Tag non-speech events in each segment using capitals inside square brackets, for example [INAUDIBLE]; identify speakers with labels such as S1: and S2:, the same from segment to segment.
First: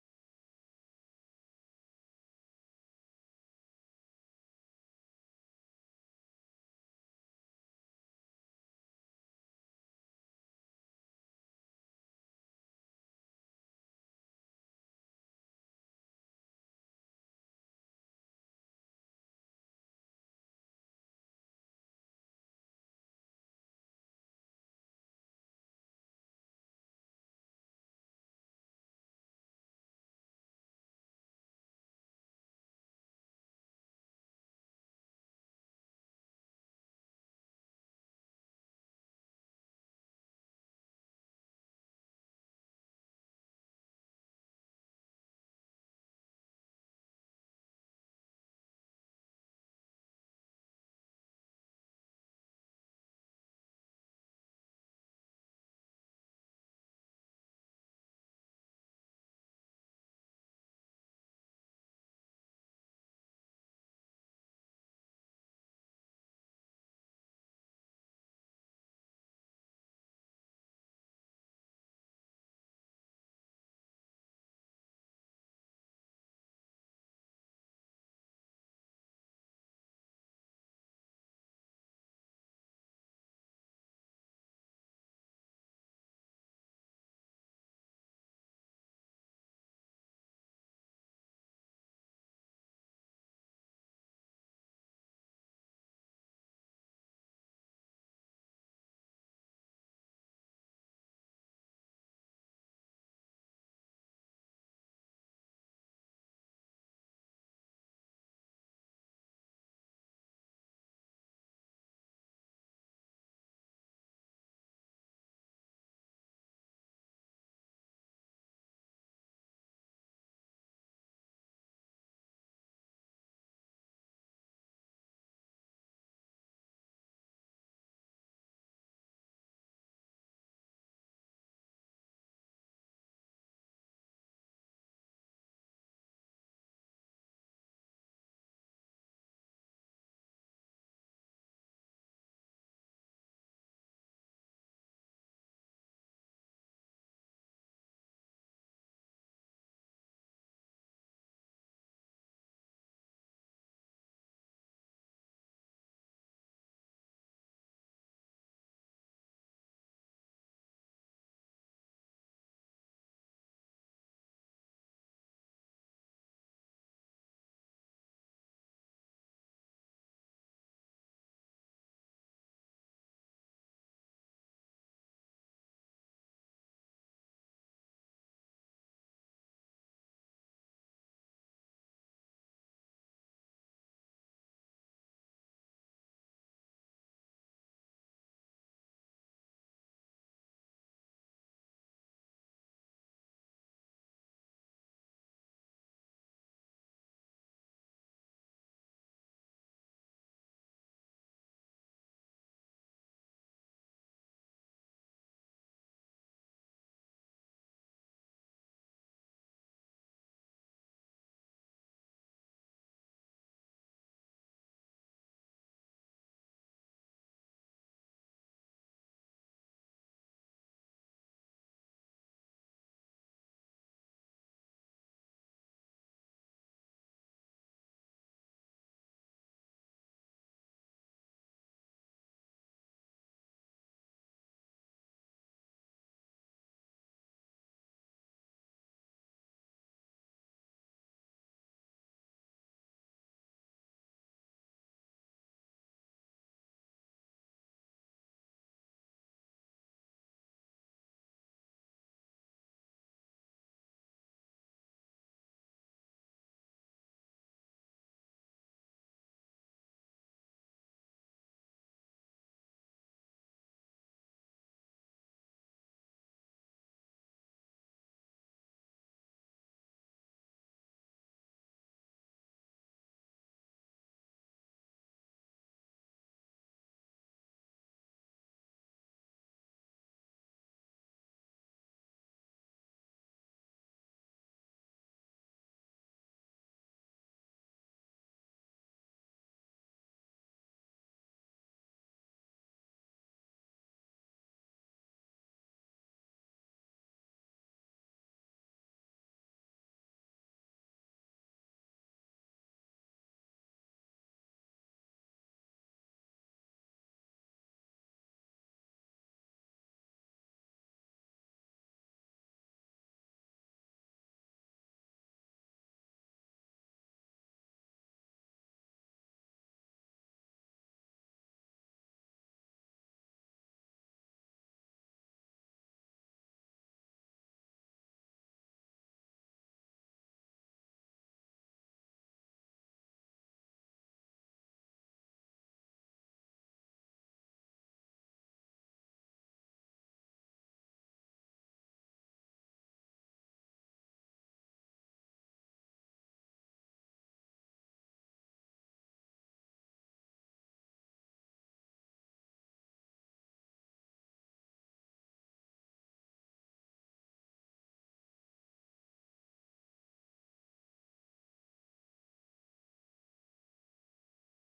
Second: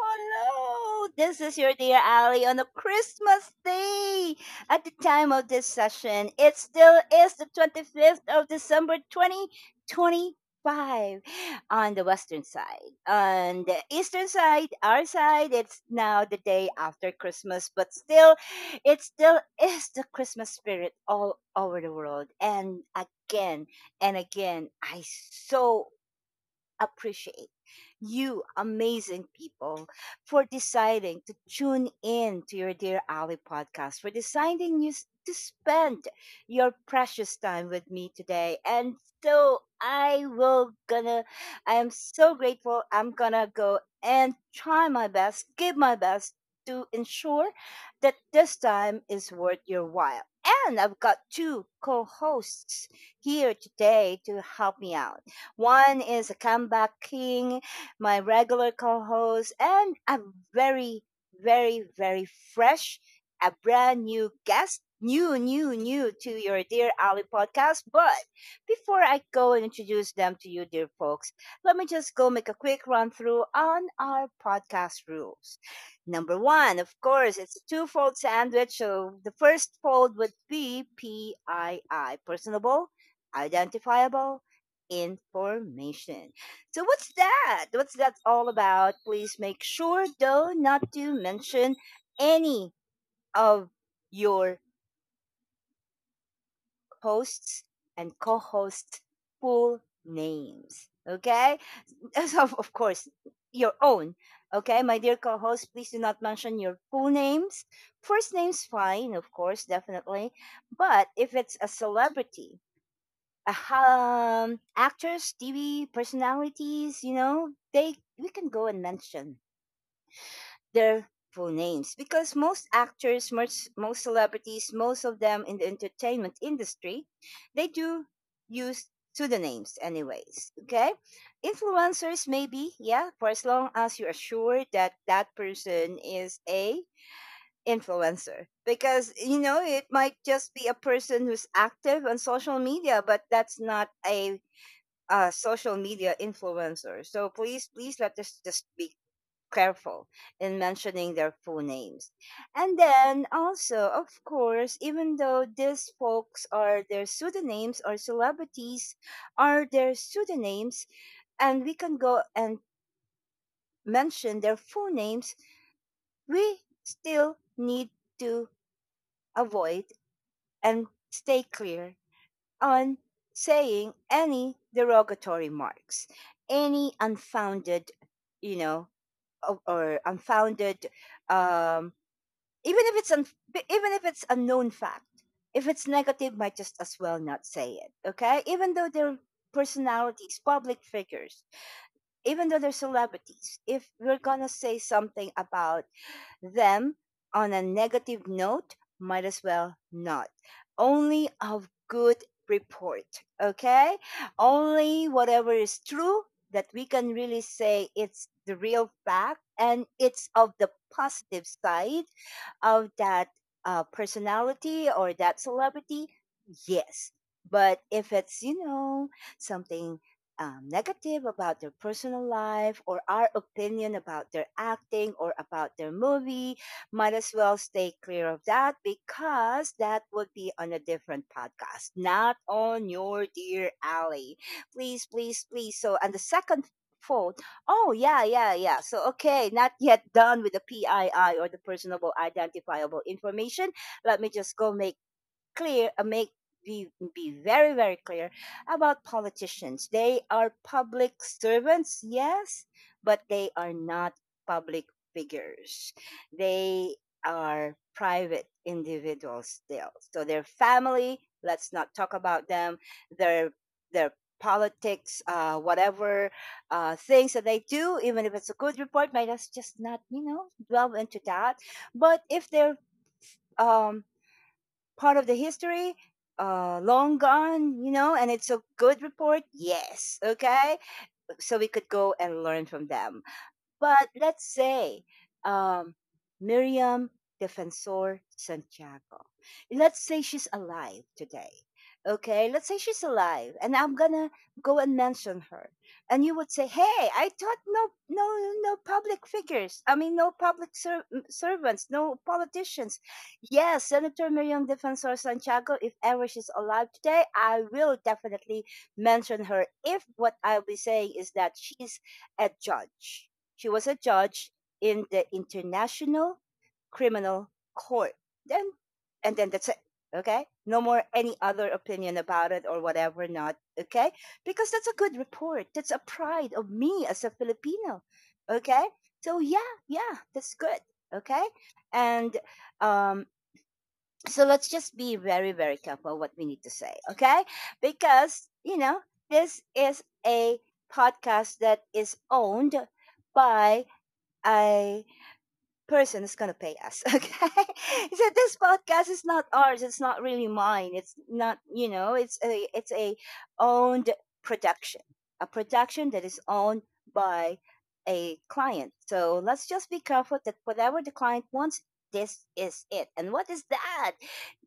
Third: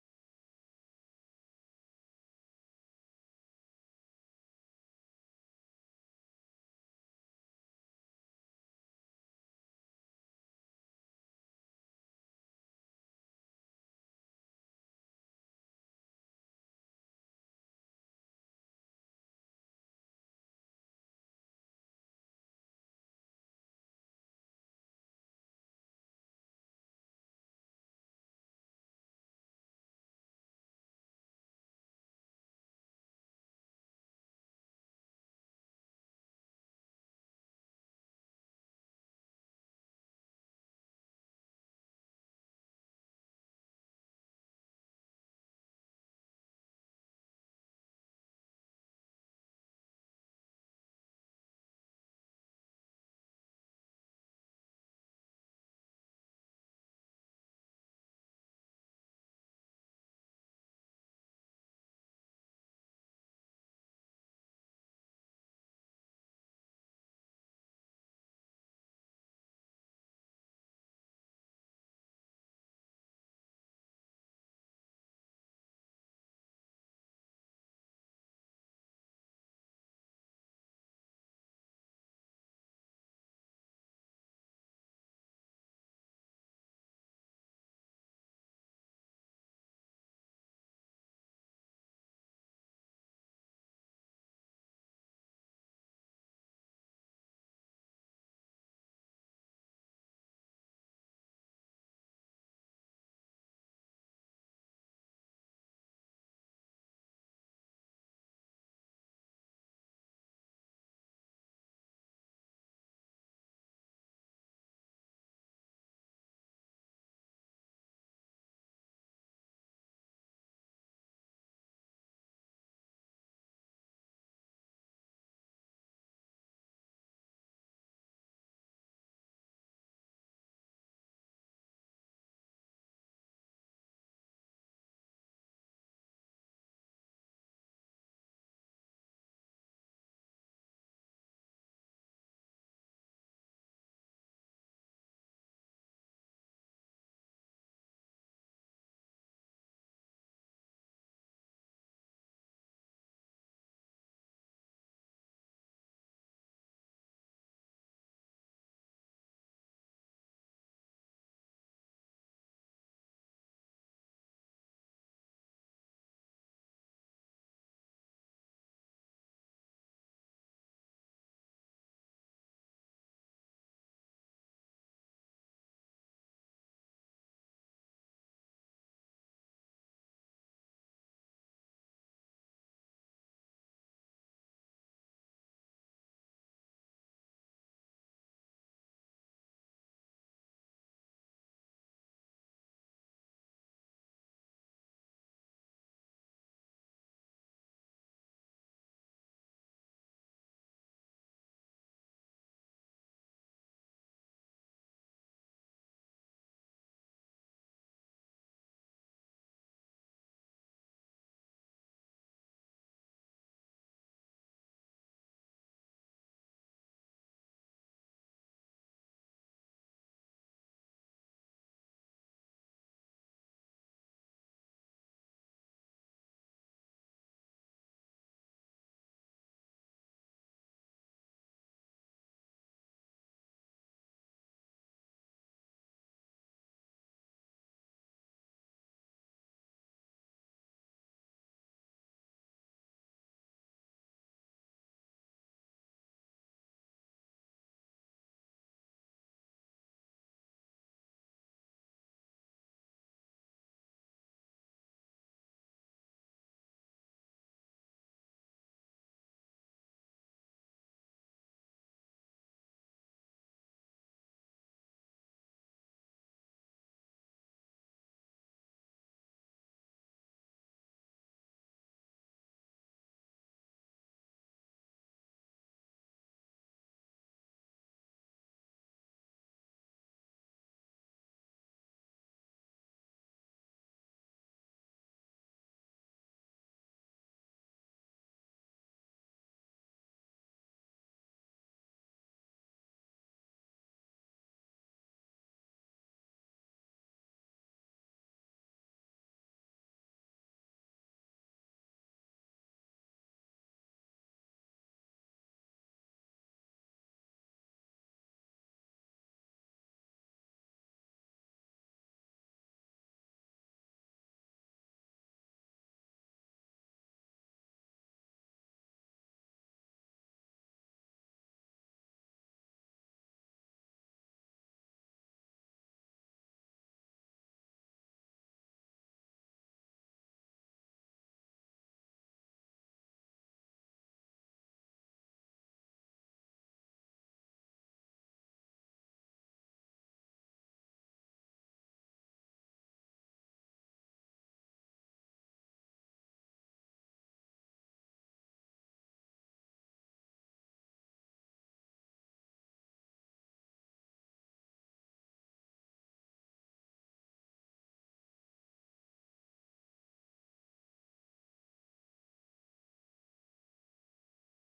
S1: Hello! This is your dear Ali on a Christmas day! At the time of this session, it still is the 25th of December 2025 on the western side. On the eastern side, our side, it's now the day after Christmas, but still, it still is the Christmas spirit all over the world. And again, I so appreciate you, amazing people, for deciding to tune in to your Dear Ali podcast, for deciding to spend your precious time with me today. And so I will gonna, I am so grateful. I'm gonna go and try my best, give my best to ensure that this time is worth your while. And I've got two co hosts here today to help me out. One is a comeback king, my regular co host, and a very, very, very fresh, a brand new guest. New, new, new to your Dear Ali podcast. But before I go and introduce them to you, dear folks, let me just go make a quick run through on our podcast rules. Number 1, of course, it's a two fold sandwich. So the first fold would be PII, personable, identifiable, information. So, what's that? What's that all about? Please make sure, though, not to mention any of your hosts and co hosts' full names. Okay? [LAUGHS] So, of course, your own. Okay, my dear co host, please do not mention your full names. First name's fine, of course, definitely. But if it's a celebrity, actors, TV personalities, you know, they we can go and mention their full names because most actors, most celebrities, most of them in the entertainment industry, they do use pseudonyms anyways. Okay, influencers maybe, yeah, for as long as you're sure that that person is a influencer, because you know it might just be a person who's active on social media but that's not a social media influencers. So please, please let us just be careful in mentioning their full names. And then also, of course, even though these folks are their pseudonyms or celebrities are their pseudonyms, and we can go and mention their full names, we still need to avoid and stay clear on saying any derogatory marks, any unfounded, you know, or unfounded, um, even if it's un- even if it's a known fact, if it's negative, might just as well not say it. Okay, even though they're personalities, public figures, even though they're celebrities, if we're gonna say something about them on a negative note, might as well not. Only of good report, okay? Only whatever is true, that we can really say it's the real fact and it's of the positive side of that personality or that celebrity, yes. But if it's, you know, something negative about their personal life or our opinion about their acting or about their movie, might as well stay clear of that because that would be on a different podcast, not on your dear alley. Please, please, please. So, and the second fold, oh, yeah, yeah, yeah. So, okay, not yet done with the PII or the personable identifiable information. Let me just go make clear, make be, be very very clear about politicians. They are public servants, yes, but they are not public figures. They are private individuals still, so their family, let's not talk about them, their their politics, whatever things that they do, even if it's a good report, might us just not, you know, delve into that. But if they're um, part of the history, long gone, you know, and it's a good report, yes, okay, so we could go and learn from them. But let's say um, Miriam Defensor Santiago. Let's say she's alive today. Okay, let's say she's alive, and I'm gonna go and mention her, and you would say, "Hey, I thought no, no, no public figures. I mean, no servants, no politicians." Yes, Senator Miriam Defensor Santiago. If ever she's alive today, I will definitely mention her. If what I'll be saying is that a judge she was a judge in the International Criminal Court. Then, and then that's it. Okay. No more any other opinion about it or whatever, not. Okay. Because that's a good report. That's a pride of me as a Filipino. Okay. So, yeah, yeah, that's good. Okay. And um, so let's just be very, very careful what we need to say. Okay. Because, you know, this is a podcast that is owned by a person is going to pay us. [LAUGHS] Okay, he said this podcast is not ours, it's not really mine, it's not, you know, it's a owned production, a production that is owned by a client. So let's just be careful that whatever the client wants, this is it. And what is that?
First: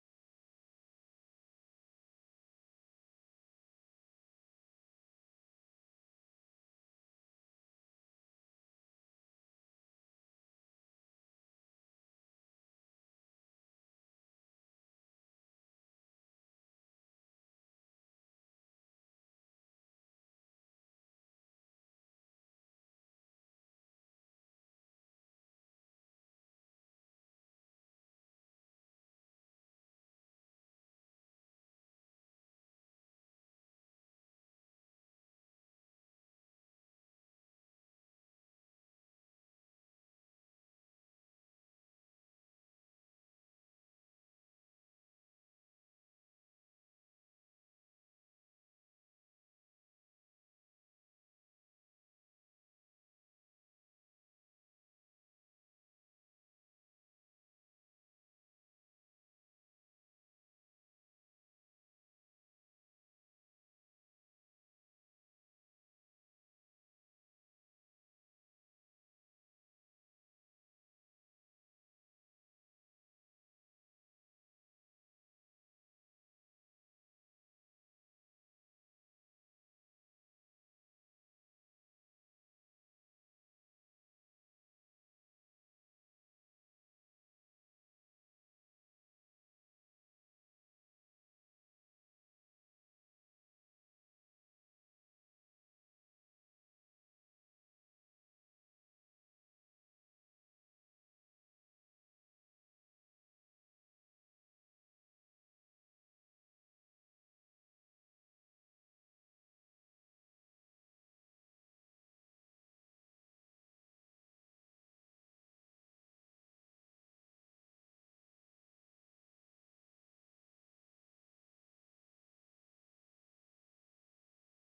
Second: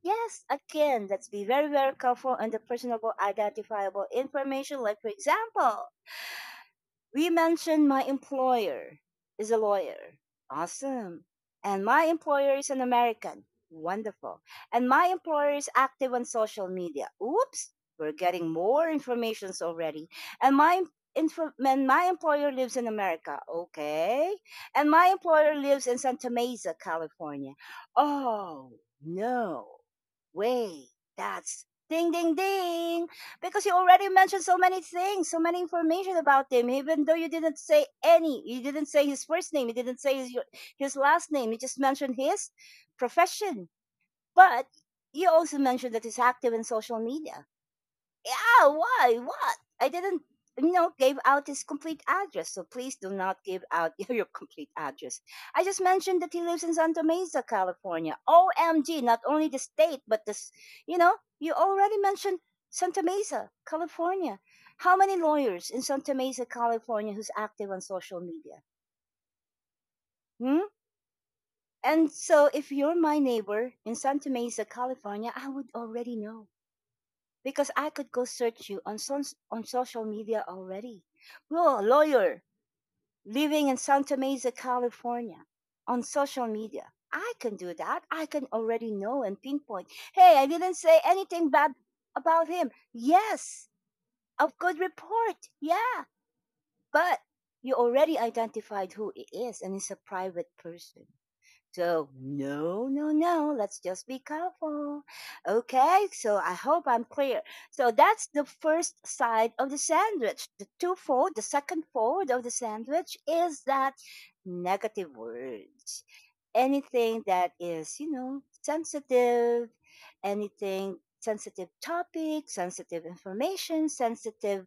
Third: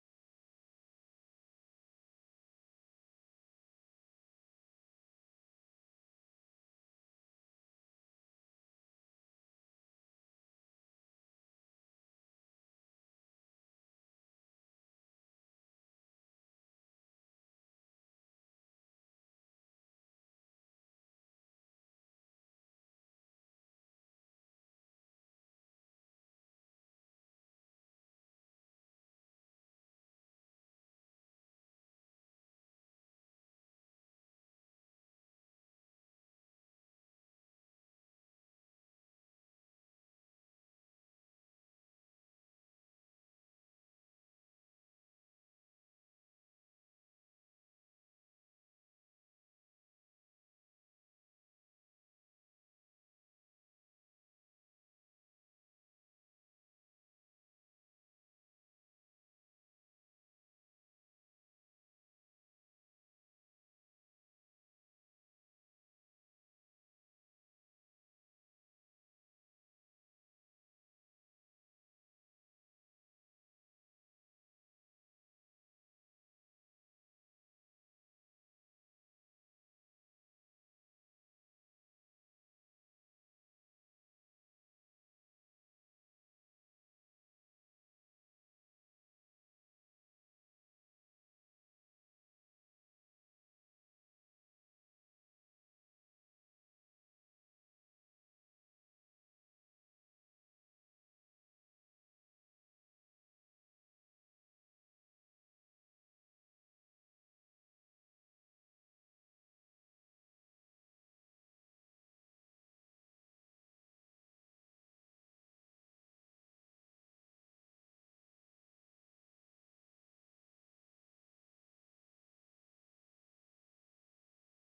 S1: Yes, again, let's be very very careful on the personable identifiable information, like for example, we mentioned my employer is a lawyer. Awesome. And my employer is an American. Wonderful. And my employer is active on social media. Oops, we're getting more informations already. And and my employer lives in America. Okay. And my employer lives in Santa Mesa, California. Oh, no. Wait, that's ding ding ding, because you already mentioned so many things, so many information about him, even though you didn't say any. You didn't say his first name, you didn't say his last name, you just mentioned his profession. But you also mentioned that he's active in social media. Oh, why? What? I didn't, you know, gave out his complete address. So please do not give out [LAUGHS] your complete address. I just mentioned that he lives in Santa Mesa, California. OMG, not only the state, but this, you know, you already mentioned Santa Mesa, California. How many lawyers in Santa Mesa, California who's active on social media? Hmm? And so if you're my neighbor in Santa Mesa, California, I would already know, because I could go search you on on social media already. You're a lawyer living in Santa Mesa, California, on social media. I can do that. I can already know and pinpoint. Hey, I didn't say anything bad about him. Yes, a good report. Yeah, but you already identified who he is, and he's a private person. So, no, no, no, let's just be careful. Okay, so I hope I'm clear. So, that's the first side of the sandwich. The two fold, the second fold of the sandwich is that negative words. Anything that is, you know, sensitive, anything sensitive topic, sensitive information, sensitive,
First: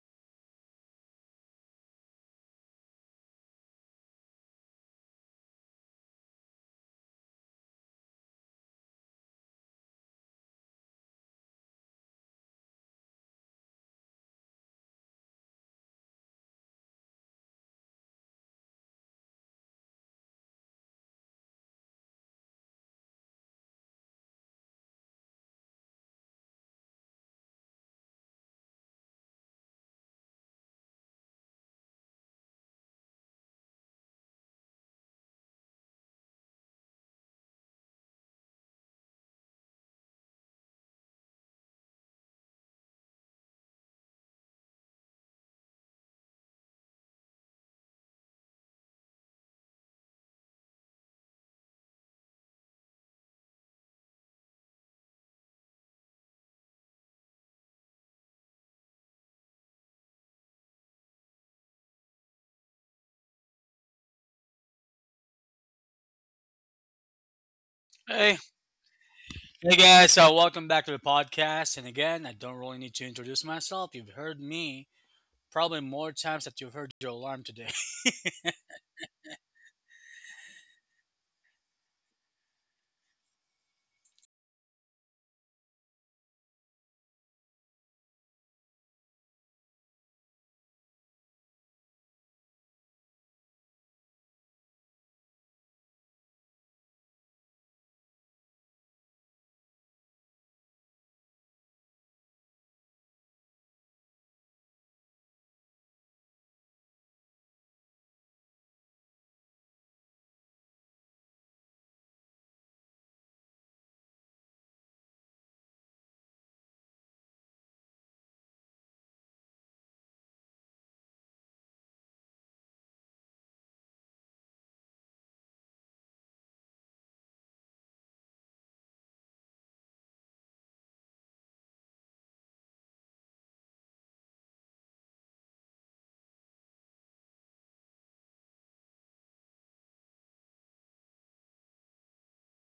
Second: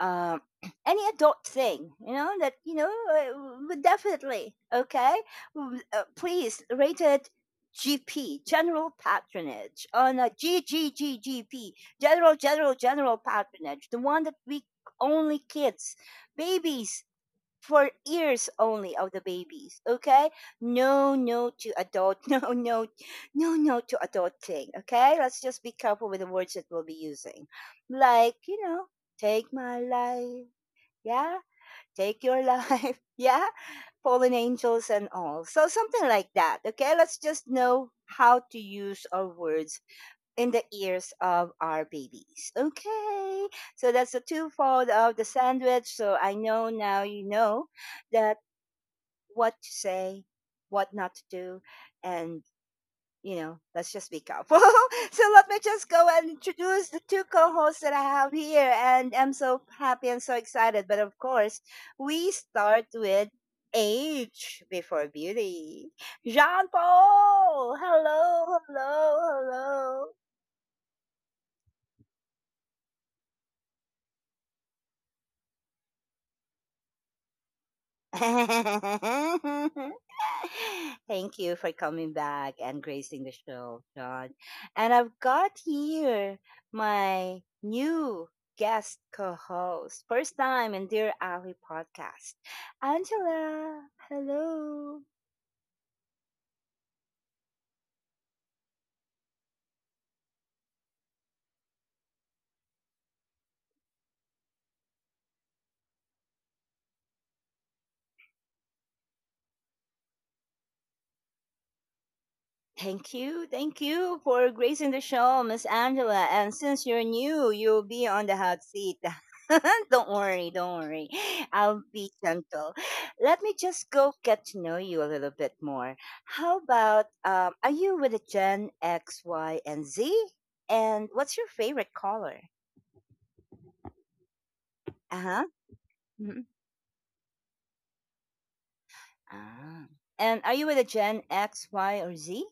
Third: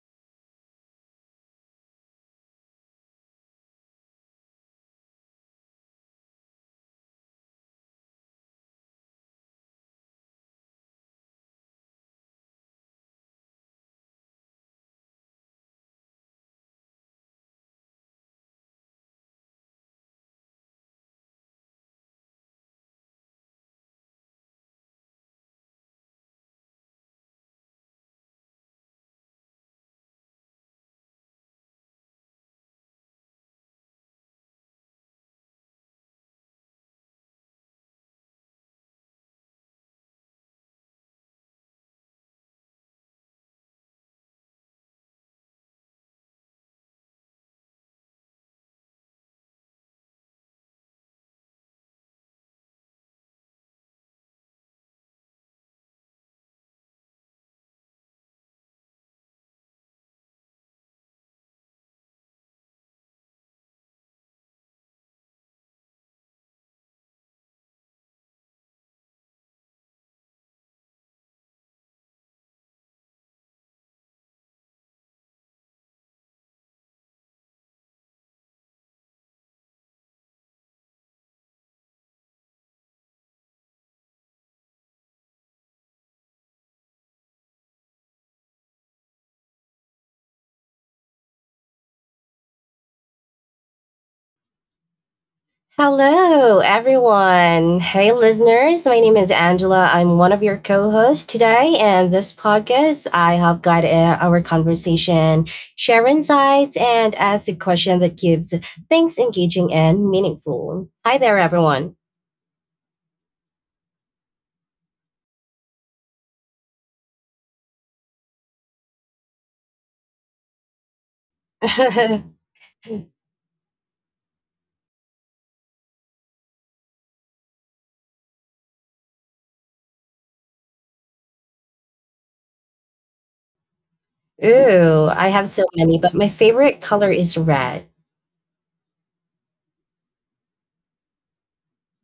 S1: um, [CLEARS THROAT] any adult thing, you know, that, you know, would definitely, okay? Please, rated GP, General Patronage, on a GGGGP, General Patronage, the one that we only kids, babies, for ears only of the babies. Okay, no, no to adult, [LAUGHS] no, no, no, no to adult thing. Okay, let's just be careful with the words that we'll be using, like you know, take my life, yeah, take your life, [LAUGHS] yeah, fallen angels and all. So something like that. Okay, let's just know how to use our words in the ears of our babies. Okay. So that's the twofold of the sandwich. So I know now you know that what to say, what not to do, and you know, let's just be careful. [LAUGHS] So let me just go and introduce the two co-hosts that I have here, and I'm so happy and so excited. But of course, we start with age before beauty. Jean Paul,
S2: Hey,
S1: hello,
S2: hey
S1: hello,
S2: guys, so welcome back to the podcast. And again, I don't really need to introduce myself. You've heard me probably more times that you've heard your alarm today.
S1: hello. [LAUGHS] [LAUGHS] Thank you for coming back and gracing the show, John. And I've got here my new guest co-host, first time in Dear Ali podcast, Angela. Hello.
S3: Hello, everyone. Hey, listeners. My name is Angela. I'm one of your co hosts today. And this podcast, I have got our conversation, share insights, and ask the question that gives things engaging and meaningful. Hi there, everyone.
S1: Thank you. Thank you for gracing the show, Miss Angela. And since you're new, you'll be on the hot seat. [LAUGHS] Don't worry, don't worry. I'll be gentle.
S3: [LAUGHS]
S1: Let me just go get to know you a little bit more. How about, are you with a Gen X, Y, and Z? And what's your favorite color? Uh huh.
S3: Ooh, I have so
S1: Hmm.
S3: many, but my favorite color is red.
S1: Ah. And are you with a Gen X, Y, or Z?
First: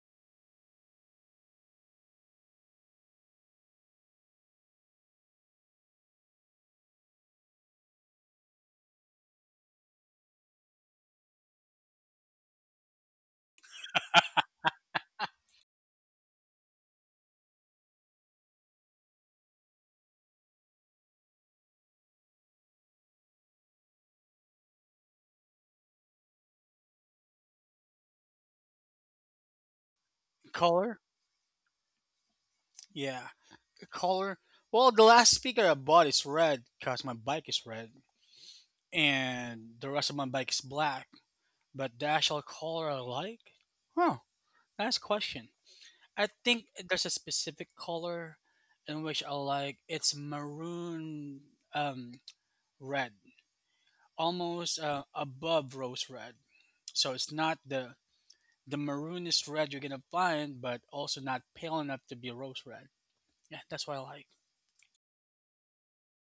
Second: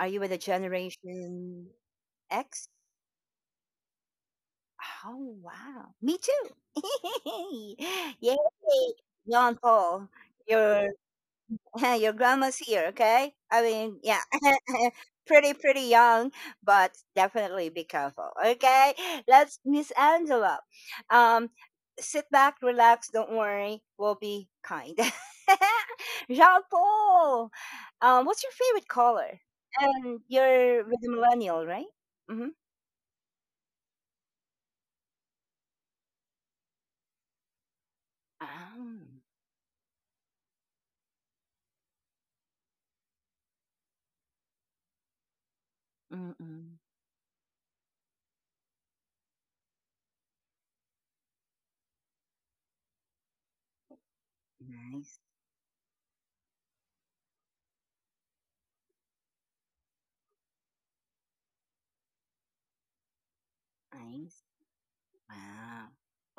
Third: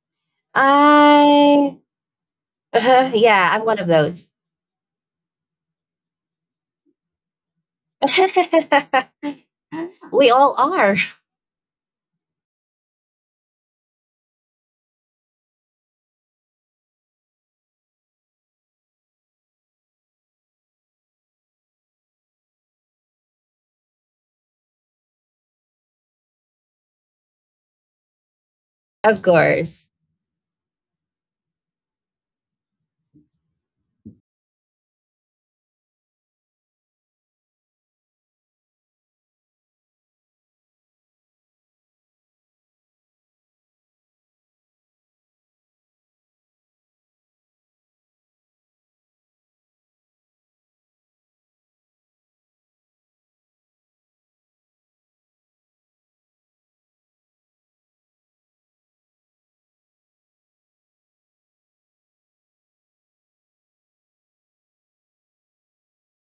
S1: Are you with a Generation
S3: I,
S1: X?
S3: [LAUGHS] yeah, I'm one of those.
S1: Oh, wow. Me too. [LAUGHS] Yay.
S3: [LAUGHS]
S1: John Paul,
S3: We all
S1: your
S3: are,
S1: [LAUGHS] your grandma's here, okay? I mean, yeah. [LAUGHS] Pretty pretty young, but definitely be careful, okay? Let's Miss Angela. Um Sit back, relax, don't worry. We'll be kind. [LAUGHS] Jean Paul, what's your favorite
S3: of
S1: color?
S3: course.
S1: And
S2: [LAUGHS]
S1: you're with
S2: Color?
S1: the millennial, right? Mm-hmm.
S2: Yeah, color. Well, the last speaker I bought is red because my bike is red,
S1: Ah,
S2: and the rest of my bike is black. But the actual color I like? Huh, nice question. I think
S1: mm-mm.
S2: there's a specific color in which I like. It's maroon, um, red. Almost
S1: Nice.
S2: above rose red. So it's not the maroonest red you're gonna find, but also not pale enough to be rose red. Yeah, that's what I like.
S1: Nice. Wow.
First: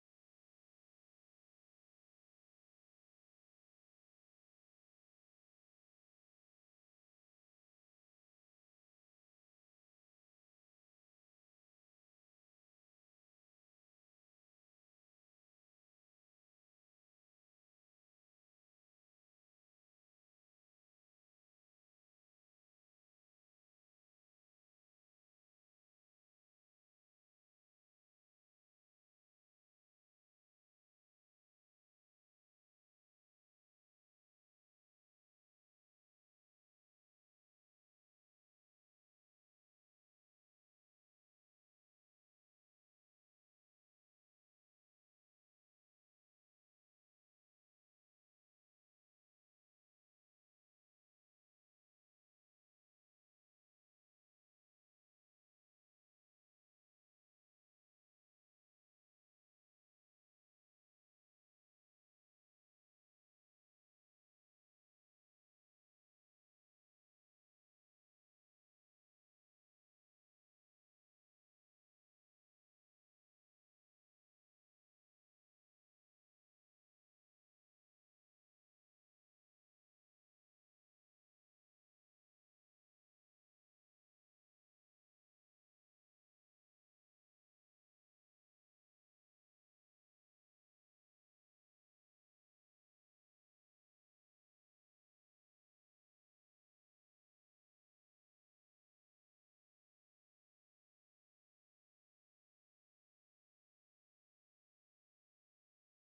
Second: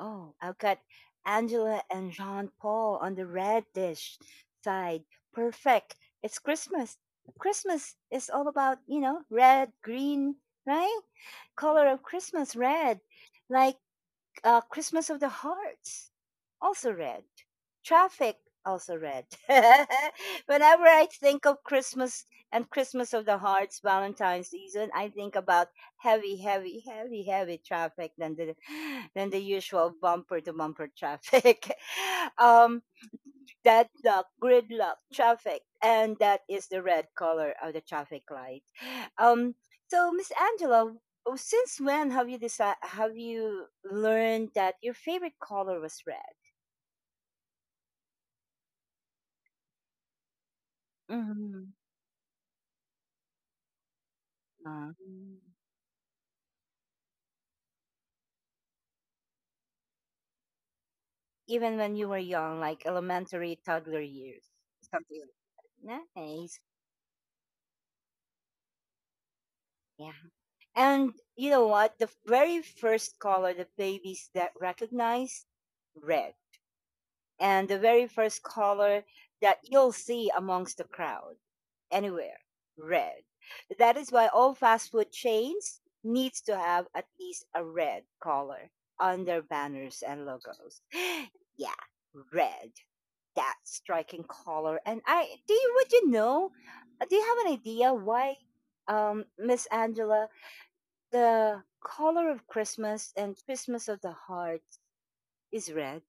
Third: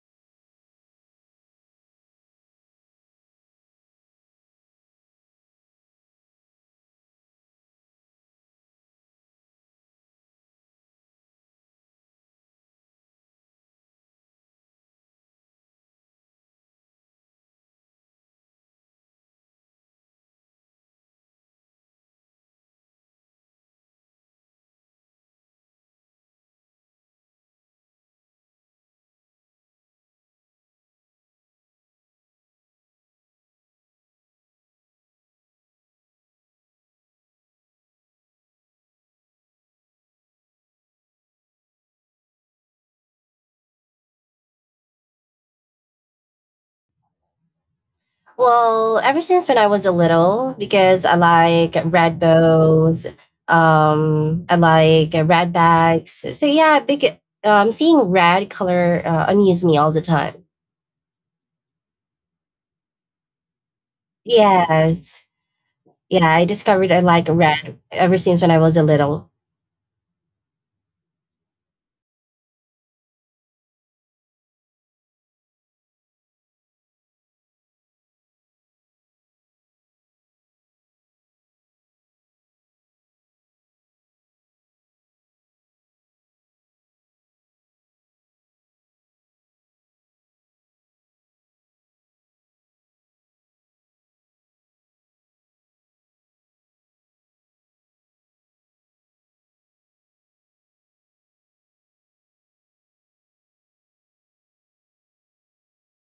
S1: Oh, I've got Angela and Jean Paul on the red dish side. Perfect. It's Christmas. Christmas is all about, you know, red, green, right? Color of Christmas, red. Like Christmas of the hearts also red. Traffic, also red. [LAUGHS] Whenever I think of Christmas and Christmas of the Hearts, Valentine's season, I think about heavy traffic than the [GASPS] than the usual bumper to bumper traffic. [LAUGHS] um, that luck, gridlock traffic, and that is the red color of the traffic light. Um, so, Miss Angela, since when have you decided? Have you learned that your favorite color was red?
S3: Well, ever since when I was a little, because I
S1: Mhm.
S3: like red bows, I
S1: Ah.
S3: like red bags. So yeah, big seeing red color amuse me all the time.
S1: Even when you were young, like elementary toddler years, something
S3: Yes,
S1: like that.
S3: yeah, I
S1: Nice.
S3: discovered I like red ever since when I was a little.
S1: Yeah. And you know what? The very first color the babies that recognize, red. And the very first color that you'll see amongst the crowd anywhere, red. That is why all fast food chains needs to have at least a red color on their banners and logos. [GASPS] Yeah, red. That striking color. And I do you would you know? Do you have an idea why, Miss Angela, the color of Christmas and Christmas of the heart is red?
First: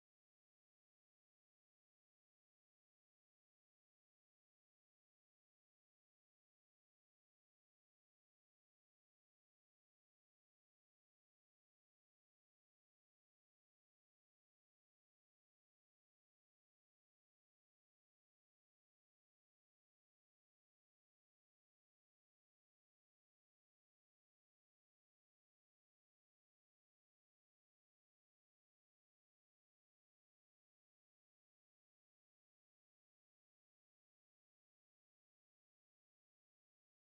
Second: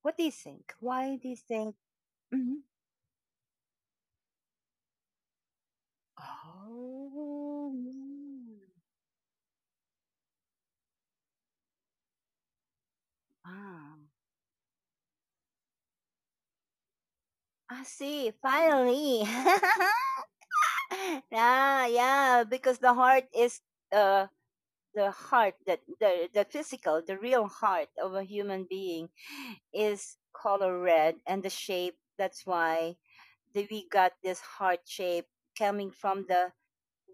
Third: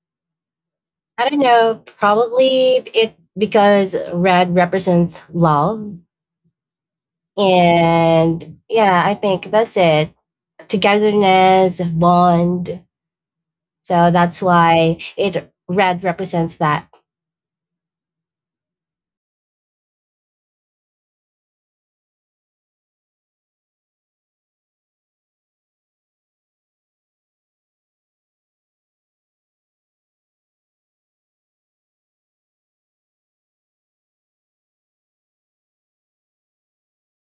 S1: What do you think? Why do
S3: I
S1: you
S3: don't
S1: think?
S3: know,
S1: Mhm.
S3: probably it because red represents love,
S1: Oh,
S3: and yeah, I think that's it. Togetherness, bond,
S1: wow!
S3: so that's why it red represents that.
S1: I see. Finally, [LAUGHS] yeah, yeah. Because the heart is uh the heart that the physical the real heart of a human being is color red, and the shape, that's why we got this heart shape coming from the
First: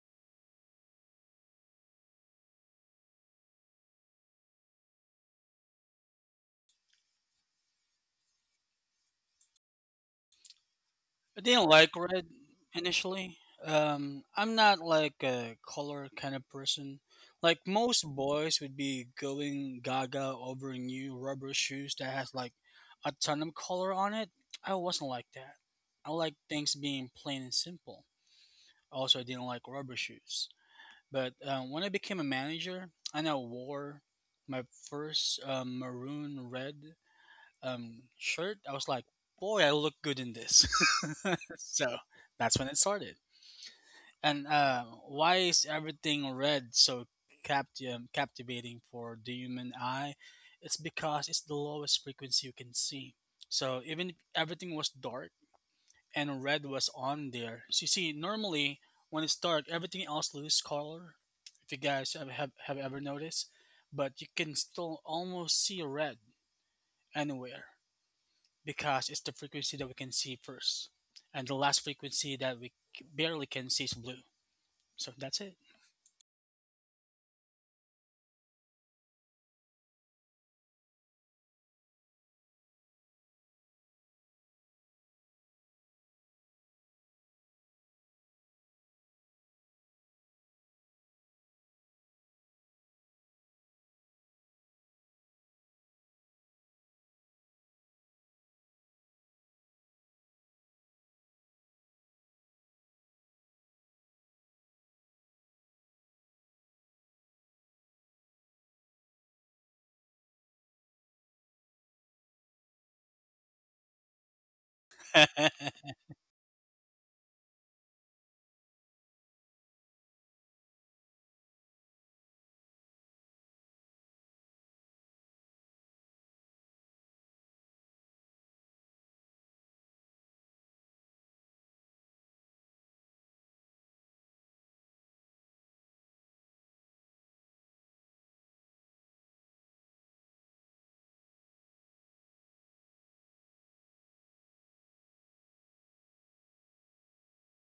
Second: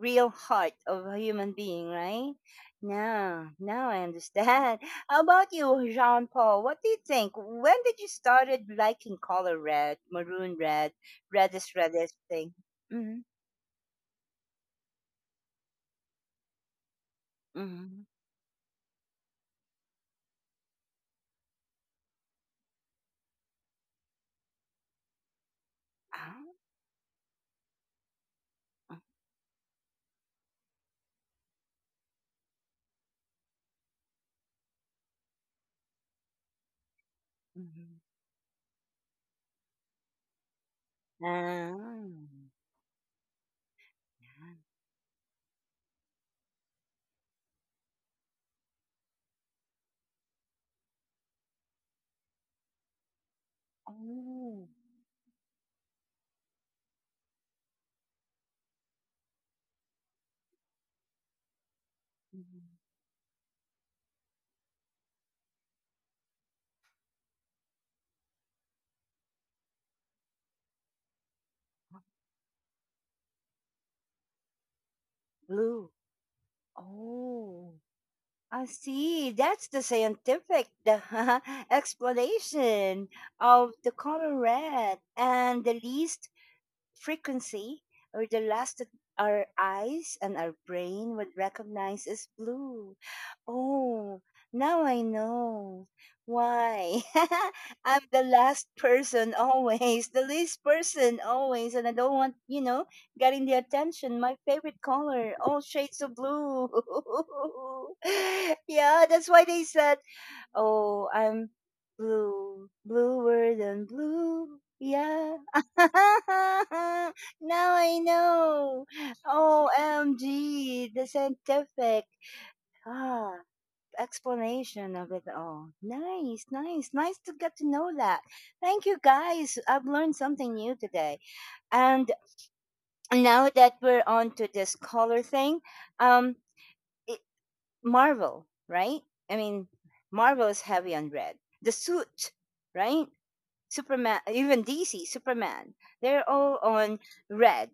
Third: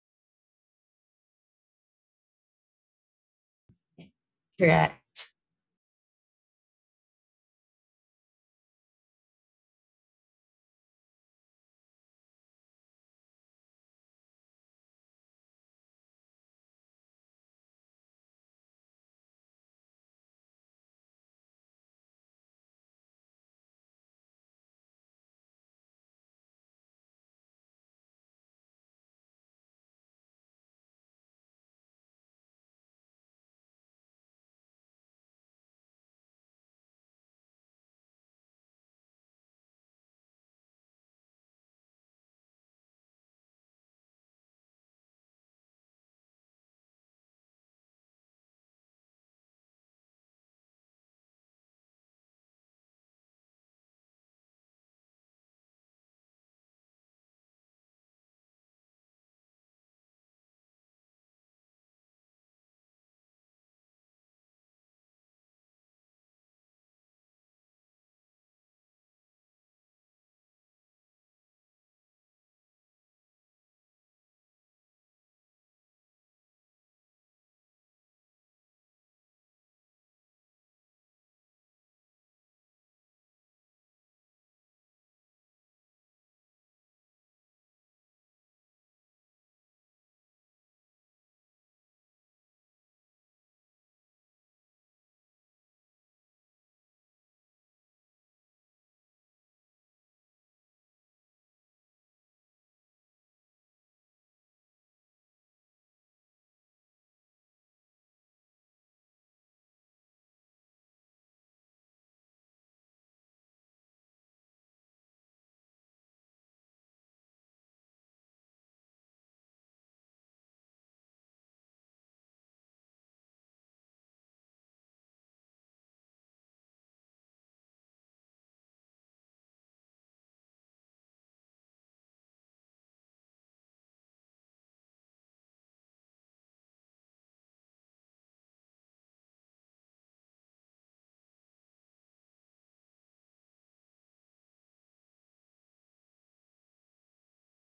S1: real heart of a human being, right now now I understand.
S3: Correct.
S1: [LAUGHS] How about you, Jean Paul? What do you think? When did you started liking color red, maroon red,
S2: I didn't
S1: reddish
S2: like
S1: reddish
S2: red
S1: thing? Mm-hmm.
S2: initially. I'm not like a color kind of person. Like
S1: Mm-hmm.
S2: most boys would be going gaga over new rubber shoes that has like a ton of color on it. I wasn't like that. I like
S1: Ah,
S2: things being plain and simple. Also, I didn't like rubber shoes. But when I became a manager I now wore my first maroon red
S1: mm-hmm.
S2: shirt, I was like, boy, I look good in this. [LAUGHS] So
S1: Mm-hmm. Ah.
S2: that's when it started. And why is everything red so captivating for the human eye? It's because it's the lowest frequency you can see. So even if
S1: Oh.
S2: everything was dark, and red was on there. So you see, normally when it's dark, everything else loses color. If you guys have, have,
S1: Mhm.
S2: have ever noticed, but you can still almost see red anywhere because it's the frequency that we can see first, and the last frequency that barely can see is blue. So that's it.
S1: Blue. Oh, I see. That's the scientific [LAUGHS] explanation of the color red, and the least frequency or the last that our eyes and our brain would recognize as blue. Oh, now I know why. [LAUGHS] I'm the last person, [LAUGHS] always, the least person always, and I don't want, you know, getting the attention. My favorite color, all shades of blue. [LAUGHS] Yeah, that's why they said, oh, I'm blue, bluer than blue. Yeah. [LAUGHS] Now I know. OMG, the scientific ah, explanation of it all. Nice, nice, nice to get to know that. Thank you guys. I've learned something new today. And now that we're on to this color thing, um, it, Marvel, right? I mean, Marvel is heavy on red. The suit, right? Superman, even DC, Superman, they're all on red,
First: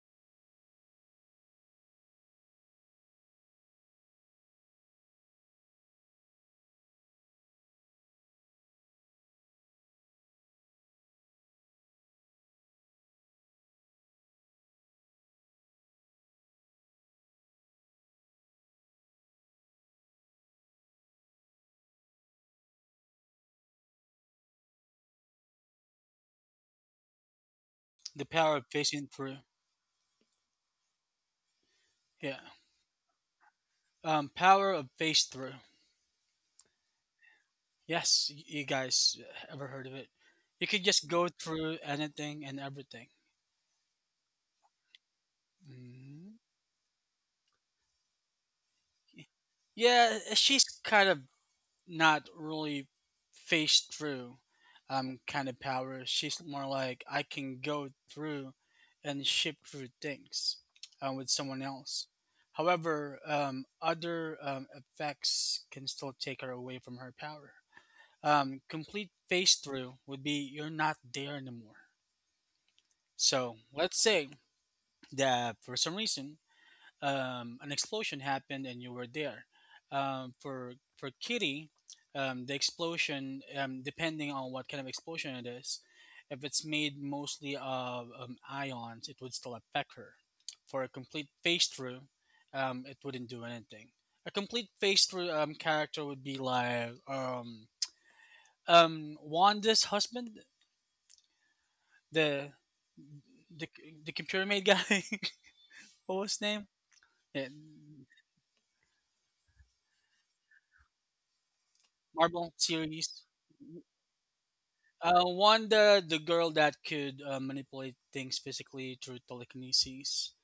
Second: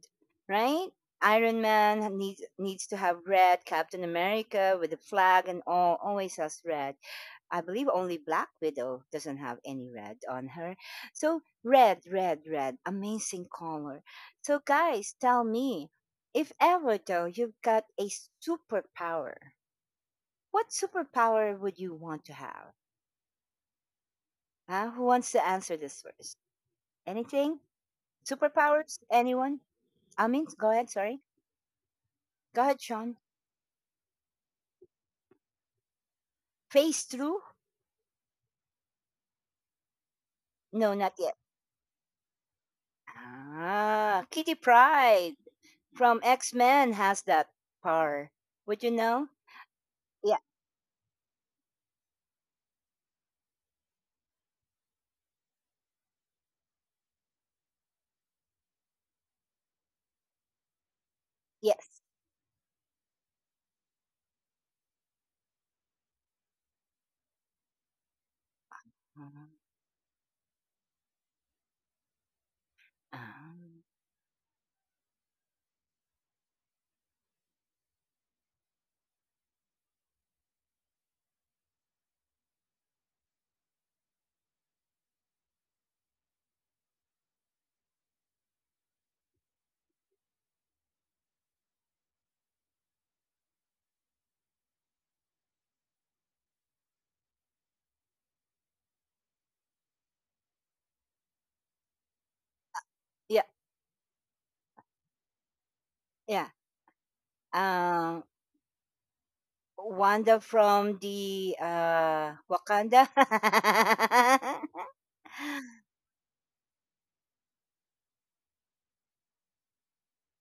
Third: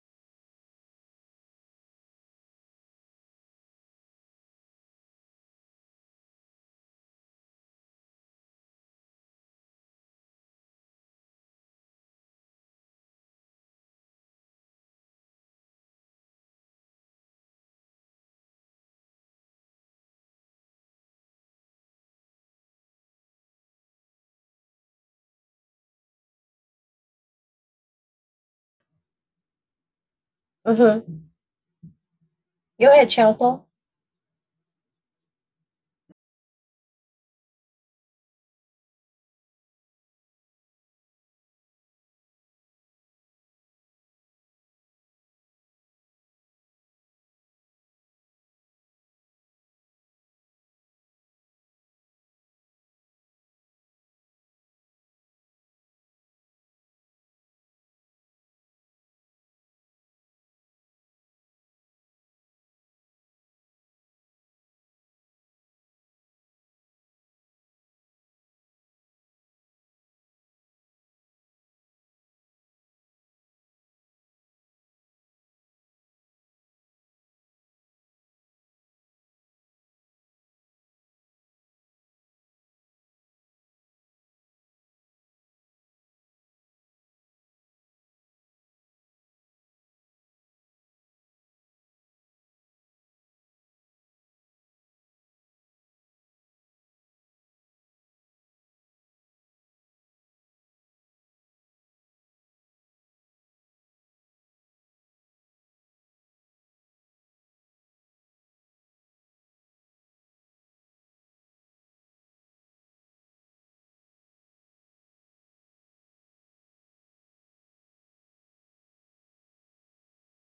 S1: right? Iron Man needs to have red. Captain America with the flag and all always has red. I believe only Black Widow doesn't have any red on her. So red, red, red, amazing color. So guys, tell me, if ever though you've got a superpower, what superpower would you want to have? Huh? Who wants to answer this first? Anything?
S2: [LAUGHS] The power of
S1: Superpowers?
S2: phasing through.
S1: Anyone? I mean, go ahead. Sorry.
S3: Mm-hmm.
S2: Yeah.
S1: Go ahead,
S3: Go ahead,
S1: Sean.
S3: Chantal.
S2: Power of phase through.
S1: Phase through?
S2: Yes, you guys ever heard of it? You could
S1: No, not
S2: just go
S1: yet.
S2: through anything and everything.
S1: Ah, Kitty Pride from
S2: Mhm.
S1: X Men has that power. Would you know?
S2: Yeah,
S1: Yeah.
S2: she's kind of not really faced through kind of power. She's more like I can go through and ship through things with someone
S1: Yes.
S2: else. However, other effects can still take her away from her power. Complete
S1: Um,
S2: face through would be you're not there anymore. So
S1: um,
S2: let's say that for some reason an explosion happened and you were there. For Kitty, the explosion, depending on what kind of explosion it is, if it's made mostly of ions, it would still affect her. For a complete phase through, it wouldn't do anything. A complete phase through character would be like Wanda's husband, the
S1: yeah.
S2: the the computer made guy. [LAUGHS] What was his
S1: Yeah.
S2: name? Yeah,
S1: Um, Wanda from the
S2: Marvel
S1: Wakanda.
S2: series.
S1: [LAUGHS]
S2: Wanda, the girl that could manipulate things physically through telekinesis,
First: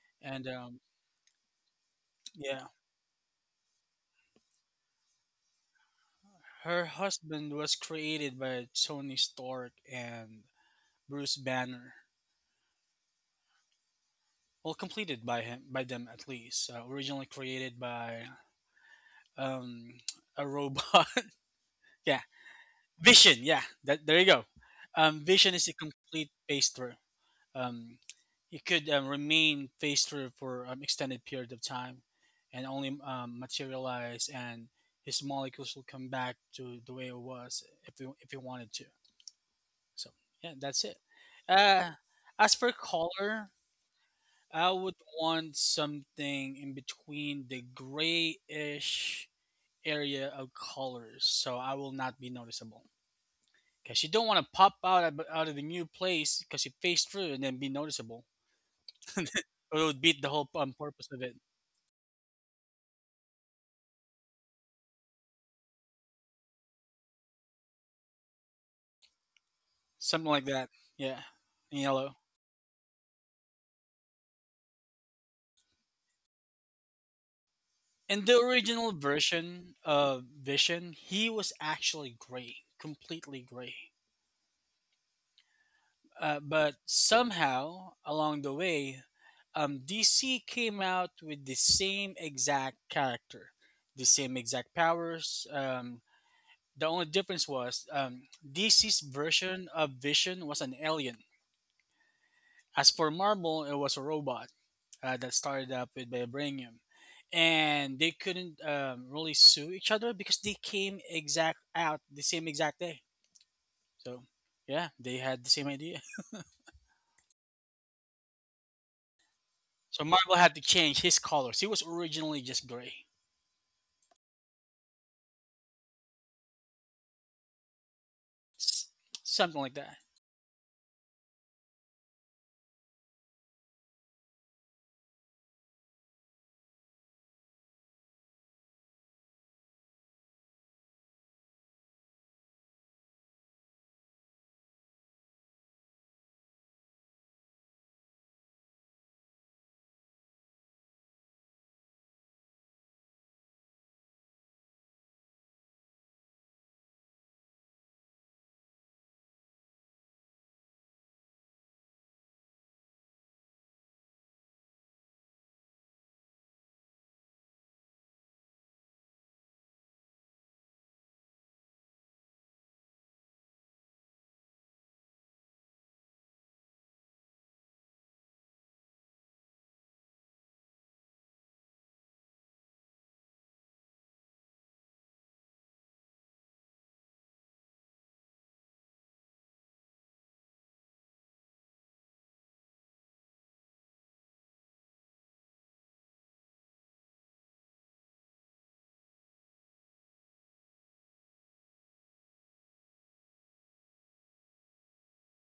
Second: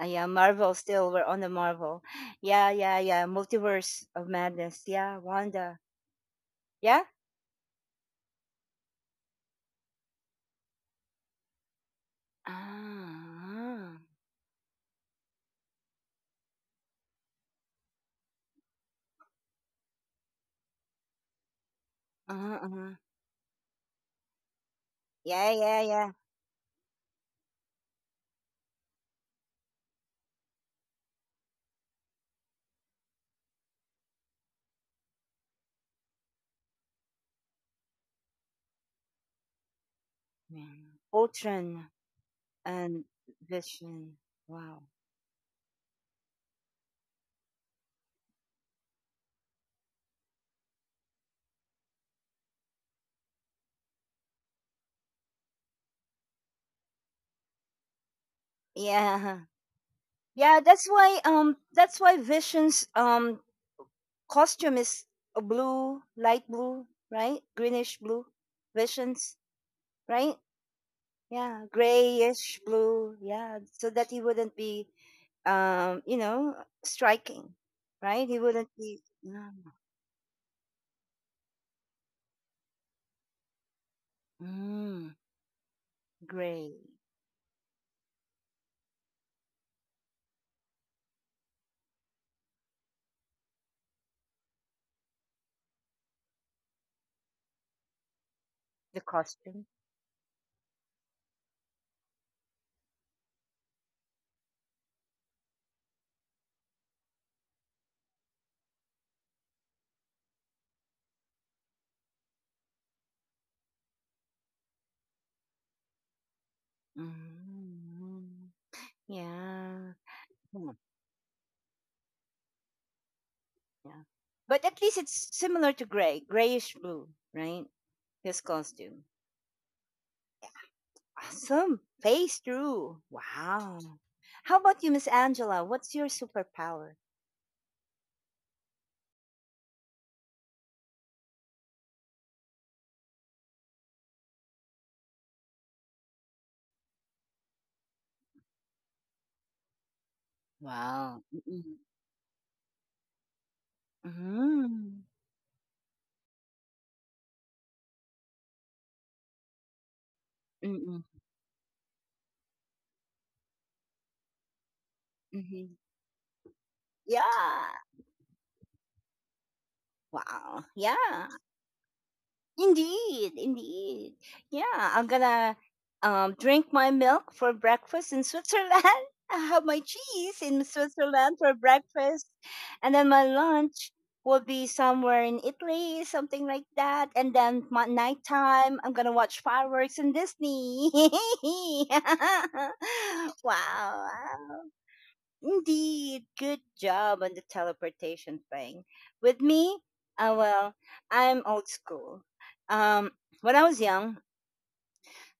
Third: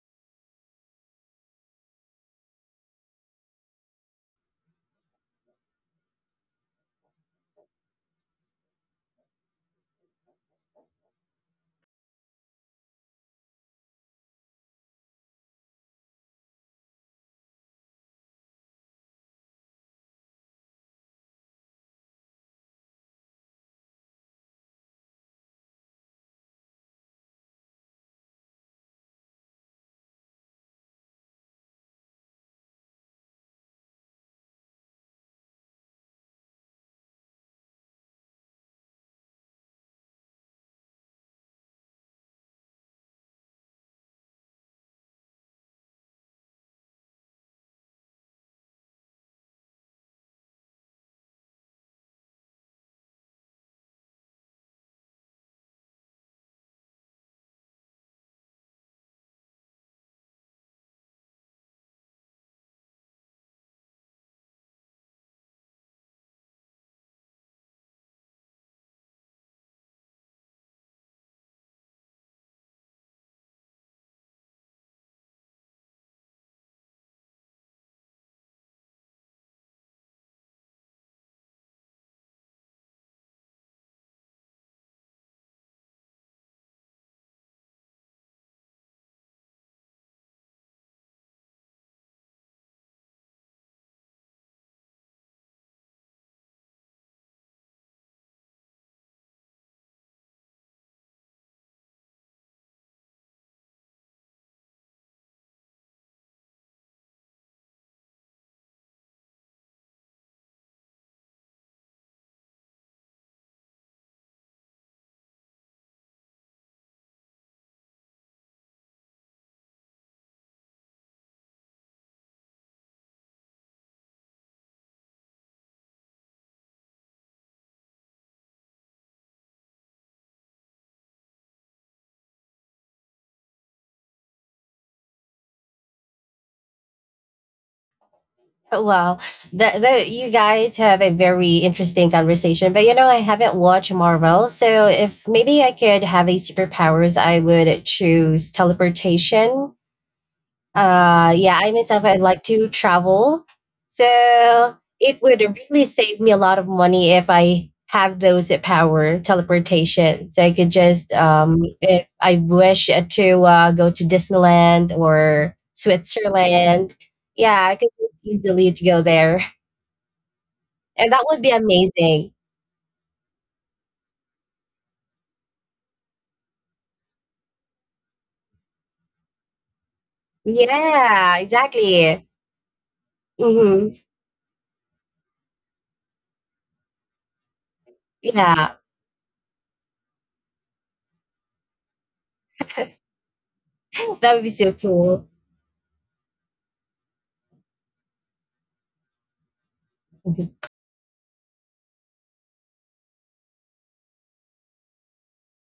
S1: Yeah,
S2: and
S1: Marvel still. We're on the Marvel.
S2: yeah,
S1: Yeah, yeah, yeah. Multiverse of Madness. Yeah, Wanda.
S2: her
S1: Yeah?
S2: husband was created by Tony Stark and Bruce Banner.
S1: Ah.
S2: Well, completed by him, by them at least. Originally created by um, a robot. [LAUGHS] Yeah,
S1: Uh-huh, uh-huh.
S2: Vision. Yeah, that, there you go.
S1: Yeah,
S2: Vision is a
S1: yeah, yeah.
S2: complete paste um, it could remain phase through for an extended period of time and only materialize and his molecules will come back to the way it was if he wanted to, so yeah,
S1: Yeah.
S2: that's it. uh,
S1: Ultron
S2: as for
S1: and
S2: color
S1: Vision.
S2: I
S1: Wow.
S2: would want something in between the grayish area of colors so I will not be noticeable because you don't want to pop out of, the new place because you face through and then be noticeable.
S1: Yeah.
S2: It would beat the whole
S1: Yeah, that's
S2: purpose of
S1: why
S2: it.
S1: Vision's costume is a blue, light blue, right? Greenish blue. Visions,
S2: Something
S1: right?
S2: like that. Yeah.
S1: Yeah,
S2: In yellow.
S1: grayish blue, yeah, so that he wouldn't be, you know, striking,
S2: In
S1: right?
S2: the
S1: He wouldn't
S2: original
S1: be
S2: version of Vision, he was actually gray, completely gray.
S1: mm,
S2: But
S1: gray.
S2: somehow along the way, DC came out with the same exact character, the same exact powers. The only difference was DC's
S1: The
S2: version
S1: costume,
S2: of Vision was an alien. As for Marvel, it was a robot. That started up with vibranium, and they couldn't really sue each other because they came exact out the same exact day. So yeah, they had the same idea. [LAUGHS]
S1: mm, yeah,
S2: So Marvel had to
S1: yeah,
S2: change his colors. He was originally just gray,
S1: yeah. But at least it's similar to gray, grayish blue, right? His
S2: S-
S1: costume,
S2: something like that.
S1: awesome, face through. Wow. How about you, Miss Angela? What's your superpower?
S3: Well, the you guys have a very interesting conversation, but you know, I haven't watched Marvel. So if maybe I could have a superpowers, I would choose teleportation.
S1: Wow.
S3: Yeah, I
S1: Mm-mm.
S3: myself I'd like to travel, so
S1: Mm-mm.
S3: it would really save me a lot of money if I have those at power teleportation, so I could just if I wish to go to Disneyland or
S1: Mm-mm.
S3: Switzerland. Yeah, I
S1: Yeah.
S3: could just easily to go there,
S1: Wow.
S3: and that
S1: Yeah.
S3: would be amazing.
S1: Indeed. Indeed. Yeah. I'm gonna drink my milk for breakfast in Switzerland. [LAUGHS] I have my cheese in
S3: Yeah,
S1: Switzerland for
S3: exactly.
S1: breakfast. And then my
S3: Hmm,
S1: lunch will be somewhere in Italy, something like that. And then my
S3: yeah,
S1: nighttime, I'm gonna watch fireworks in Disney. [LAUGHS]
S3: that
S1: Wow.
S3: would be so cool.
S1: Indeed, good job on the teleportation thing. With me, well, I'm old school. Um, when I was young,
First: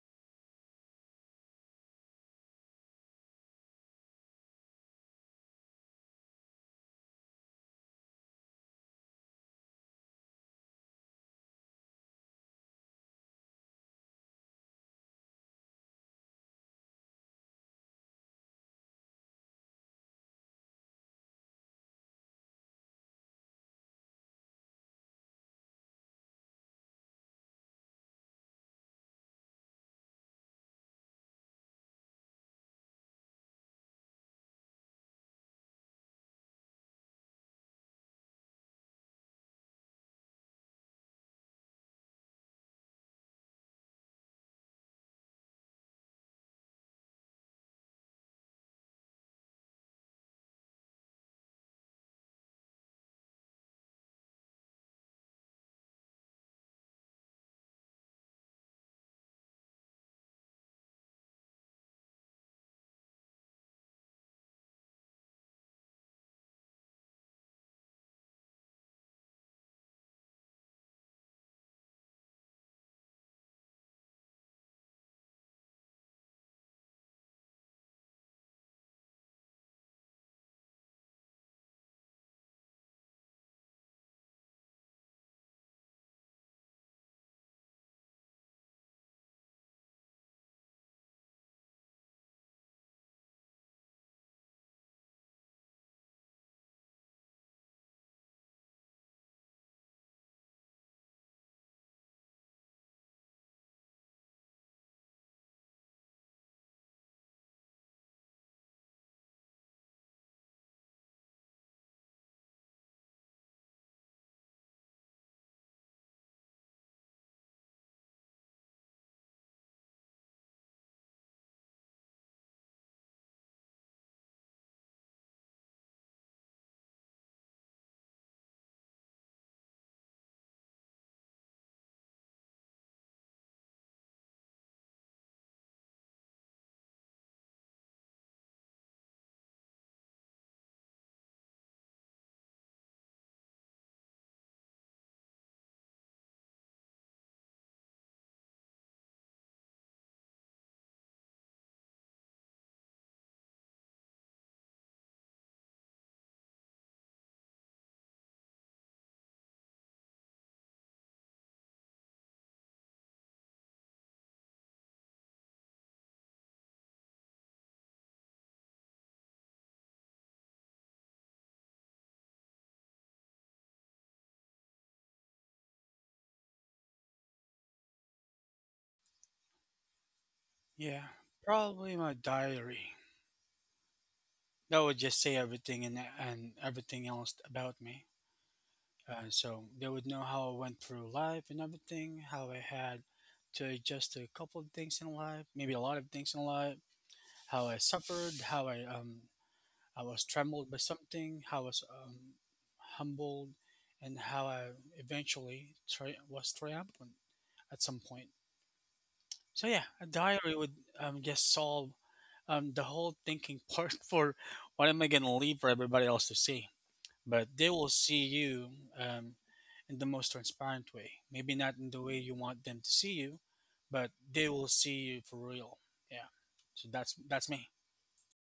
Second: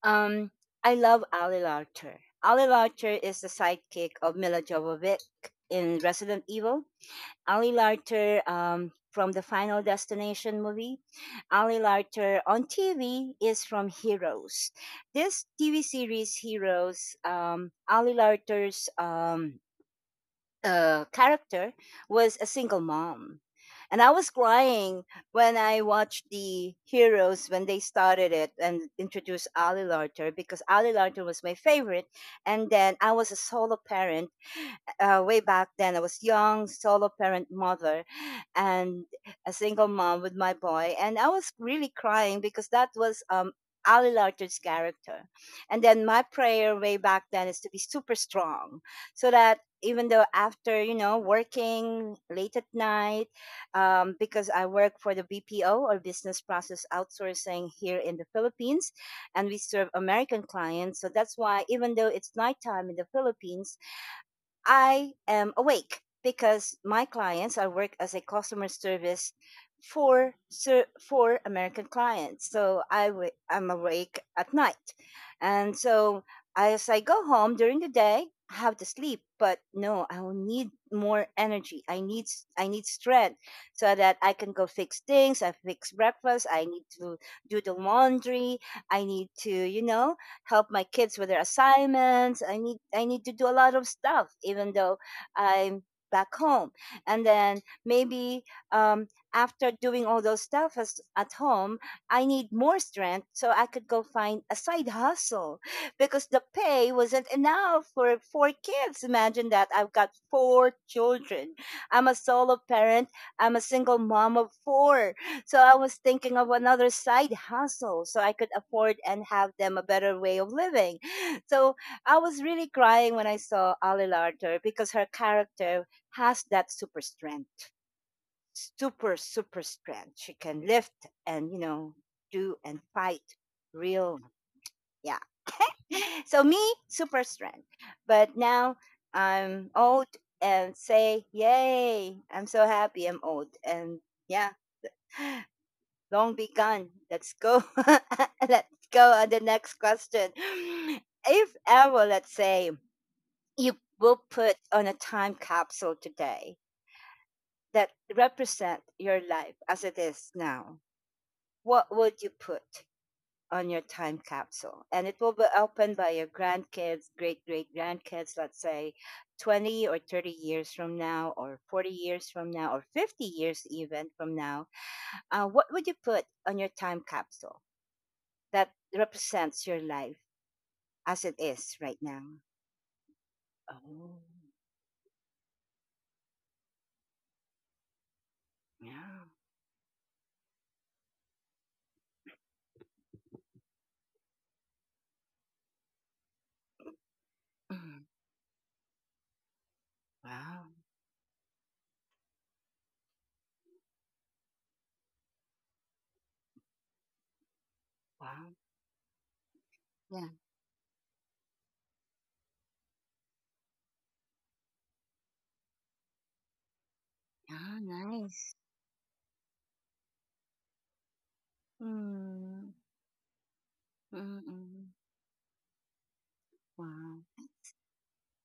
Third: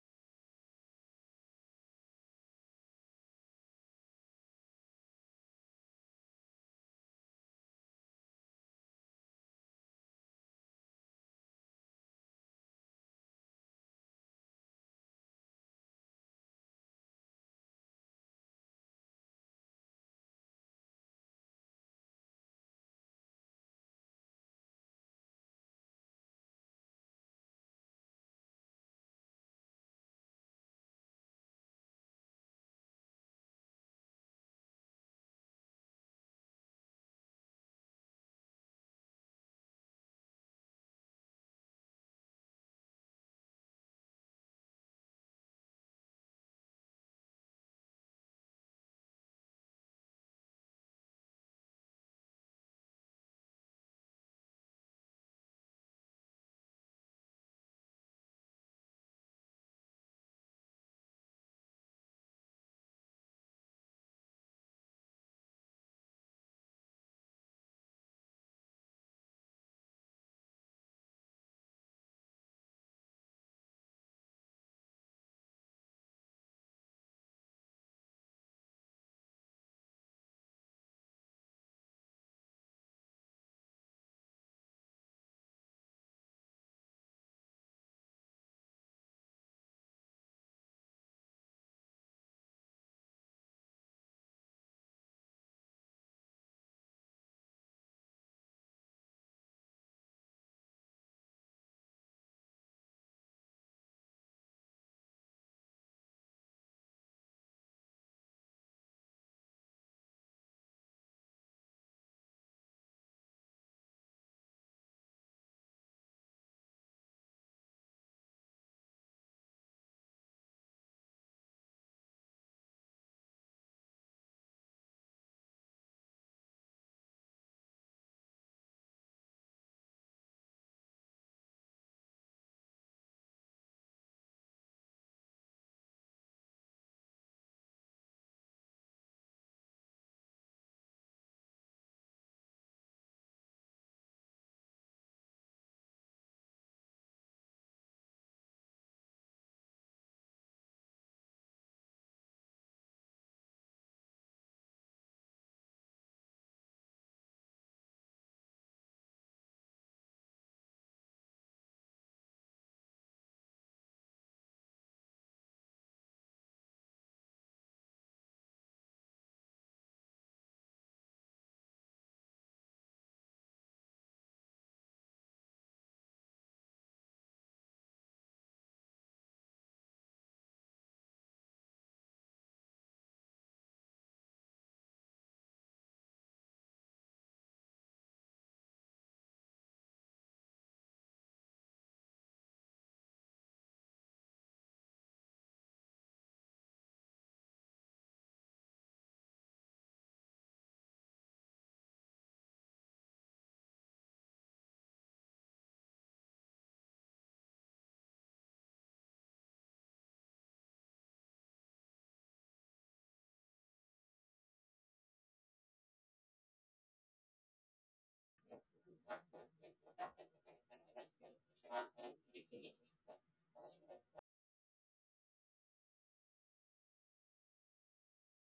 S1: um, I love Ali Larter. Ali Larter is the sidekick of Mila Jovovich in Resident Evil. Ali Larter from the Final Destination movie. Ali Larter on TV is from Heroes. This TV series, Heroes, Ali Larter's character was a single mom. And I was crying when I watched the heroes when they started it and introduced Ali Larter because Ali Larter was my favorite. And then I was a solo parent way back then, I was young, solo parent mother, and a single mom with my boy, and I was really crying because that was Ali Larter's character. And then my prayer way back then is to be super strong, so that even though after you know working late at night, because I work for the BPO or business process outsourcing here in the Philippines, and we serve American clients, so that's why even though it's nighttime in the Philippines I am awake because my clients, I work as a customer service for American clients. So I'm awake at night. And so as I go home during the day, I have to sleep, but no, I will need more energy. I need strength so that I can go fix things. I fix breakfast. I need to do the laundry. I need to, you know, help my kids with their assignments. I need to do a lot of stuff, even though I'm back home. And then maybe um, after doing all those stuff as, at home, I need more strength so I could go find a side hustle [LAUGHS] because the pay wasn't enough for four kids. Imagine that. I've got four children. I'm a solo parent. I'm a single mom of four. So I was thinking of another side hustle so I could afford and have them a better way of living. [GASPS] [LAUGHS] So I was really crying when I saw Ali Larter because her character has that super strength. Super, super strength. She can lift and, you know, do and fight real. Yeah. [GASPS] [LAUGHS] So me, super strength. But now I'm old and say, yay, I'm so happy I'm old. And yeah long be gone. Let's go. [LAUGHS] Let's go on the next question. [SIGHS] If ever, let's say, you will put on a time capsule today that represent your life as it is now, what would you put on your time capsule? And it will be opened by your grandkids, great great grandkids, let's say 20 or 30 years from now, or 40 years from now, or 50 years even from now. What would you put on your time capsule that represents your life
S2: Yeah,
S1: as it is
S2: probably
S1: right
S2: my
S1: now?
S2: diary.
S1: Oh,
S2: That would just say everything and everything else about me.
S1: yeah.
S2: So they would know how I went through life and everything, how I had to adjust to a couple of things in life, maybe a lot of things in life, how I
S1: Mm.
S2: suffered, how I was
S1: Wow.
S2: trembled by something, how I was humbled, and how I eventually was triumphant at some point.
S1: Wow.
S2: So yeah, a
S1: Yeah.
S2: diary would guess solve the whole thinking part [LAUGHS] for what am I gonna leave for everybody else to see. But they
S1: Yeah.
S2: will see
S1: Nice.
S2: you um in the most transparent way. Maybe not in the way you want
S1: Mm.
S2: them to see you, but they will
S1: Mm-mm.
S2: see you for real. Yeah. So that's
S1: Wow.
S2: that's me.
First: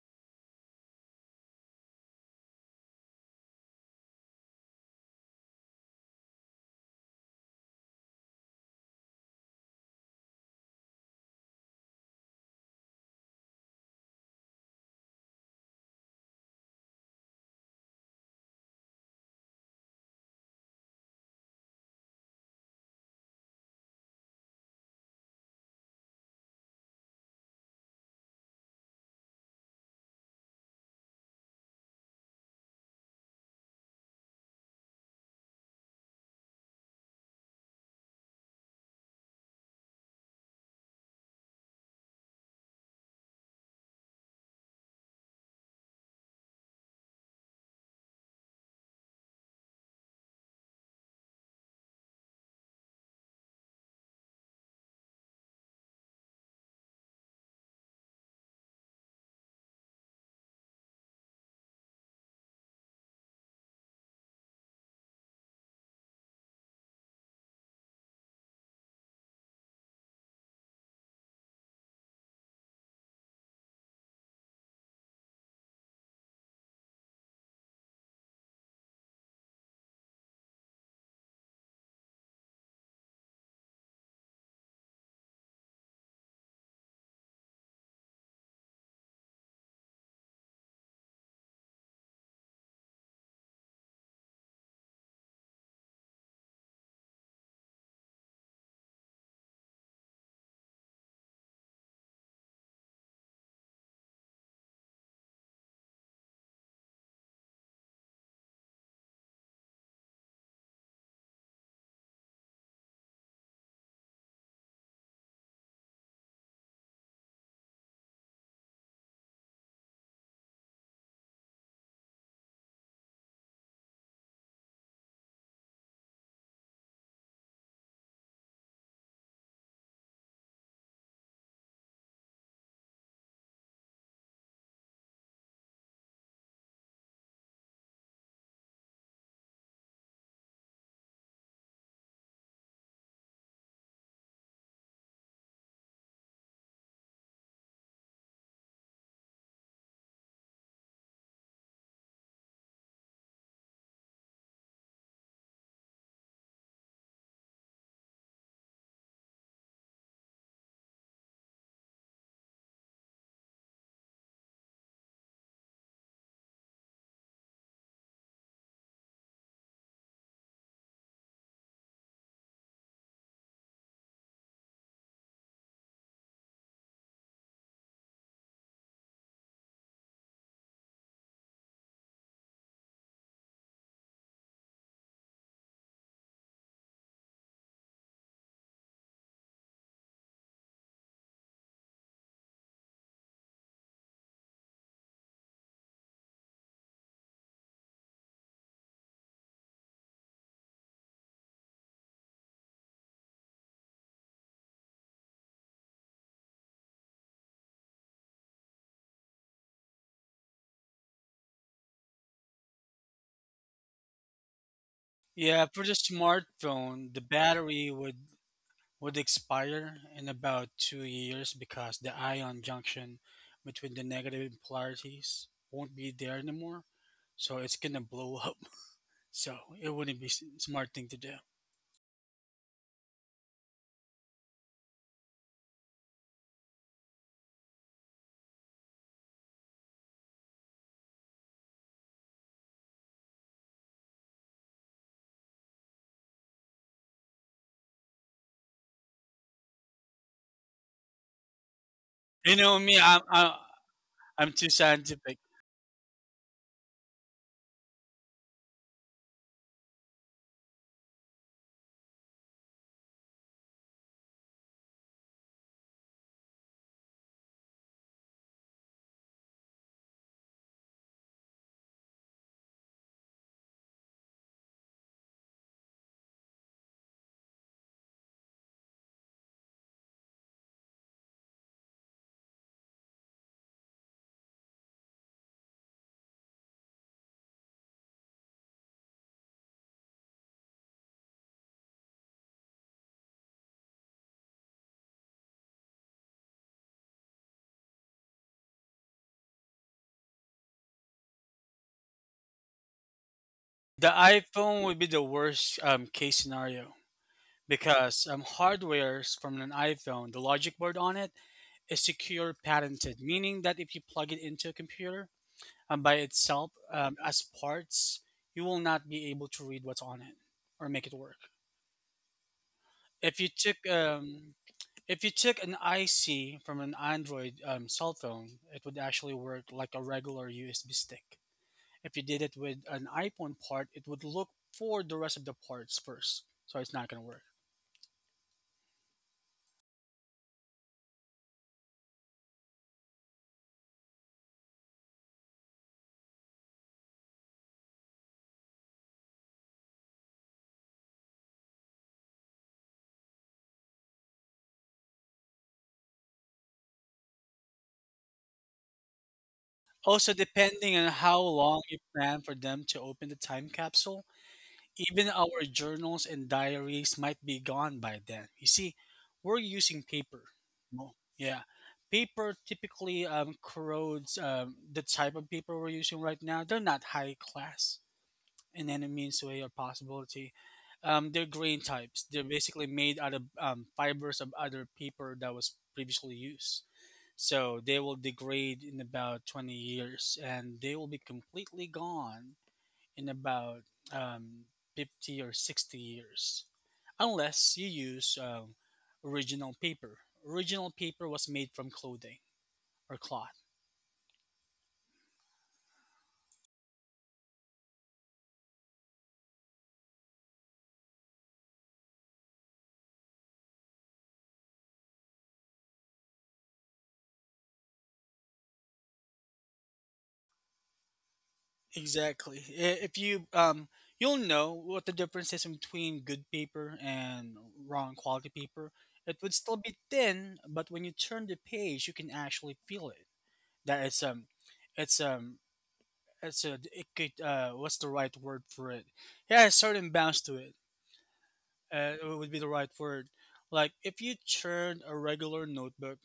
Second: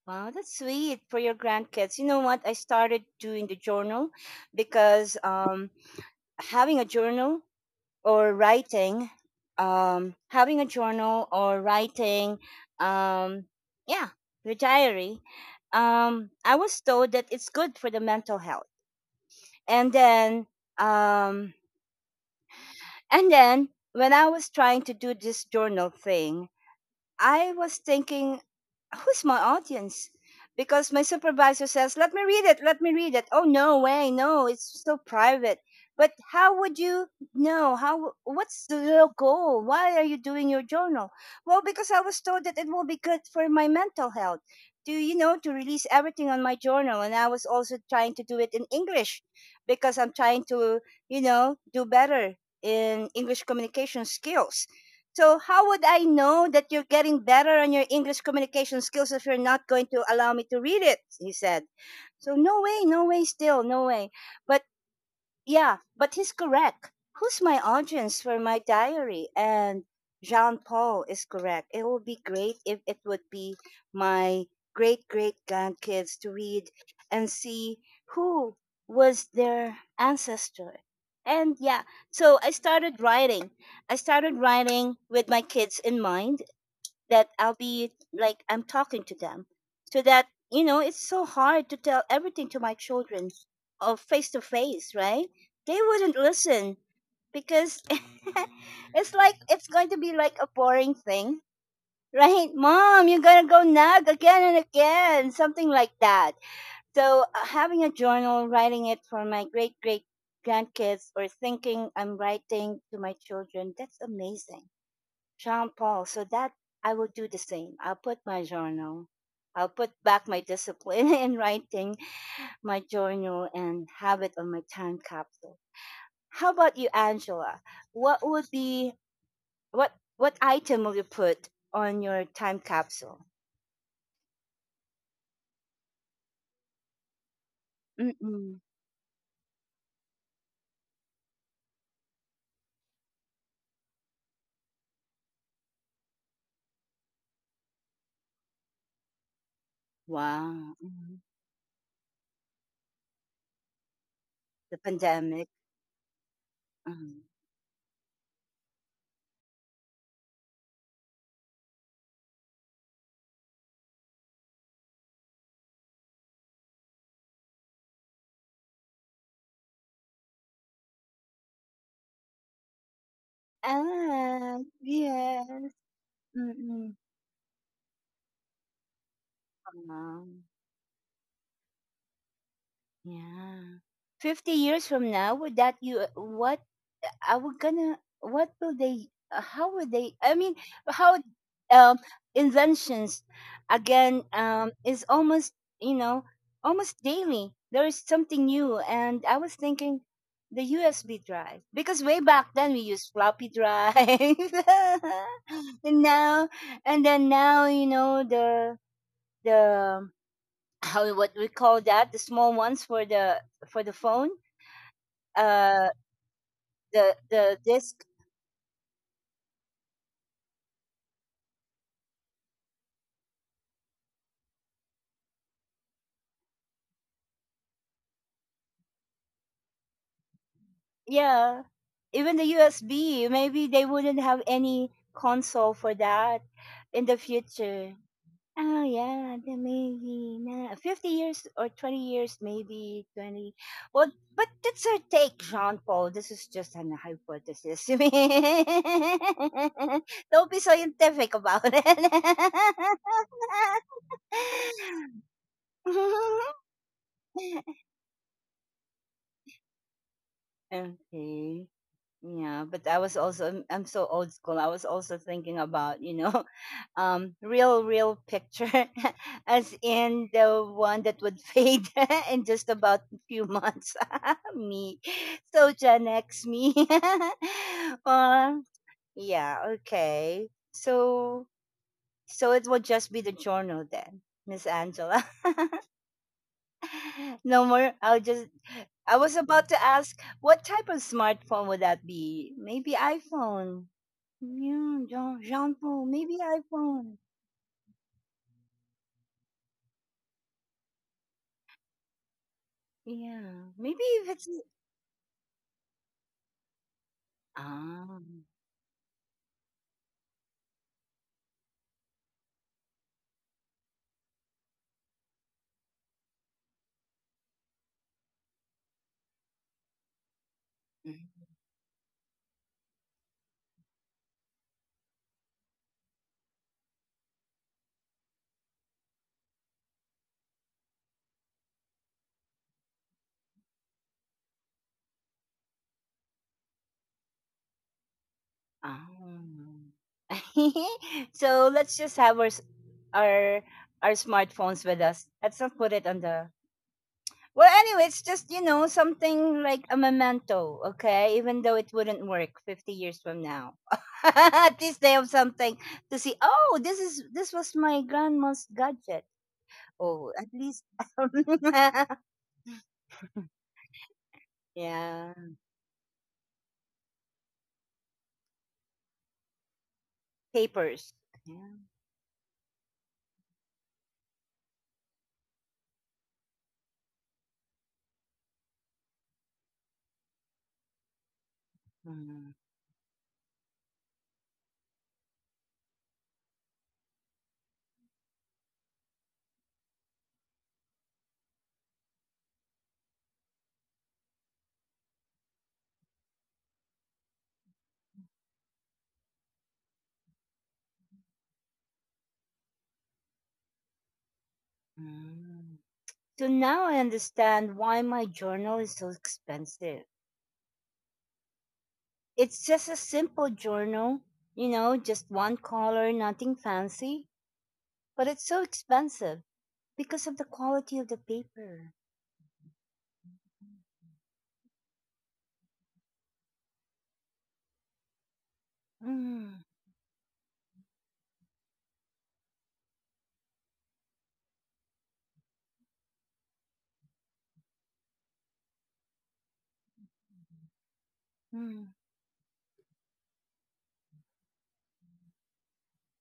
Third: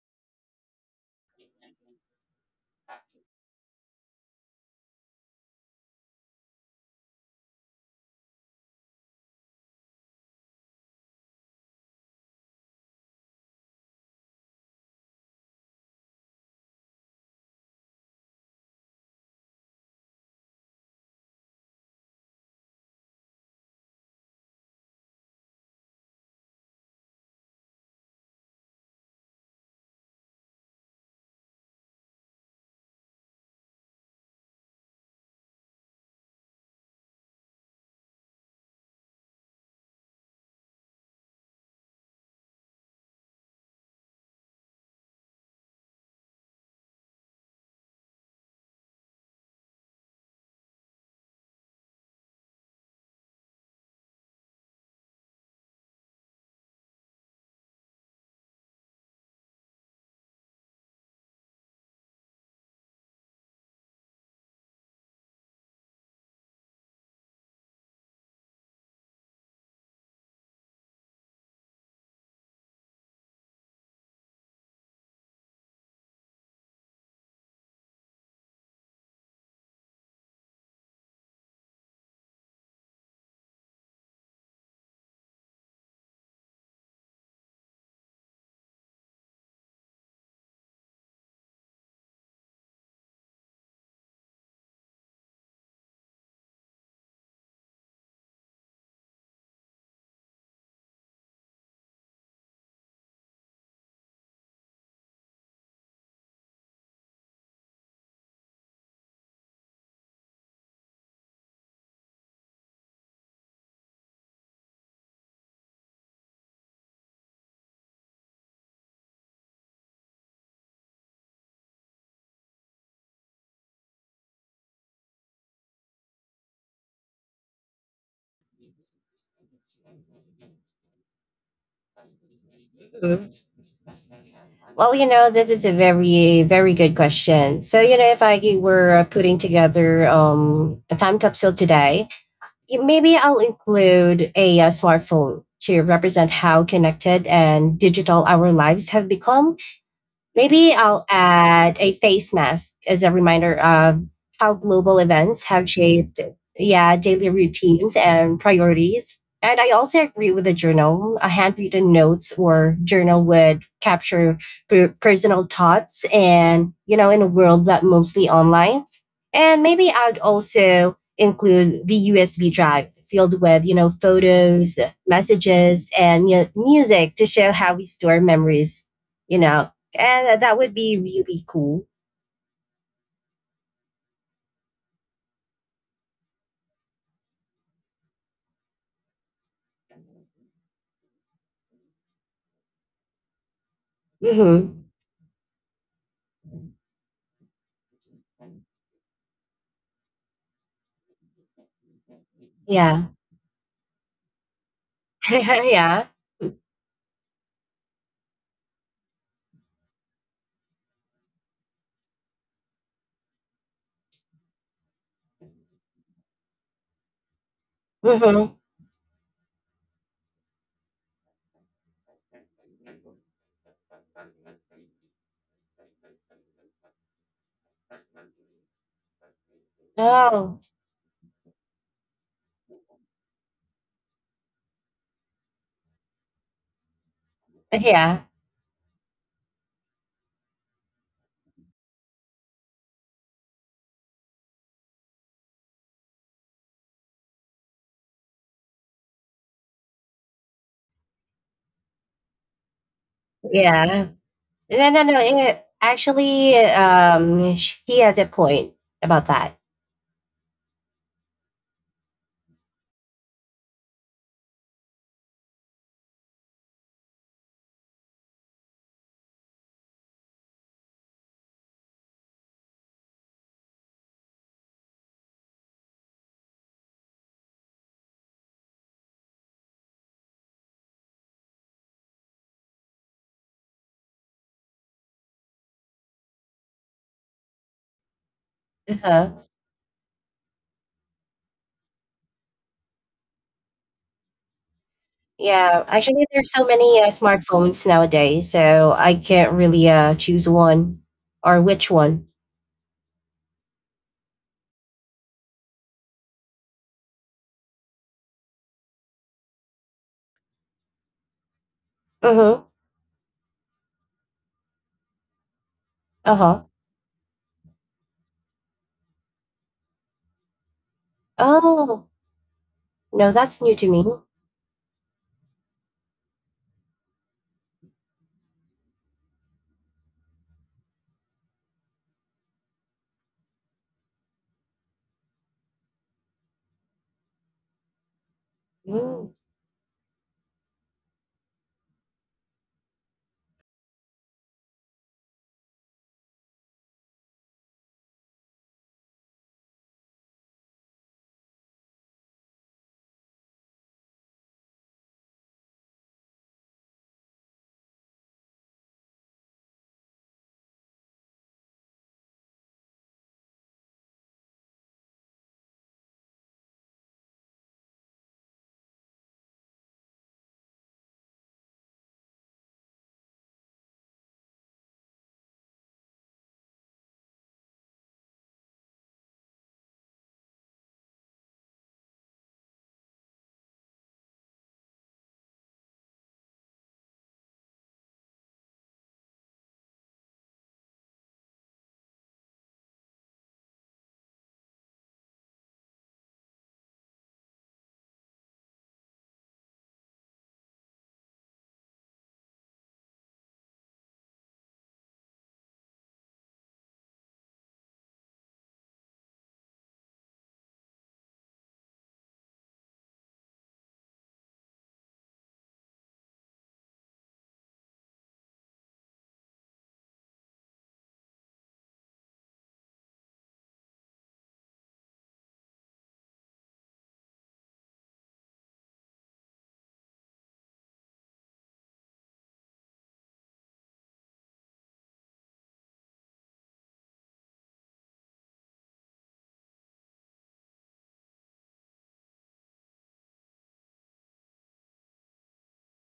S1: Wow. That's sweet for your grandkids. You know what? I started doing the journal because having a journal or writing having a journal or writing um yeah your diary, I was told that it's good for the mental health. And then um and then when I was trying to do this journal thing I was thinking, who's my audience? Because my supervisor says, let me read it, let me read it. Oh, no way, no, it's so private. But how would you know? How? What's the goal? Why are you doing your journal? Well, because I was told that it will be good for my mental health to, you know, to release everything on my journal. And I was also trying to do it in English because I'm trying to, you know, do better in English communication skills, so how would I know that you're getting better on your English communication skills if you're not going to allow me to read it? He said. So no way, no way still, no way. But yeah, but he's correct. Who's my audience for my diary? And Jean Paul is correct. It would be great if it would be my great great grandkids to read and see who was their ancestor. And yeah, so I started writing. I started writing with my kids in mind, that I'll be like I'm talking to them. So that, you know, it's so hard to tell everything to my children of face to face, right? They wouldn't listen because [LAUGHS] it's like it's going to be like a boring thing. Right, mom, you're gonna go nag again and again, something like that. So, having a journal, writing it for my great great grandkids, or thinking I'm writing to my children, that's amazing. Jean Paul. So that I will do the same. I'll put my journal. I'll put back my discipline [LAUGHS] in writing my journal and have it on my time capsule. How about you, Angela? What would be what item will you put on your time capsule?
S3: [LAUGHS] Well, you know, this is a very, very good question. So, you know, if I
S1: Mm-mm.
S3: were putting together a time capsule today, maybe I'll include a smartphone to represent how connected and digital our lives have become. Maybe
S1: Wow,
S3: I'll
S1: mm.
S3: add a face mask as a reminder of how
S1: The
S3: global events
S1: pandemic.
S3: have shaped, yeah,
S1: Mm.
S3: daily routines and priorities. And I also agree with the journal. A handwritten notes or journal would capture personal thoughts and, you know, in a world that mostly online. And maybe I'd also include the USB drive filled with, you know,
S1: Ah,
S3: photos,
S1: yeah.
S3: messages, and you know,
S1: Mm-mm.
S3: music to show how we store memories, you know,
S1: Wow.
S3: and that would be really cool.
S1: Yeah. 50 years from now would that you, what I would gonna what will they, how would they, I mean, how, um inventions, again,
S3: Mm-hmm.
S1: is almost, you know almost daily there is something new. And I was thinking the USB drive, because way back then we
S3: Yeah.
S1: used floppy drive [LAUGHS] and
S3: [LAUGHS] Yeah.
S1: now. And then now, you know, the how, what we call that, the small ones for the phone,
S2: Yeah, for
S1: uh
S2: the smartphone,
S1: the
S2: the
S1: the
S2: battery
S1: disk.
S2: would
S3: Mm-hmm.
S2: would expire in about 2 years because the ion junction between the negative polarities won't be there anymore. So it's gonna blow up. [LAUGHS] So it wouldn't be
S3: Oh,
S2: smart thing to do.
S1: Yeah, even the USB maybe they wouldn't have any console for that in the future.
S3: yeah,
S1: Oh yeah, the maybe, nah, 50 years or 20 years, maybe 20. Well, but that's our take, Jean Paul. This is just an hypothesis. [LAUGHS] Don't be scientific about it.
S2: You know me,
S3: yeah.
S2: I'm too
S3: No, no, no.
S2: scientific.
S3: Actually,
S1: [LAUGHS]
S3: he has a point about that.
S1: Okay. Yeah, but I was also I'm so old school. I was also thinking about, you know, [LAUGHS] real picture. [LAUGHS] As in the one that would fade [LAUGHS] in just about a few months. [LAUGHS] Me. So Gen X me. [LAUGHS] uh, yeah, okay. So it will just be the journal then, Miss Angela. [LAUGHS] No more. I'll just. I was about
S3: Uh-huh.
S1: to ask, what type of smartphone would that be? Maybe iPhone. Yeah, Jean, jambon,
S3: Yeah,
S1: maybe
S3: actually, there's so
S1: iPhone.
S3: many smartphones nowadays, so I can't really choose one or which one.
S1: Yeah, maybe
S2: The
S1: if it's.
S2: iPhone would be the worst case scenario
S1: Ah.
S2: because hardware's from an iPhone, the logic board on it is
S3: Uh
S2: secure
S3: huh.
S2: patented, meaning that if you plug it into a computer, by
S3: Uh
S2: itself
S3: huh.
S2: as parts, you will not be able to read what's on it or make it work.
S1: Mm.
S3: Oh,
S2: If
S3: no,
S2: you
S3: that's
S2: took
S3: new to me.
S2: an IC from an Android cell phone, it would actually work like a regular USB stick. If you did it with an iPhone part, it would look for the rest of the parts first, so it's not going to work.
S3: Mm.
S1: Ah. [LAUGHS] So let's just have our our smartphones with us. Let's not put it on the. Well, anyway, it's just, something like a memento, okay? Even though it wouldn't work 50 years from now, [LAUGHS] at least they have something to see. Oh, this was my grandma's gadget.
S2: Also,
S1: Oh, at least.
S2: depending on how long you
S1: [LAUGHS]
S2: plan for them to open the time capsule, even
S1: Yeah.
S2: our journals and diaries might be gone by then. You see, we're using paper.
S1: Papers.
S2: No.
S1: Yeah.
S2: Yeah. Paper typically corrodes the type of paper we're using right now. They're not high class in any means, way, or possibility. They're grain types. They're
S1: Mm,
S2: basically made out of fibers of other paper that was previously used. So they will degrade in about 20 years and they will be completely gone in about um, 50 or 60 years, unless you use original paper. Original paper was made from clothing or cloth.
S1: mm. So now I understand why my journal is so expensive. It's just a simple journal, you know, just one color, nothing fancy, but it's so expensive because of the quality of the paper.
S2: Exactly. If you you'll know what the difference is between good paper and wrong quality paper. It would
S1: Mm,
S2: still be thin, but when you turn the page, you can actually feel it. That it's um, it's a it could what's the right word for it? Yeah, a certain bounce to it.
S1: mm,
S2: Would be the right word. Like if you churn a regular notebook,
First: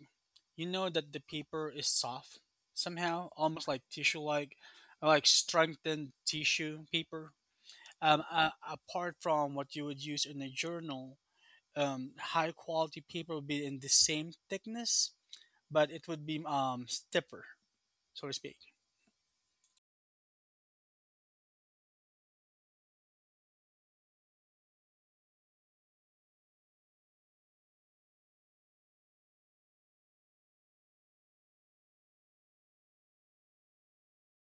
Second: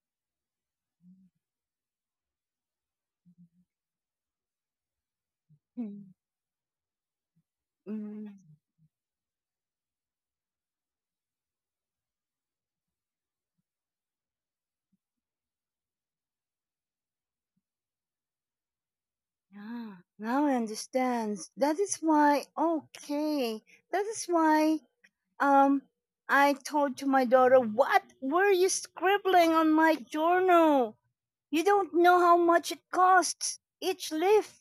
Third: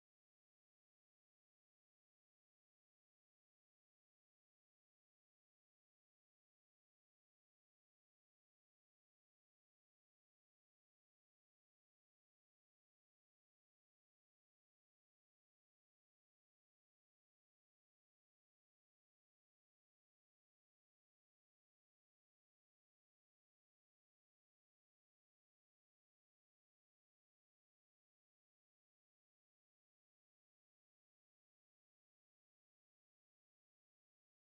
S2: you know that the paper is soft somehow, almost like tissue, like
S1: mm,
S2: strengthened tissue paper.
S1: mm.
S2: Apart from what you would use in a journal, high quality paper would be in the same thickness, but it would be stiffer, so to speak. [LAUGHS]
S1: Yeah, now I understand. That is why, okay, that is why. Um, I told to my daughter, what were you scribbling on my journal? You don't know how much it costs, each leaf.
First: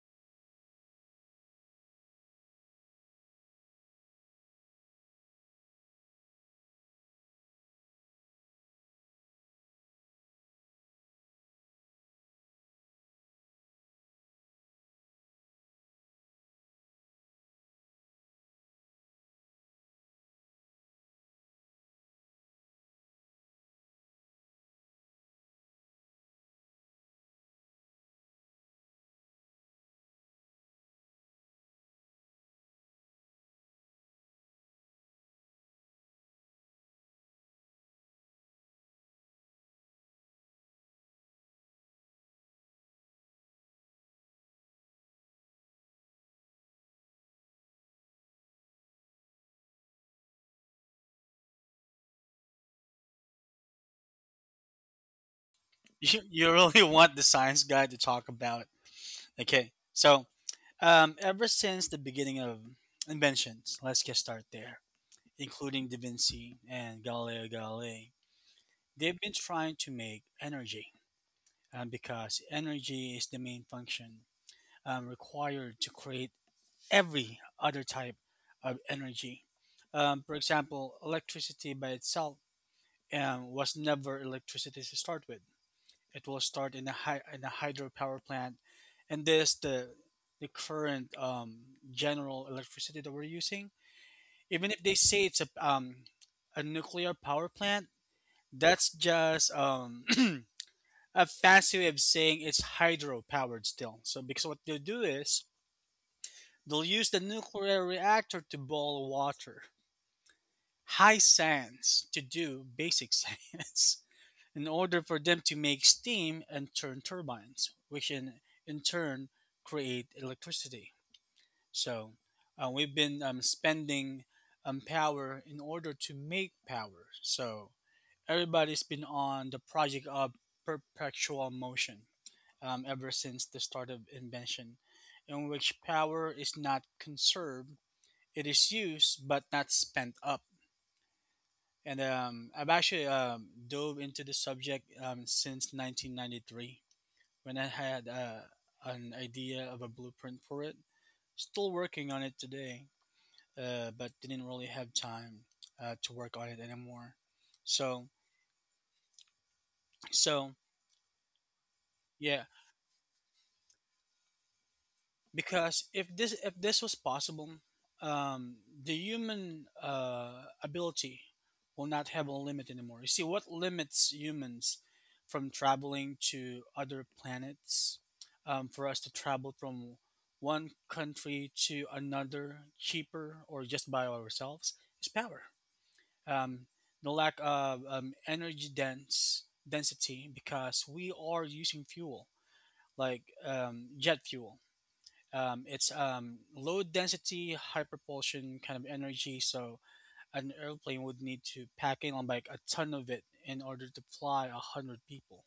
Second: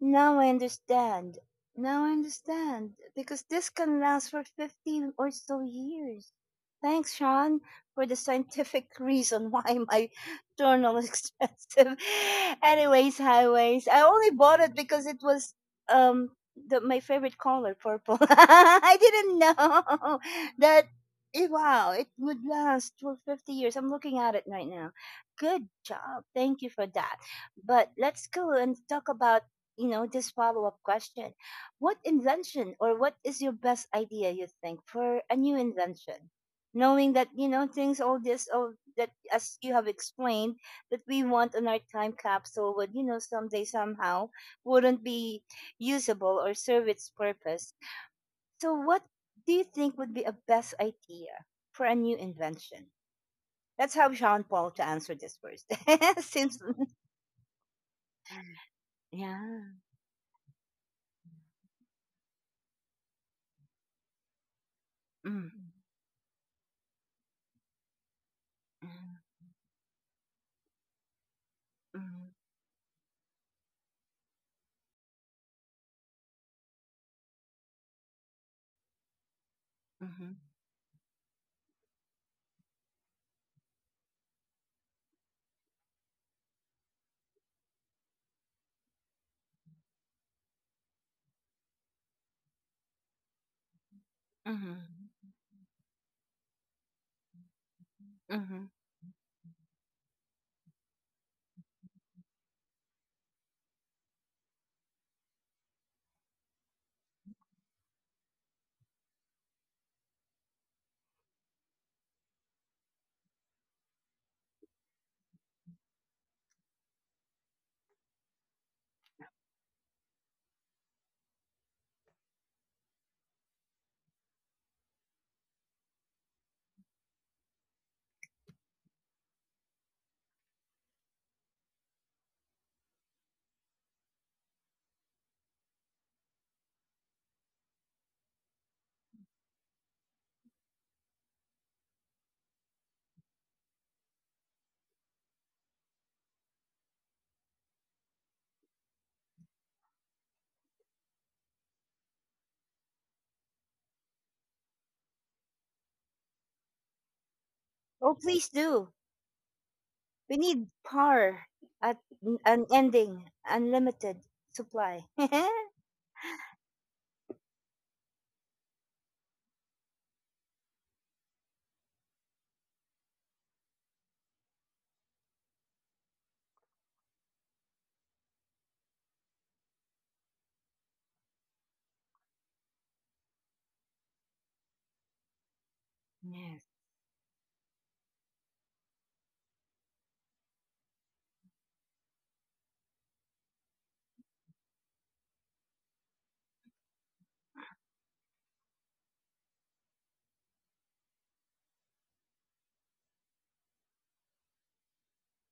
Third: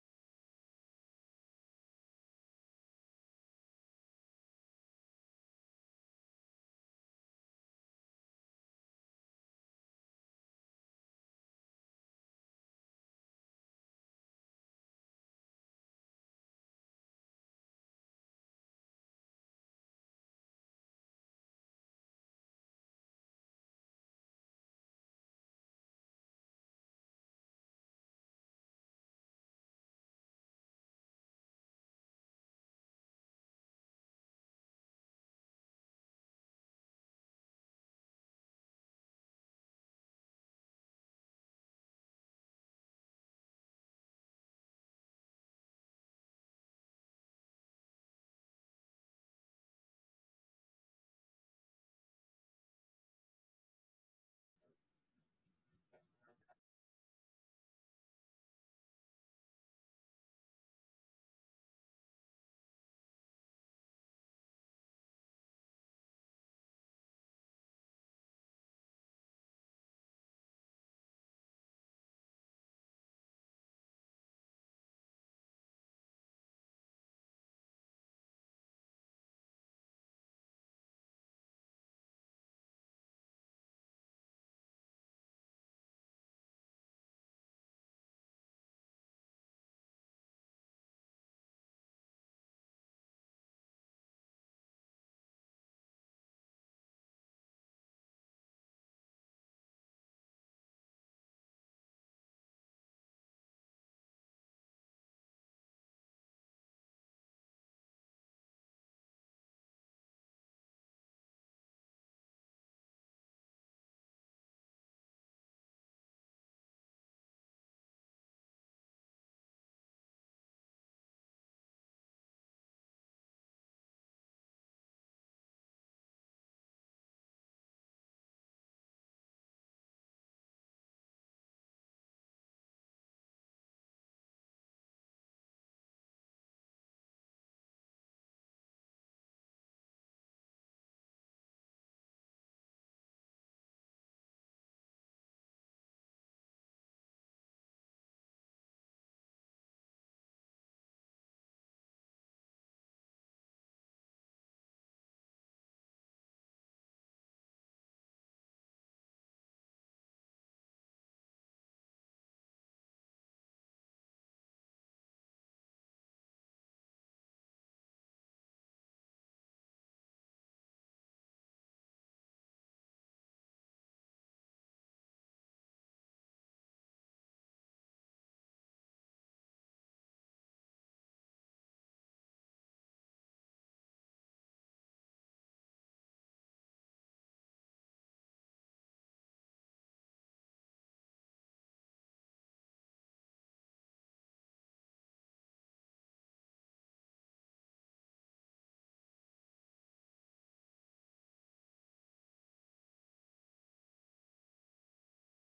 S1: Now I understand. Now I understand. Because this can last for 15 or so years. Thanks, Sean, for the scientific [LAUGHS] reason why my [LAUGHS] journal is expensive. [LAUGHS] Anyways, highways. I only bought it because it was um my favorite color, purple. [LAUGHS] I didn't know [LAUGHS] that. Wow, it would last for 50 years. I'm looking at it right now. Good job. Thank you for that. But let's go and talk about, you know, this follow up question. What invention or what is your best idea you think for a new invention? Knowing that, you know, things all this all that as you have explained that we want on our time capsule would, you know, someday somehow wouldn't be usable or serve its purpose. So what do you think would be a best idea for a new invention? Let's have Jean Paul to answer this first.
S2: You,
S1: [LAUGHS]
S2: you
S1: Since.
S2: really want the science guy to talk about.
S1: Yeah.
S2: Okay, so ever since the beginning of inventions, let's get start there,
S1: Mm.
S2: including Da Vinci and Galileo Galilei,
S1: Mm.
S2: they've been trying to make energy
S1: Mm.
S2: because energy is the main function required to create every other type of energy. For
S1: Mhm.
S2: example, electricity by itself was never electricity to start with. It will start in in a hydropower plant, and this the current general electricity that we're using. Even if they
S1: Mhm.
S2: say it's a nuclear power plant,
S1: Mhm.
S2: that's just [CLEARS THROAT] a fancy way of saying it's hydro powered still. So because what they'll do is they'll use the nuclear reactor to boil water. High science to do basic [LAUGHS] science. In order for them to make steam and turn turbines, which in turn create electricity. So we've been spending power in order to make power. So everybody's been on the project of perpetual motion ever since the start of invention, in which power is not conserved, it is used but not spent up. And I've actually dove into the subject since 1993 when I had an idea of a blueprint for it. Still working on it today, but didn't really have time to work on it anymore. So,
S1: Oh, please do. We
S2: so
S1: need at
S2: yeah.
S1: an ending, unlimited supply. [LAUGHS]
S2: Because if this was possible, um, the human ability will not have a limit anymore. You see, what limits humans from traveling to other planets, for us to travel from one country to another cheaper or just by ourselves, is power.
S1: Yes.
S2: Um, the lack of energy dense density because we are using fuel like jet fuel it's low density, high propulsion kind of energy. So an airplane would need to pack in on like a ton of it in order to fly 100 people.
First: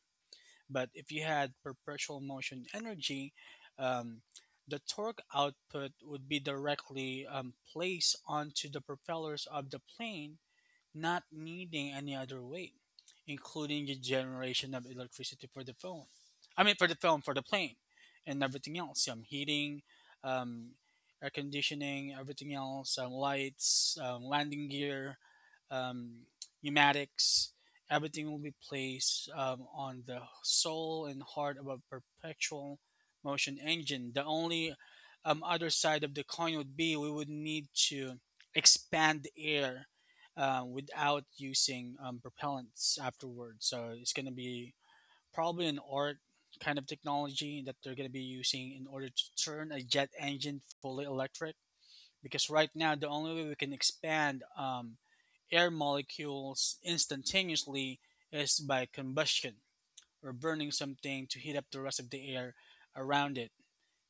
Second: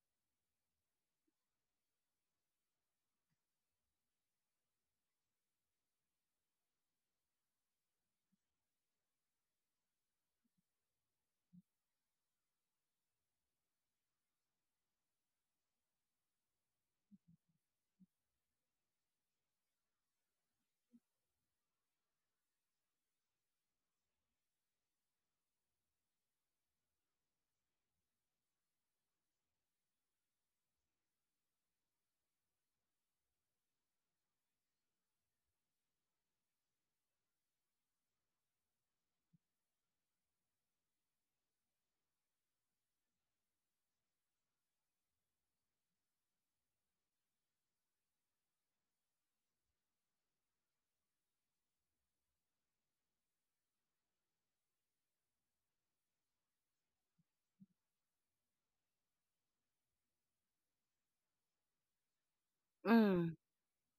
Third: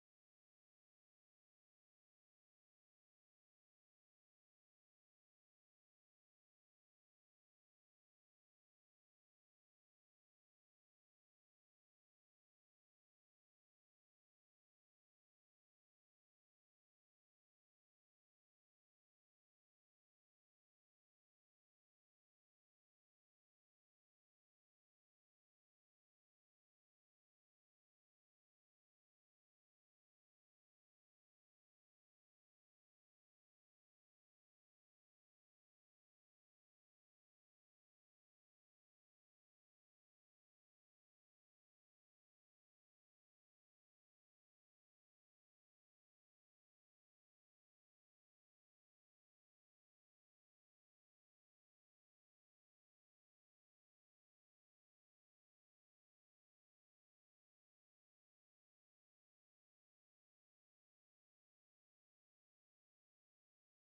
S2: But if you had perpetual motion energy, um, the torque output would be directly placed onto the propellers of the plane, not needing any other way, including the generation of electricity for the phone. I mean, for the phone, for the plane, and everything else. Heating, um, air conditioning, everything else, lights, landing gear, um, pneumatics. Everything will be placed on the soul and heart of a perpetual motion engine. The only other side of the coin would be we would need to expand the air without using propellants afterwards. So it's going to be probably an art kind of technology that they're going to be using in order to turn a jet engine fully electric. Because right now, the only way we can expand air molecules instantaneously is by combustion or burning something to heat up the rest of the air around
S1: Mm.
S2: it.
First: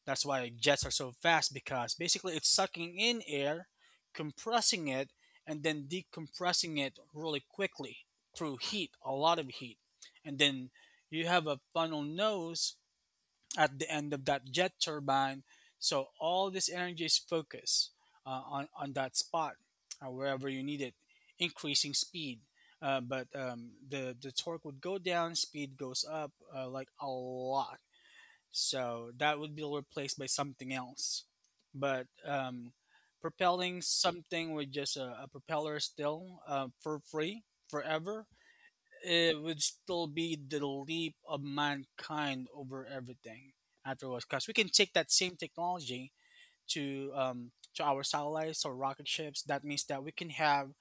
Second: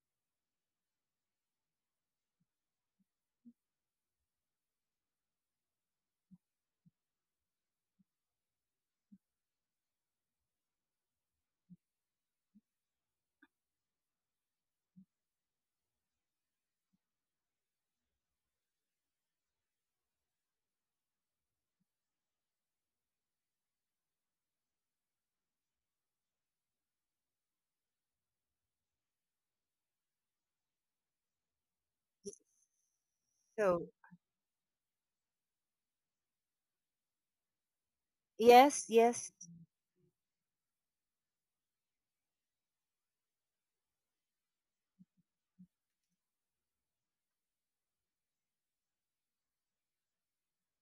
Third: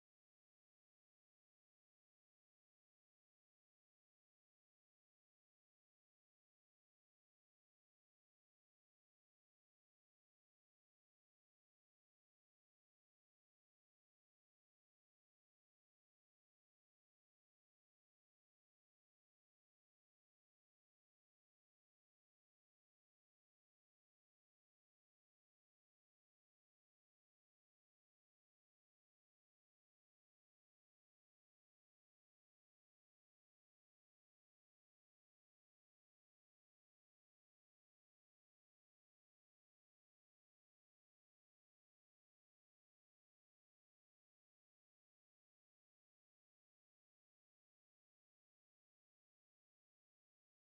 S2: That's why jets are so fast, because basically it's sucking in air, compressing it, and then decompressing it really quickly through heat, a lot of heat. And then you have a funnel nose at the end of that jet turbine. So all this energy is focused on that spot, wherever you need it, increasing speed. But the torque would go down, speed goes up like a lot, so that would be replaced by something else. But propelling
S1: So,
S2: something with just a propeller still for free forever,
S1: yes, yes.
S2: it would still be the leap of mankind over everything afterwards. Because we can take that same technology to to our satellites or rocket ships. That means that we can have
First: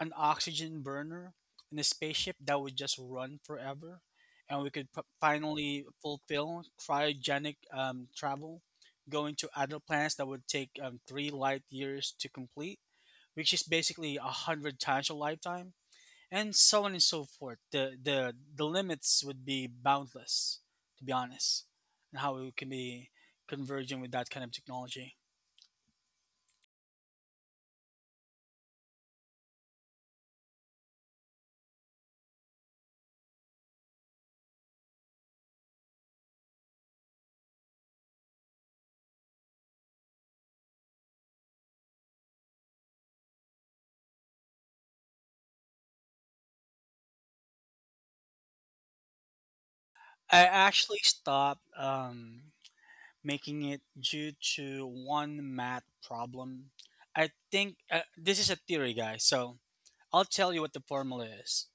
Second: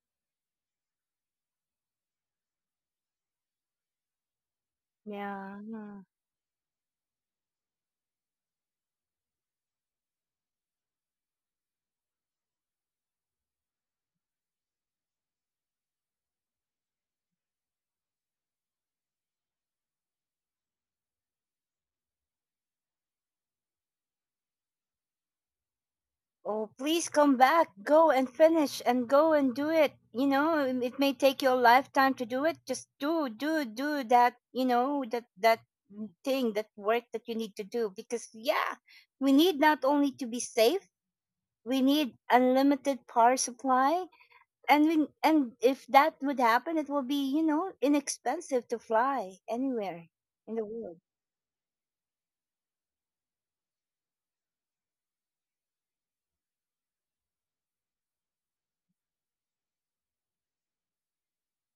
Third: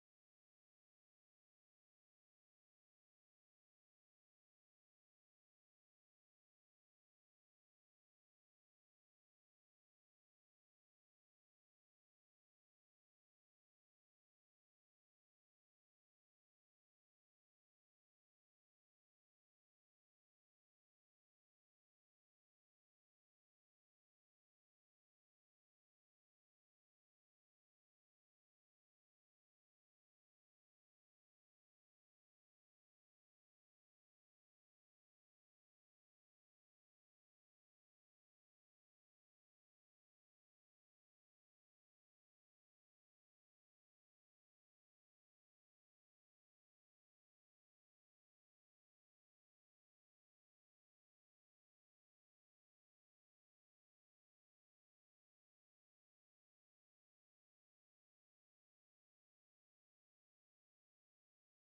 S2: an oxygen burner in a spaceship that would just run forever, and we could
S1: Yeah.
S2: finally
S1: Yeah.
S2: fulfill cryogenic travel, going to other planets that would take 3 light years to complete, which is basically 100 times your lifetime, and so on and so forth. The limits would be boundless, to be honest, and how we can be converging with that kind of technology.
S1: Oh, please come back. Go and finish and go and do it. You know, it may take your lifetime to do it. Just do, do, do that, you know, that thing, that work that you need to do. Because, yeah, we need not only to be safe, we need unlimited power supply. And if that would happen, it will be, inexpensive to fly anywhere
S2: I
S1: in the world.
S2: actually stopped making it due to one math problem. I think this is a theory, guys. So I'll tell you what the formula is.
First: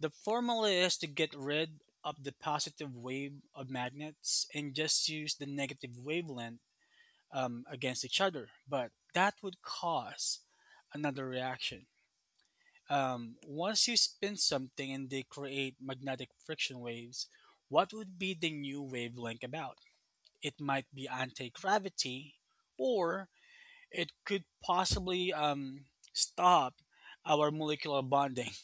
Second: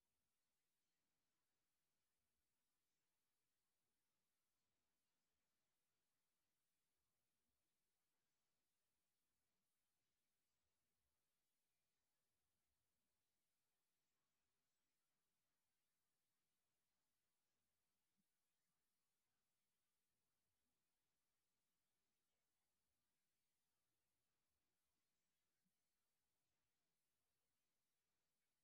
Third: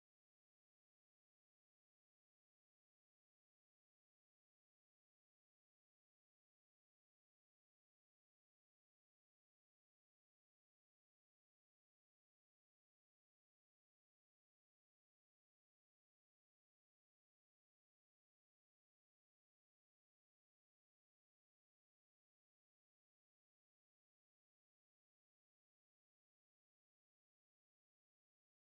S2: The formula is to get rid of the positive wave of magnets and just use the negative wavelength against each other. But that would cause another reaction. Once you spin something and they create magnetic friction waves, what would be the new wavelength about? It might be anti gravity, or it could possibly stop our molecular bonding. [LAUGHS]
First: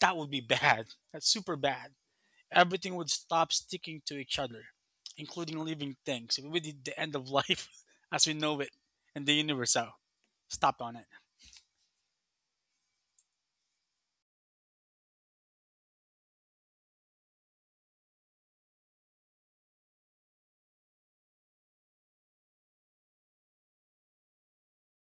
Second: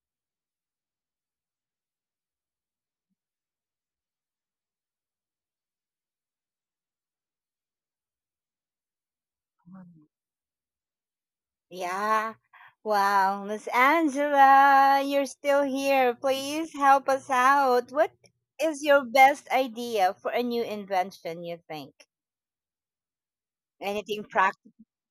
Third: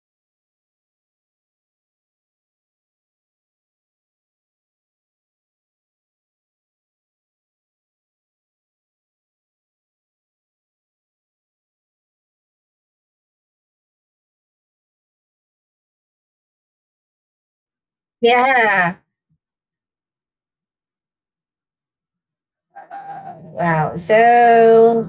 S2: That would be bad. That's super bad. Everything would stop sticking to each other, including living things. It would be the end of life [LAUGHS] as we know it, and the universe out.
S1: Mm.
S2: Stop on it.
S1: Yeah, wow, Miss Angela, you're still here. Please help us out. What is
S3: Yeah.
S1: your best idea for a new invention you think?
S3: Wow.
S1: Anything practical?
S3: So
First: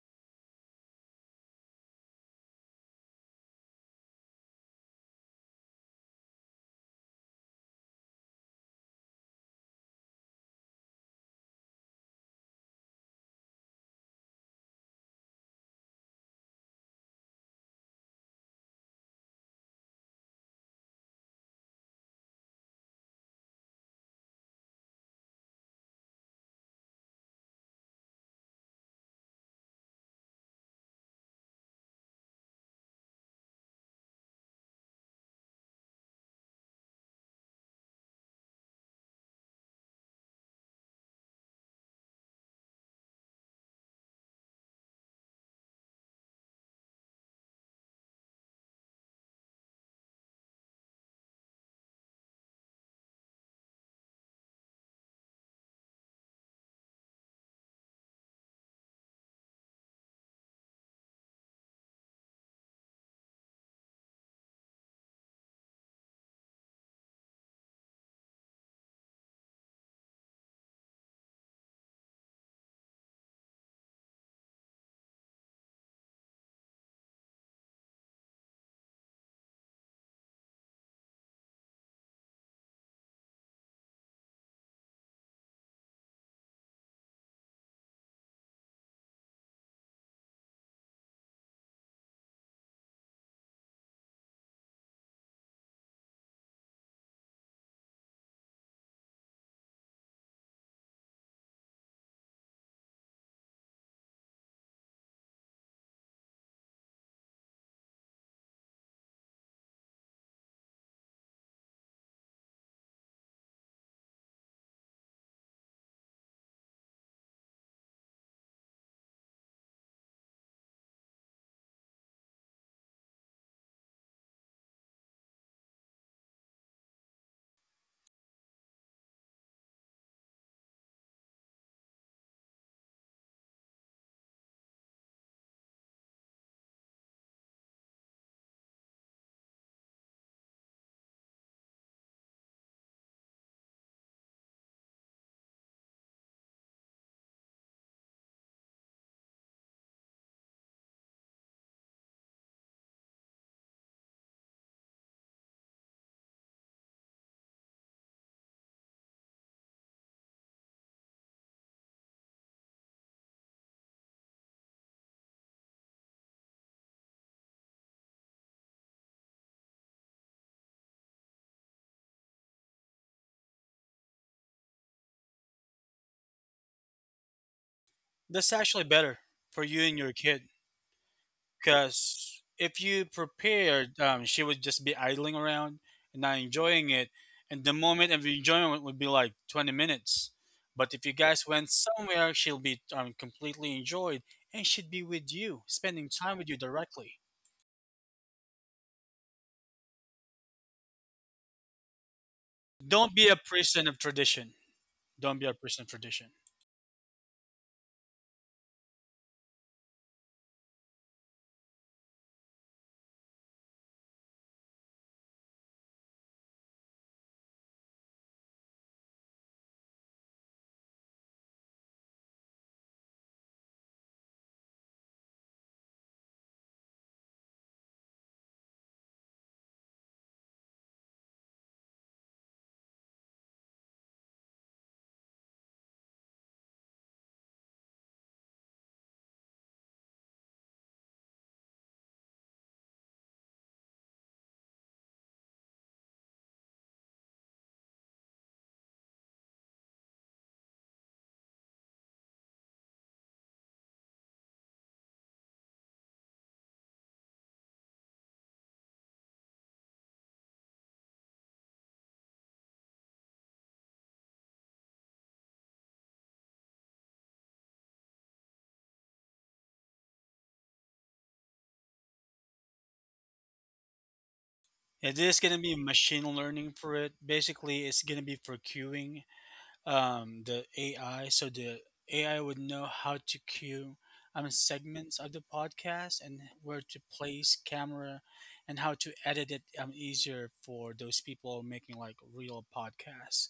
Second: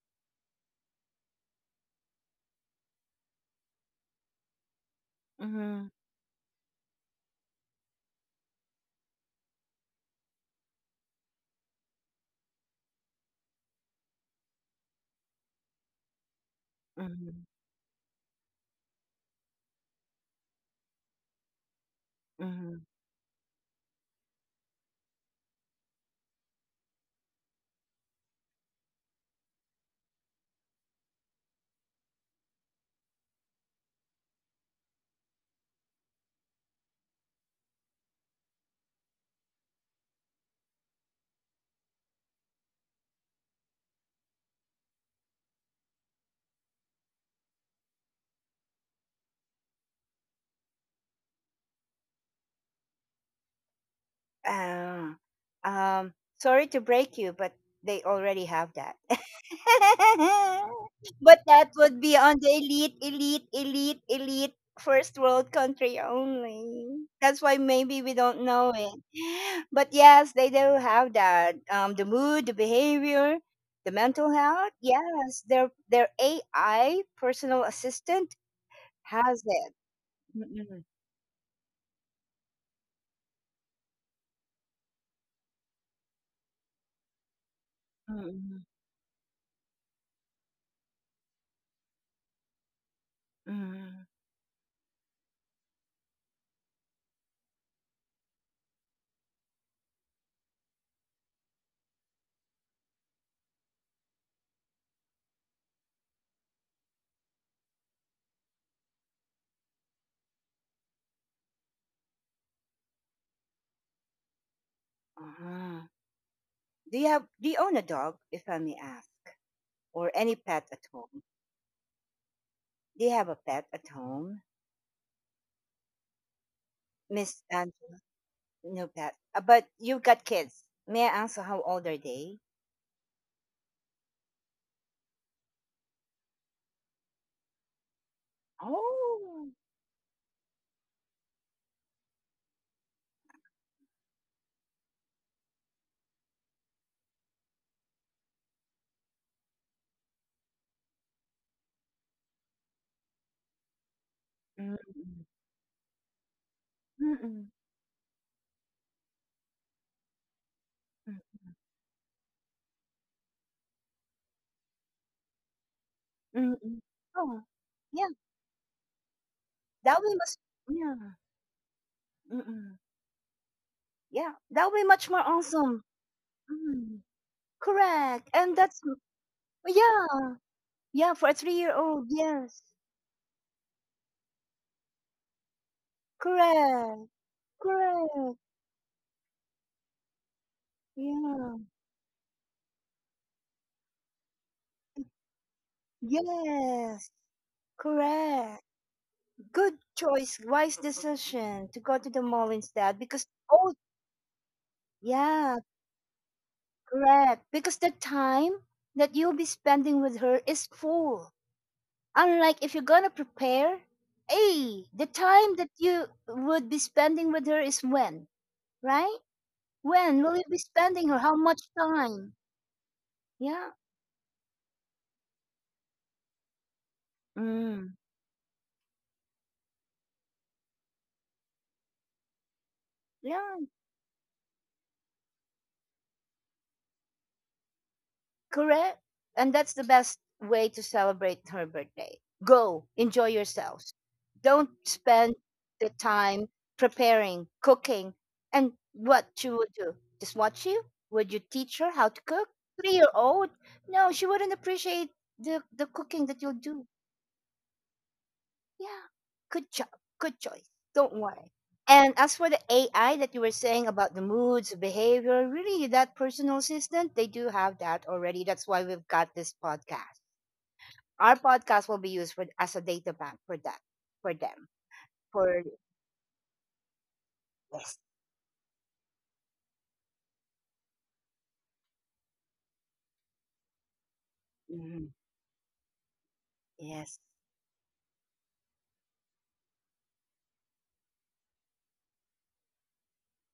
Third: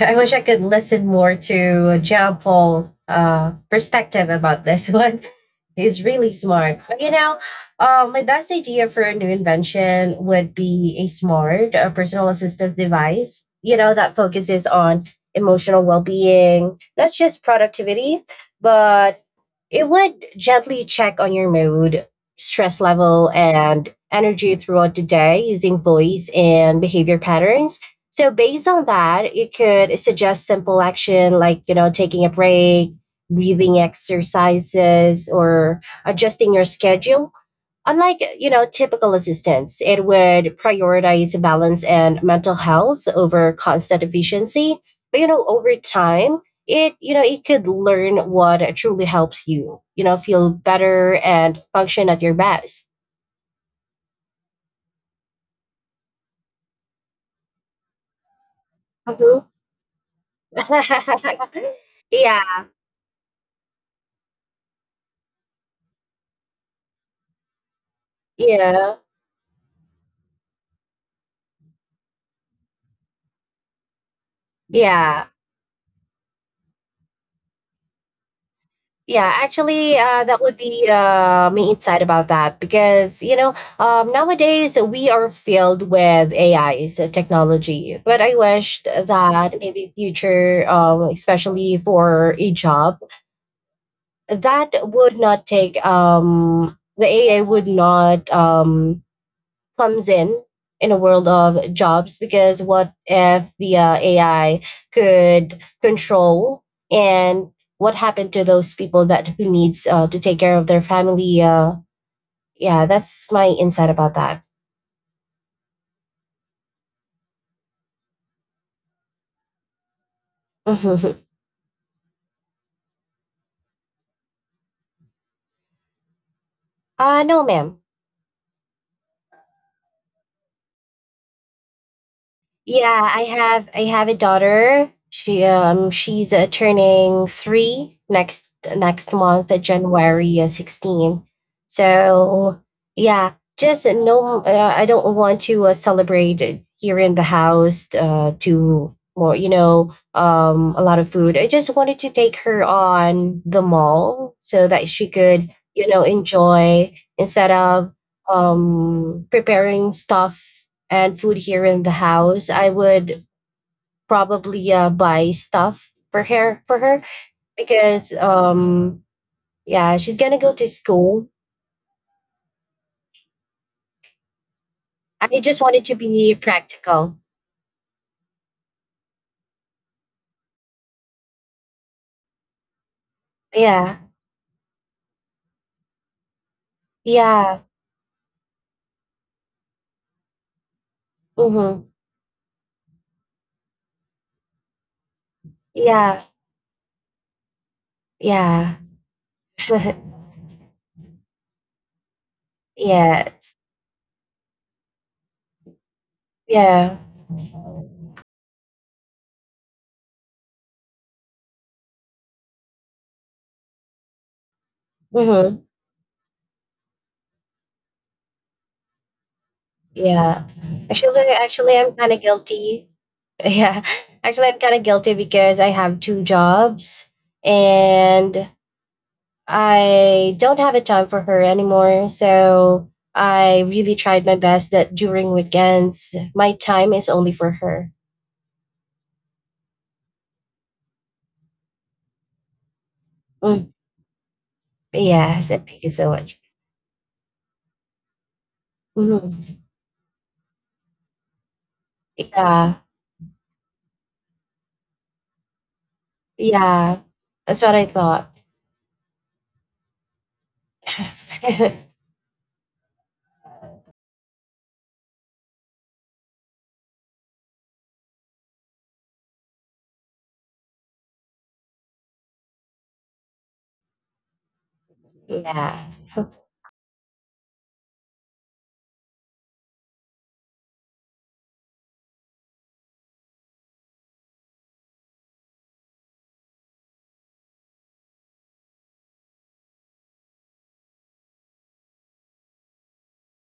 S3: I wish I could listen more to John Paul perspective about this one. [LAUGHS]
S1: Mm-hmm,
S3: He's really smart. But, you know, my best idea for a new invention would be a smart personal assistive device, you know, that focuses on emotional well being, not just
S1: mm-hmm,
S3: productivity, but it would gently check on your mood, stress
S1: mm-hmm.
S3: level, and energy throughout the day using voice and behavior patterns. So, based on that, it could suggest simple action like, you know, taking a break, breathing exercises, or adjusting your schedule. Unlike, you know, typical assistance, it would prioritize balance and mental health over constant efficiency. But you know, over time, it you know, it could learn what truly helps you, you know, feel better and function at your best.
S1: Ah, um Sorry to break you, but they already have that.
S3: Mhm.
S1: [LAUGHS] [LAUGHS] But that
S3: [LAUGHS]
S1: would be on the
S3: Yeah.
S1: elite, elite, elite, elite first world country only. That's why maybe we don't know
S3: Yeah.
S1: it. [GASPS] But yes, they do have that. The mood, the behavior, the mental health.
S3: Yeah.
S1: Yes, their AI personal assistant
S3: Yeah,
S1: has it.
S3: actually, that would
S1: Mm-mm,
S3: be me inside about that because you know nowadays we are filled with AI, so technology. But I
S1: mm-mm,
S3: wished that maybe future, especially for a job,
S1: mm-mm.
S3: that would not take the AI would not comes in a world of jobs because what if the AI could control and what happened to those people that who needs to take care of their family? Yeah, that's my insight about that.
S1: Ah. Do you have? Do you own a dog, if I may ask, or any pet
S3: [LAUGHS]
S1: at
S3: uh,
S1: home? Do you have a pet at home? Miss.
S3: no, ma'am.
S1: No pet. But you've got kids. May I ask how old are they?
S3: Yeah, I have a daughter. She's turning 3 next next month,
S1: Oh.
S3: January 16. So, yeah, just no I don't want to celebrate it here in the house to more, you know, a lot of food. I just wanted to take her on the mall so that she
S1: Mm-mm.
S3: could, you know, enjoy instead
S1: Mm-mm.
S3: of preparing stuff and
S1: Mm.
S3: food here in the house, I would probably buy stuff for
S1: Mm, mm, mm,
S3: her
S1: mm,
S3: for
S1: mm.
S3: her
S1: Oh. Yeah.
S3: because yeah,
S1: That way
S3: she's gonna
S1: must.
S3: go to
S1: Yeah.
S3: school.
S1: Mm-mm. Yeah. That way much more
S3: I just
S1: awesome.
S3: wanted to be
S1: Mm.
S3: practical.
S1: Correct.
S2: That's
S1: And that's.
S2: actually better for you and your
S1: Yeah.
S2: kid,
S1: Yeah, for a 3-year old,
S2: because
S1: yes.
S2: if you prepared,
S3: Yeah,
S2: she would just be idling around and not enjoying
S1: Correct.
S2: it. And
S3: yeah,
S2: the moment of
S1: Correct.
S2: enjoyment would be like 20 minutes. But if you guys
S1: Yeah.
S2: went
S3: mm-hmm.
S2: somewhere, she'll be completely enjoyed, and she'd be with you, spending
S3: Yeah,
S2: time with you
S1: Yes.
S2: directly.
S1: Correct.
S3: yeah,
S1: Good
S3: [LAUGHS]
S1: choice. Wise decision to go to the mall instead,
S2: Don't
S1: because.
S2: be
S3: yeah,
S2: a
S1: Oh
S2: person of tradition. Don't be
S1: yeah.
S2: a person of tradition.
S3: yeah,
S1: Correct. Because the time that you'll be spending with her is full. Unlike if you're gonna prepare, hey, the time
S3: mm-hmm.
S1: that you would be spending with her is when, right? When will you
S3: Yeah.
S1: be spending her?
S3: Actually,
S1: How much
S3: I'm kind of
S1: time?
S3: guilty. [LAUGHS]
S1: Yeah.
S3: Yeah, actually, I'm kind of guilty because I have two jobs
S1: Mm.
S3: and I don't have a time for her anymore. So
S1: Yeah.
S3: I really tried my best that during weekends, my time is only for her.
S1: Correct. And that's the best way to celebrate her birthday. Go, enjoy
S3: Mm.
S1: yourselves. Don't spend
S3: Yes, and
S1: the
S3: thank you so
S1: time
S3: much.
S1: preparing, cooking, and what she would
S3: Mhm.
S1: do. Just watch you? Would you teach her how to cook?
S3: Yeah,
S1: 3-year old? No, she wouldn't appreciate the cooking that you'll do.
S3: yeah, that's what I thought.
S1: Yeah, good job. Good choice. Don't worry.
S3: [LAUGHS]
S1: And as for the AI that you were saying about the moods, behavior, really that personal assistant, they do have that already. That's why we've got this podcast. Our podcast will be used for, as a data bank for that, for them,
S2: It is going
S1: for
S2: to be
S3: Yeah,
S2: machine learning for it. Basically,
S1: yes.
S2: it's going to be for queuing the AI. So the AI would know how to cue
S1: Mhm.
S2: segments of the podcast and where to
S1: Yes,
S2: place camera and how to edit it easier for those people making like real podcasts.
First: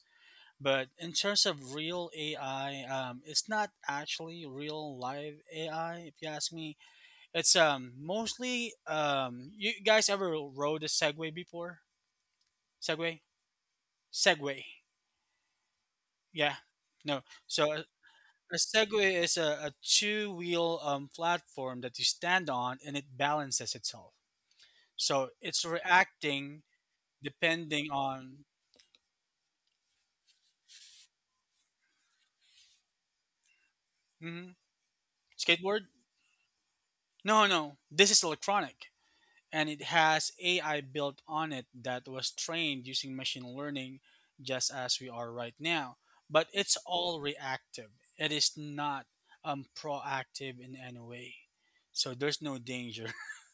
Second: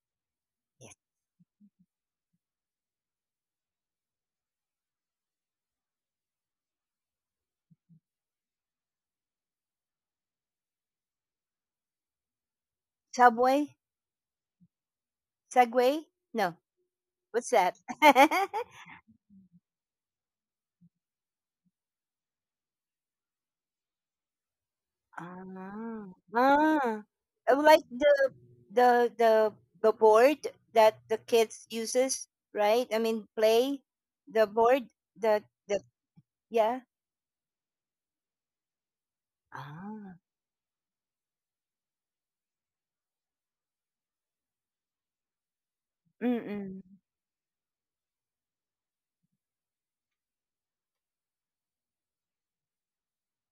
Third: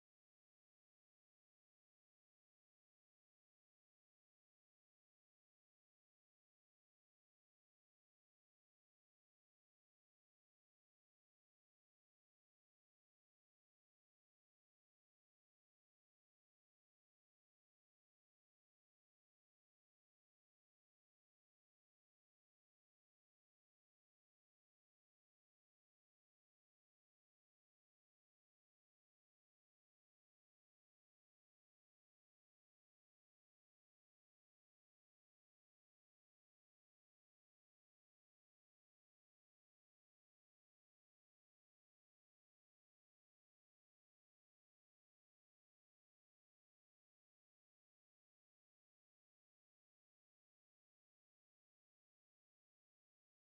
S2: But
S1: yes.
S2: in terms of real AI, it's not actually real live AI. If you ask me, it's mostly You guys ever rode a Segway before? Segway,
S1: Subway,
S2: Segway,
S1: Segway.
S2: yeah.
S1: No,
S2: No,
S1: what's
S2: so
S1: that?
S2: a
S1: [LAUGHS]
S2: Segway is a two wheel platform that you stand on and it balances itself. So
S1: Ah,
S2: it's reacting
S1: ah. Like
S2: depending on.
S1: the the the board that the kids uses, right? I mean, play the
S2: Mhm.
S1: board, the the
S2: Skateboard.
S1: yeah.
S2: No, no, this is electronic and it
S1: Ah.
S2: has AI built on it that was trained using machine learning just as we are right now. But it's
S1: Mm-mm.
S2: all reactive, it is not proactive in any way. So there's no danger [LAUGHS]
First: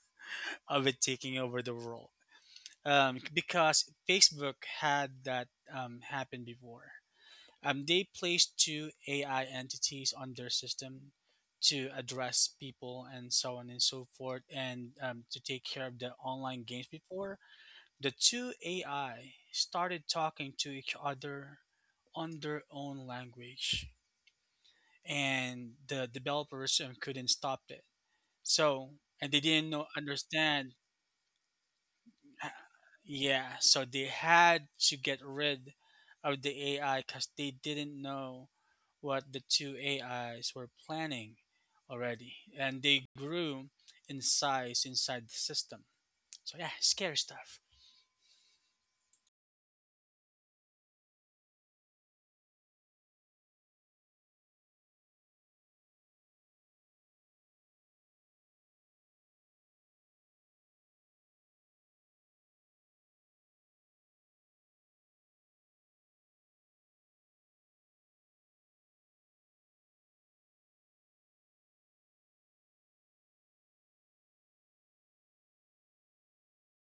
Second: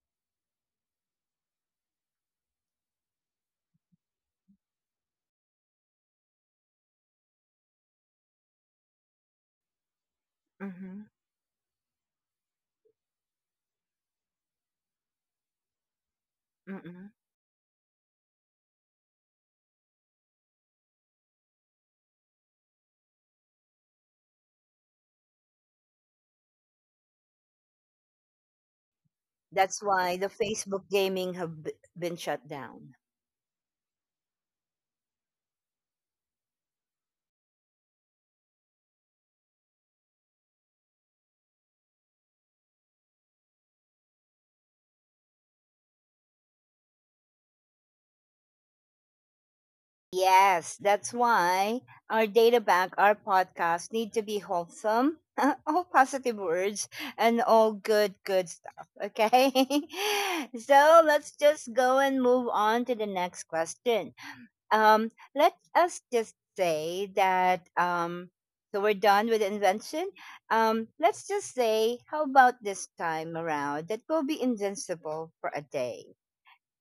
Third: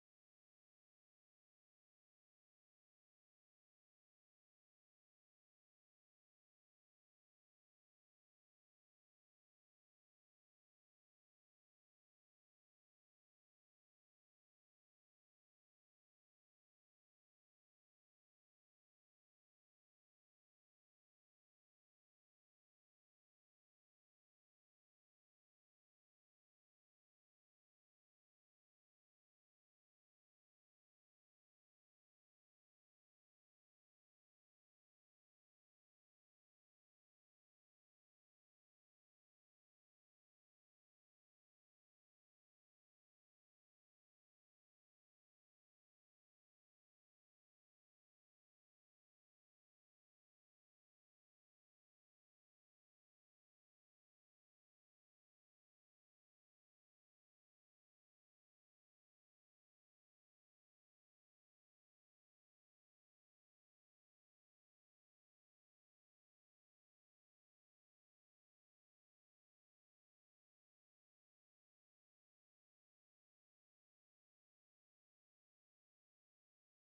S2: of it taking over the world, because Facebook had that happen before. They placed two AI entities on their
S1: Mm-hmm.
S2: system to address people and so on and so forth, and to take care of the online games
S1: Mm-mm.
S2: before. The two AI started talking to each other on their own language, and the developers couldn't stop it. So, and they didn't know,
S1: That's why the
S2: understand.
S1: Facebook gaming have been shut down.
S2: Yeah, so they had to get rid of the AI because they didn't know what the two AIs were planning already, and they grew in size inside the system. So yeah, scary stuff.
S1: Yes, that's why our data bank, our podcast need to be wholesome, [LAUGHS] all positive words, and all good, good stuff. Okay. [LAUGHS] So let's just go and move on to the next question. Let us just say that, so we're done with the invention. Let's just say, how about this time around that we'll be invincible for a day?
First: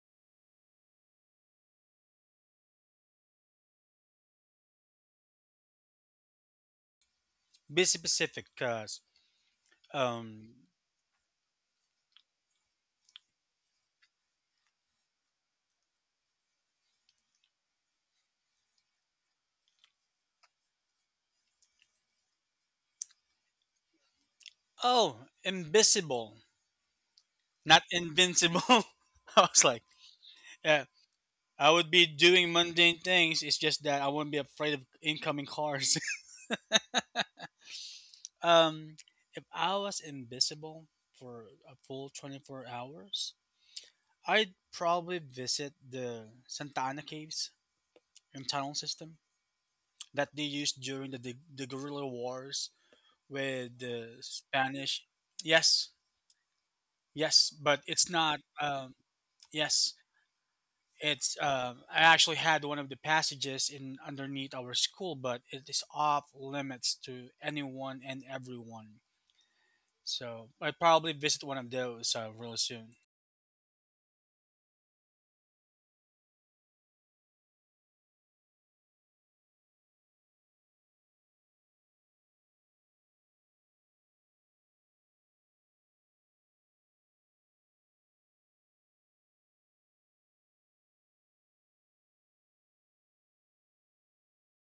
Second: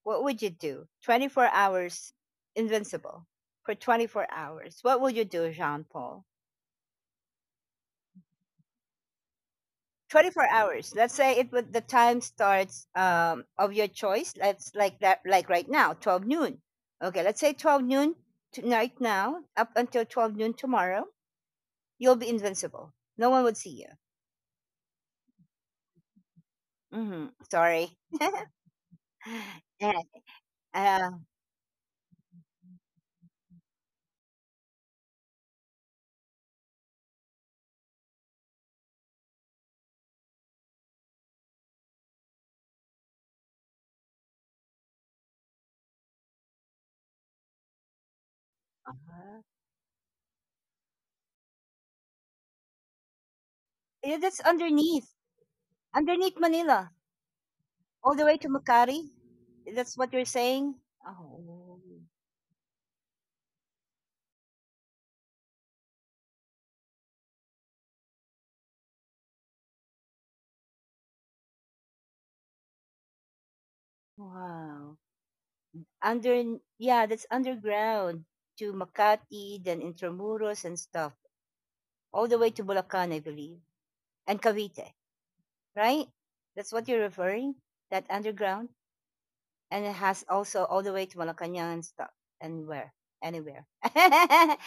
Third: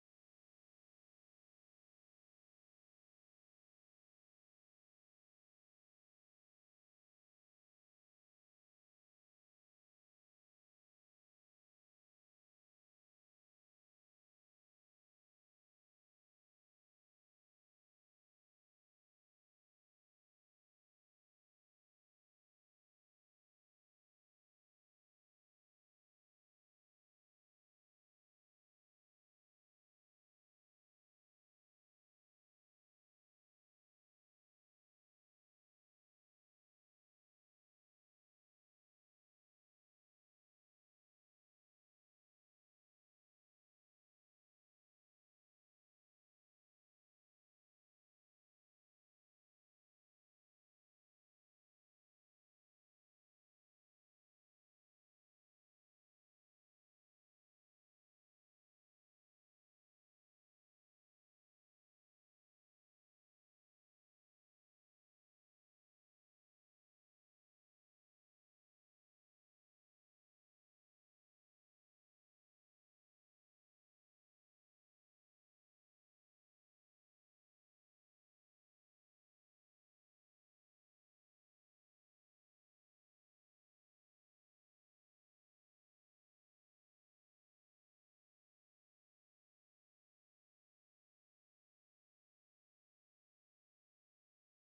S1: What would you do? 24 hours invincible for 24 hours. What would you do, Jean Paul?
S2: Be specific, cause
S1: 24
S2: um,
S1: hours. Let's say it would, the time starts, of your choice. Let's like that, like right now, 12 noon. Okay, let's say 12 noon tonight now, up until 12 noon tomorrow, you'll be invincible. No one would see you.
S2: oh, invisible,
S1: Hmm.
S2: not
S1: Sorry.
S2: invincible. [LAUGHS] I
S1: [SIGHS]
S2: was like,
S1: Yeah,
S2: yeah,
S1: uh,
S2: I would be doing mundane things. It's just that I wouldn't be afraid of incoming cars. Um, if I was invisible for a full 24 hours, I'd probably visit the Santa Ana Caves and tunnel system
S1: uh-huh.
S2: that they used during the guerrilla wars with
S1: Yeah,
S2: the
S1: that's
S2: Spanish.
S1: underneath,
S2: Yes,
S1: underneath Manila.
S2: yes, but
S1: All
S2: it's
S1: the way
S2: not.
S1: to Macari? That's
S2: Yes,
S1: what you're saying?
S2: it's.
S1: Oh,
S2: I actually had one of the passages in underneath our school, but it is off limits to anyone and everyone. So I'd probably visit one of those real soon.
S1: wow. Under, yeah, that's underground to Makati, then Intramuros and stuff. All the way to Bulacan, I believe, and Cavite, right? That's what you're referring? That underground? And it has also all the way to Malacanang and stuff and where anywhere. [LAUGHS]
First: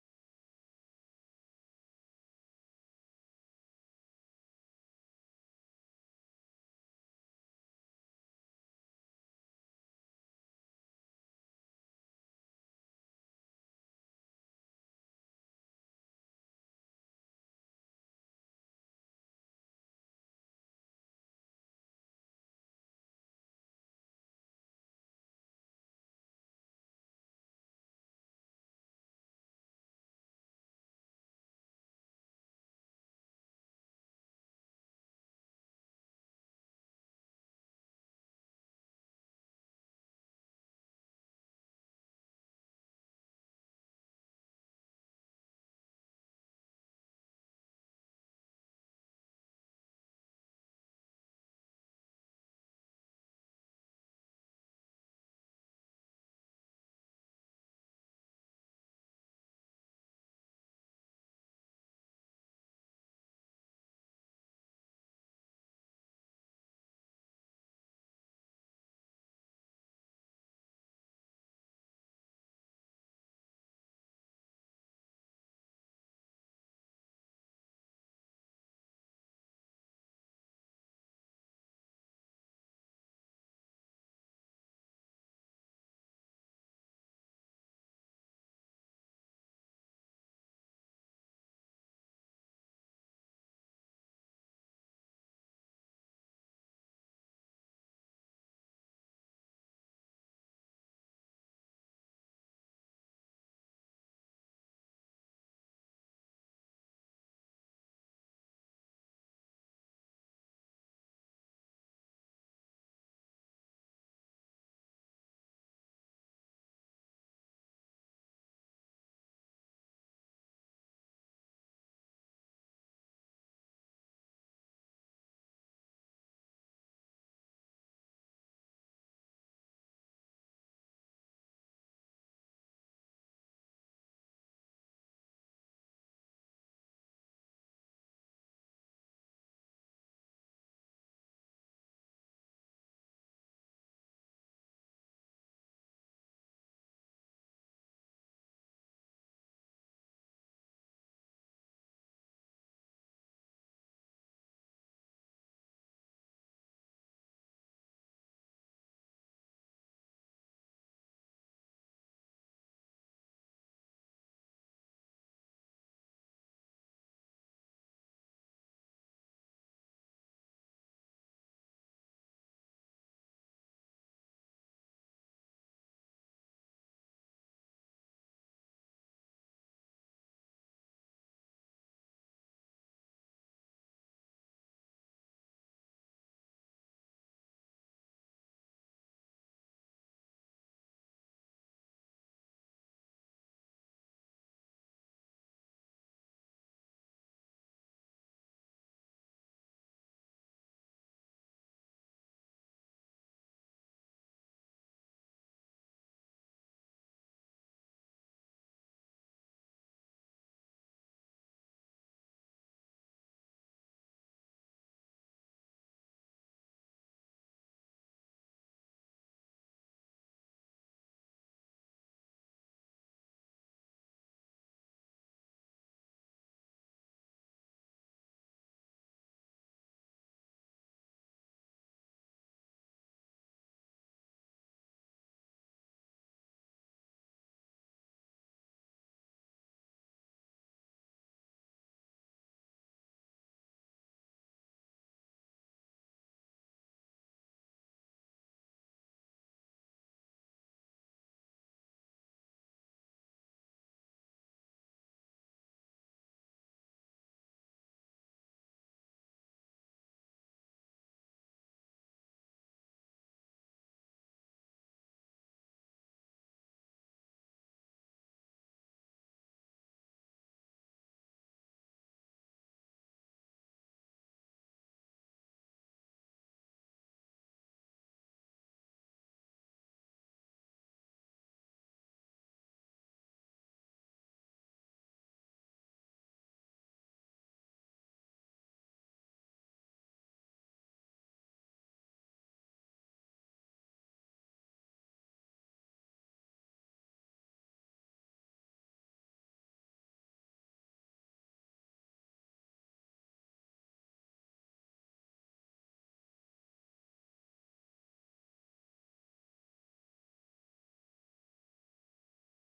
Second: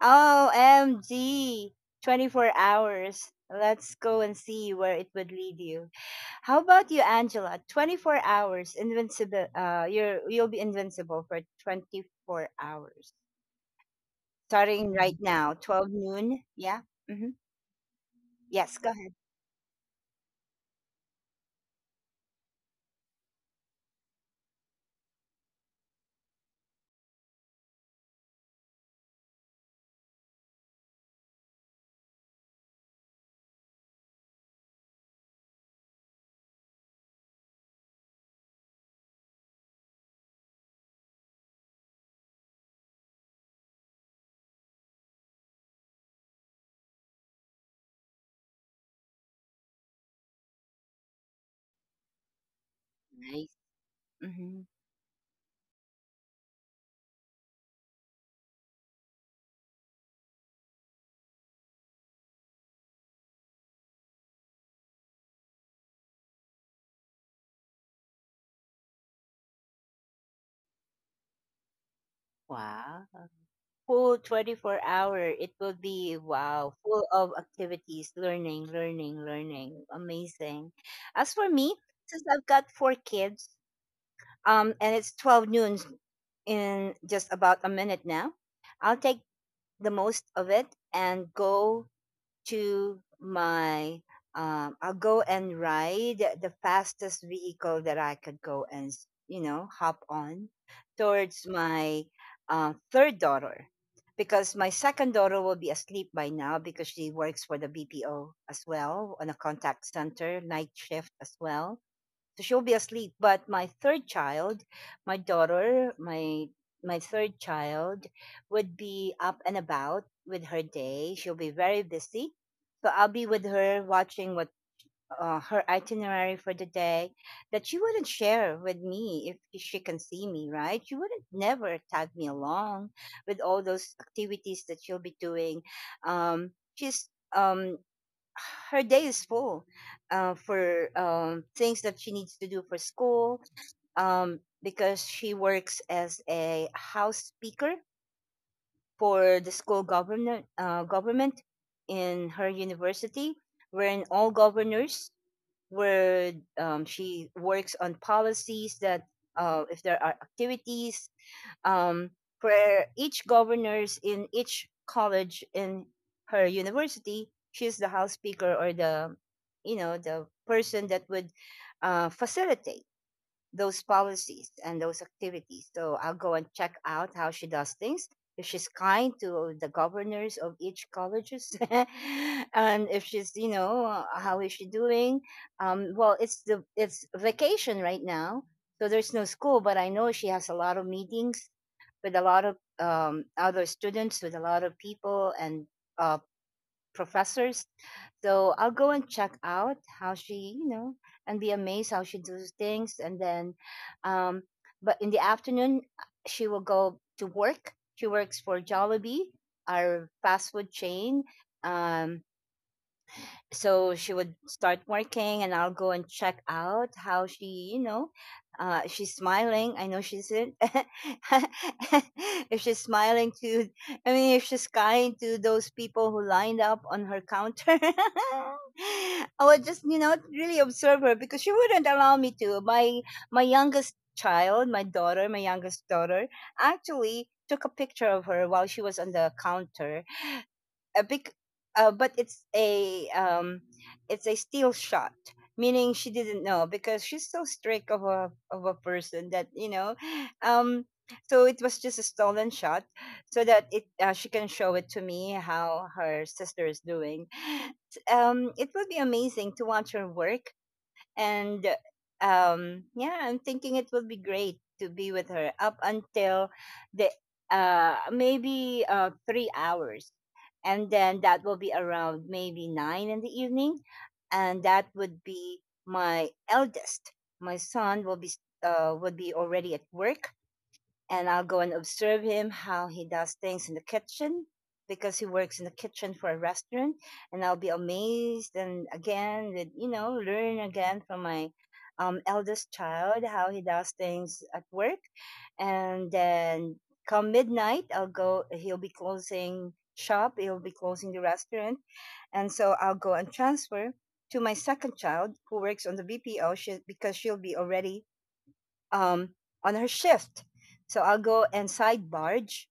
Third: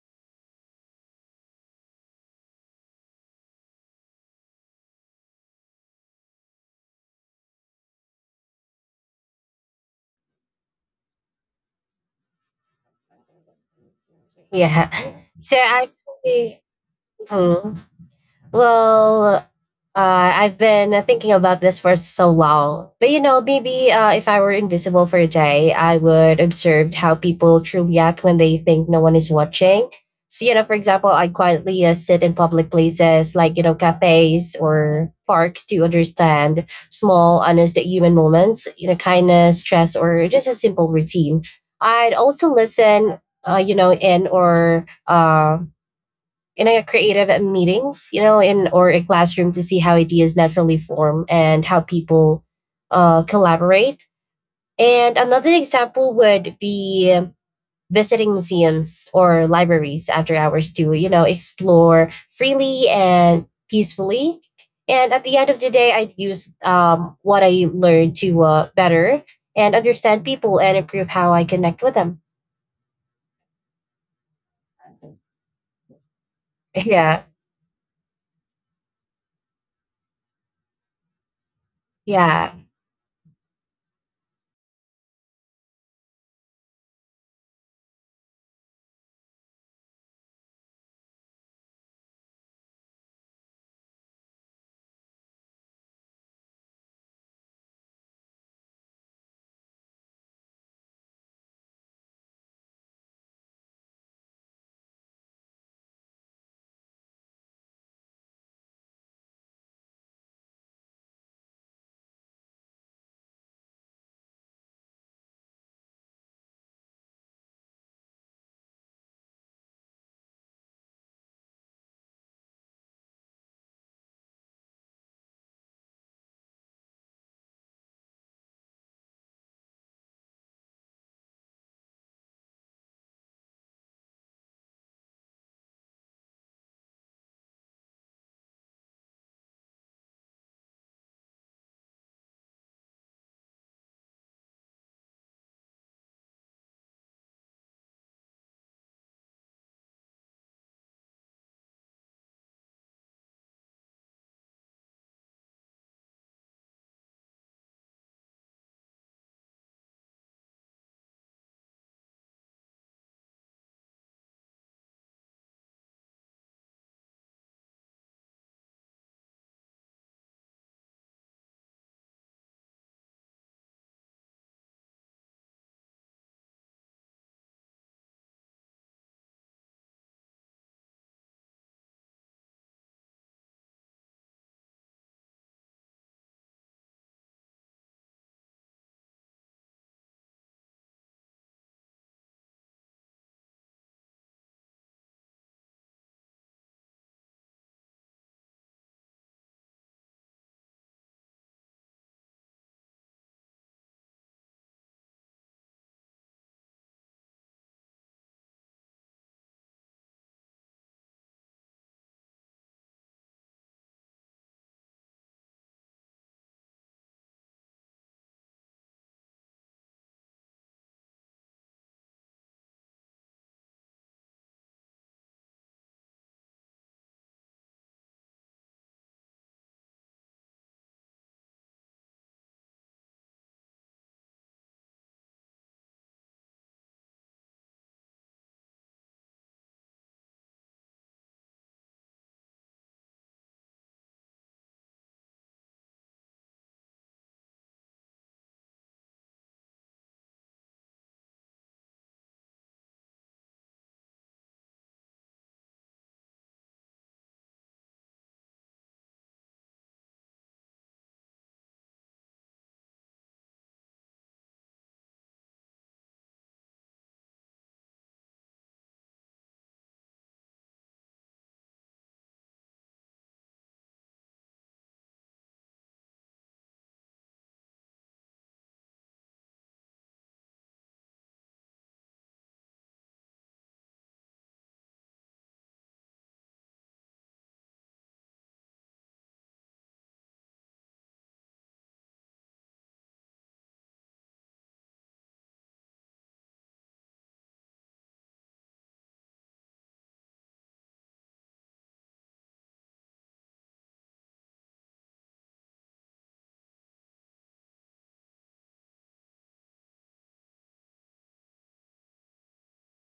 S1: OMG, 24 hours. Let's go and see where it would lead you. How about you, Angela? 24 hours invincible. You'll be invincible for 24 hours,
S3: yeah.
S1: starting right now,
S3: So
S1: 12 noon.
S3: actually,
S1: Yeah. Mm-hmm.
S3: mhm.
S1: Yes. Go ahead.
S3: well, Uh, I've been thinking about this for so long. But you know, maybe if I were invisible for a day, I would observe how people truly act when they think no one is watching. So, you know, for example, I quietly sit in public places like, you know, cafes or parks to understand small, honest human moments, you know, kindness, stress, or just a simple routine. I'd also listen, you know, in a creative at meetings, you know, in or a classroom to see how ideas naturally form and how people
S1: Nice.
S3: collaborate.
S1: Mm-hmm.
S3: And another example would be visiting museums or libraries after hours to, you know, explore freely and peacefully. And at the end of the day, I'd use what I learned to better and understand people and improve how I connect with them. [LAUGHS]
S1: Wow. Full 24 hour, it will be, wow,
S3: Yeah,
S1: full of activities, learning, learning, learning, amazing. As for me,
S3: yeah.
S1: since I've got four kids, and it's 12 noon in just about a minute now, I'll take the most of it and go to my, I'll go and ride the fastest vehicle that I could go and, you know, hop on towards my, third daughter, because my second daughter will be asleep by now because she works for the BPO as well on a contact center night shift as well, so she'll be asleep. But my third child, my daughter, my third child would be up and about with her day. She'll be very busy. So I'll be with her watching what, her itinerary for the day that she wouldn't share with me if she can see me, right? She wouldn't never tag me along with all those activities that she'll be doing. Um, she's, um her day is full, for, things that she needs to do for school, because she works as a house speaker for the school governor, government in her university, wherein all governors where, she works on policies that, if there are activities, um, where each governors in each college in her university, she's the house speaker or the, you know, the person that would, facilitate those policies and those activities. So I'll go and check out how she does things. If she's kind to the governors of each colleges, [LAUGHS] and if she's, you know, how is she doing? Well, it's vacation right now, so there's no school. But I know she has a lot of meetings with a lot of, other students, with a lot of people and, uh, professors. So I'll go and check out how she, you know, and be amazed how she does things. And then, um, but in the afternoon, she will go to work. She works for Jollibee, our fast food chain. Um, so she would start working and I'll go and check out how she. If she's smiling, I know she's in [LAUGHS] if she's smiling to I mean if she's kind to those people who lined up on her counter. [LAUGHS] I would just really observe her because she wouldn't allow me to. My youngest child, my daughter, my youngest daughter, actually took a picture of her while she was on the counter. A big but it's a steel shot, meaning she didn't know because she's so strict of a person that um so it was just a stolen shot so that it she can show it to me how her sister is doing. It will be amazing to watch her work. And yeah, I'm thinking it will be great to be with her up until the maybe 3 hours, and then that will be around maybe 9 in the evening. And that would be my eldest my son will be would be already at work, and I'll go and observe him how he does things in the kitchen, because he works in the kitchen for a restaurant. And I'll be amazed, and again, that learn again from my eldest child how he does things at work. And then come midnight, I'll go he'll be closing shop, he'll be closing the restaurant. And so I'll go and transfer to my second child who works on the BPO, because she'll be already um, on her shift. So I'll go and side barge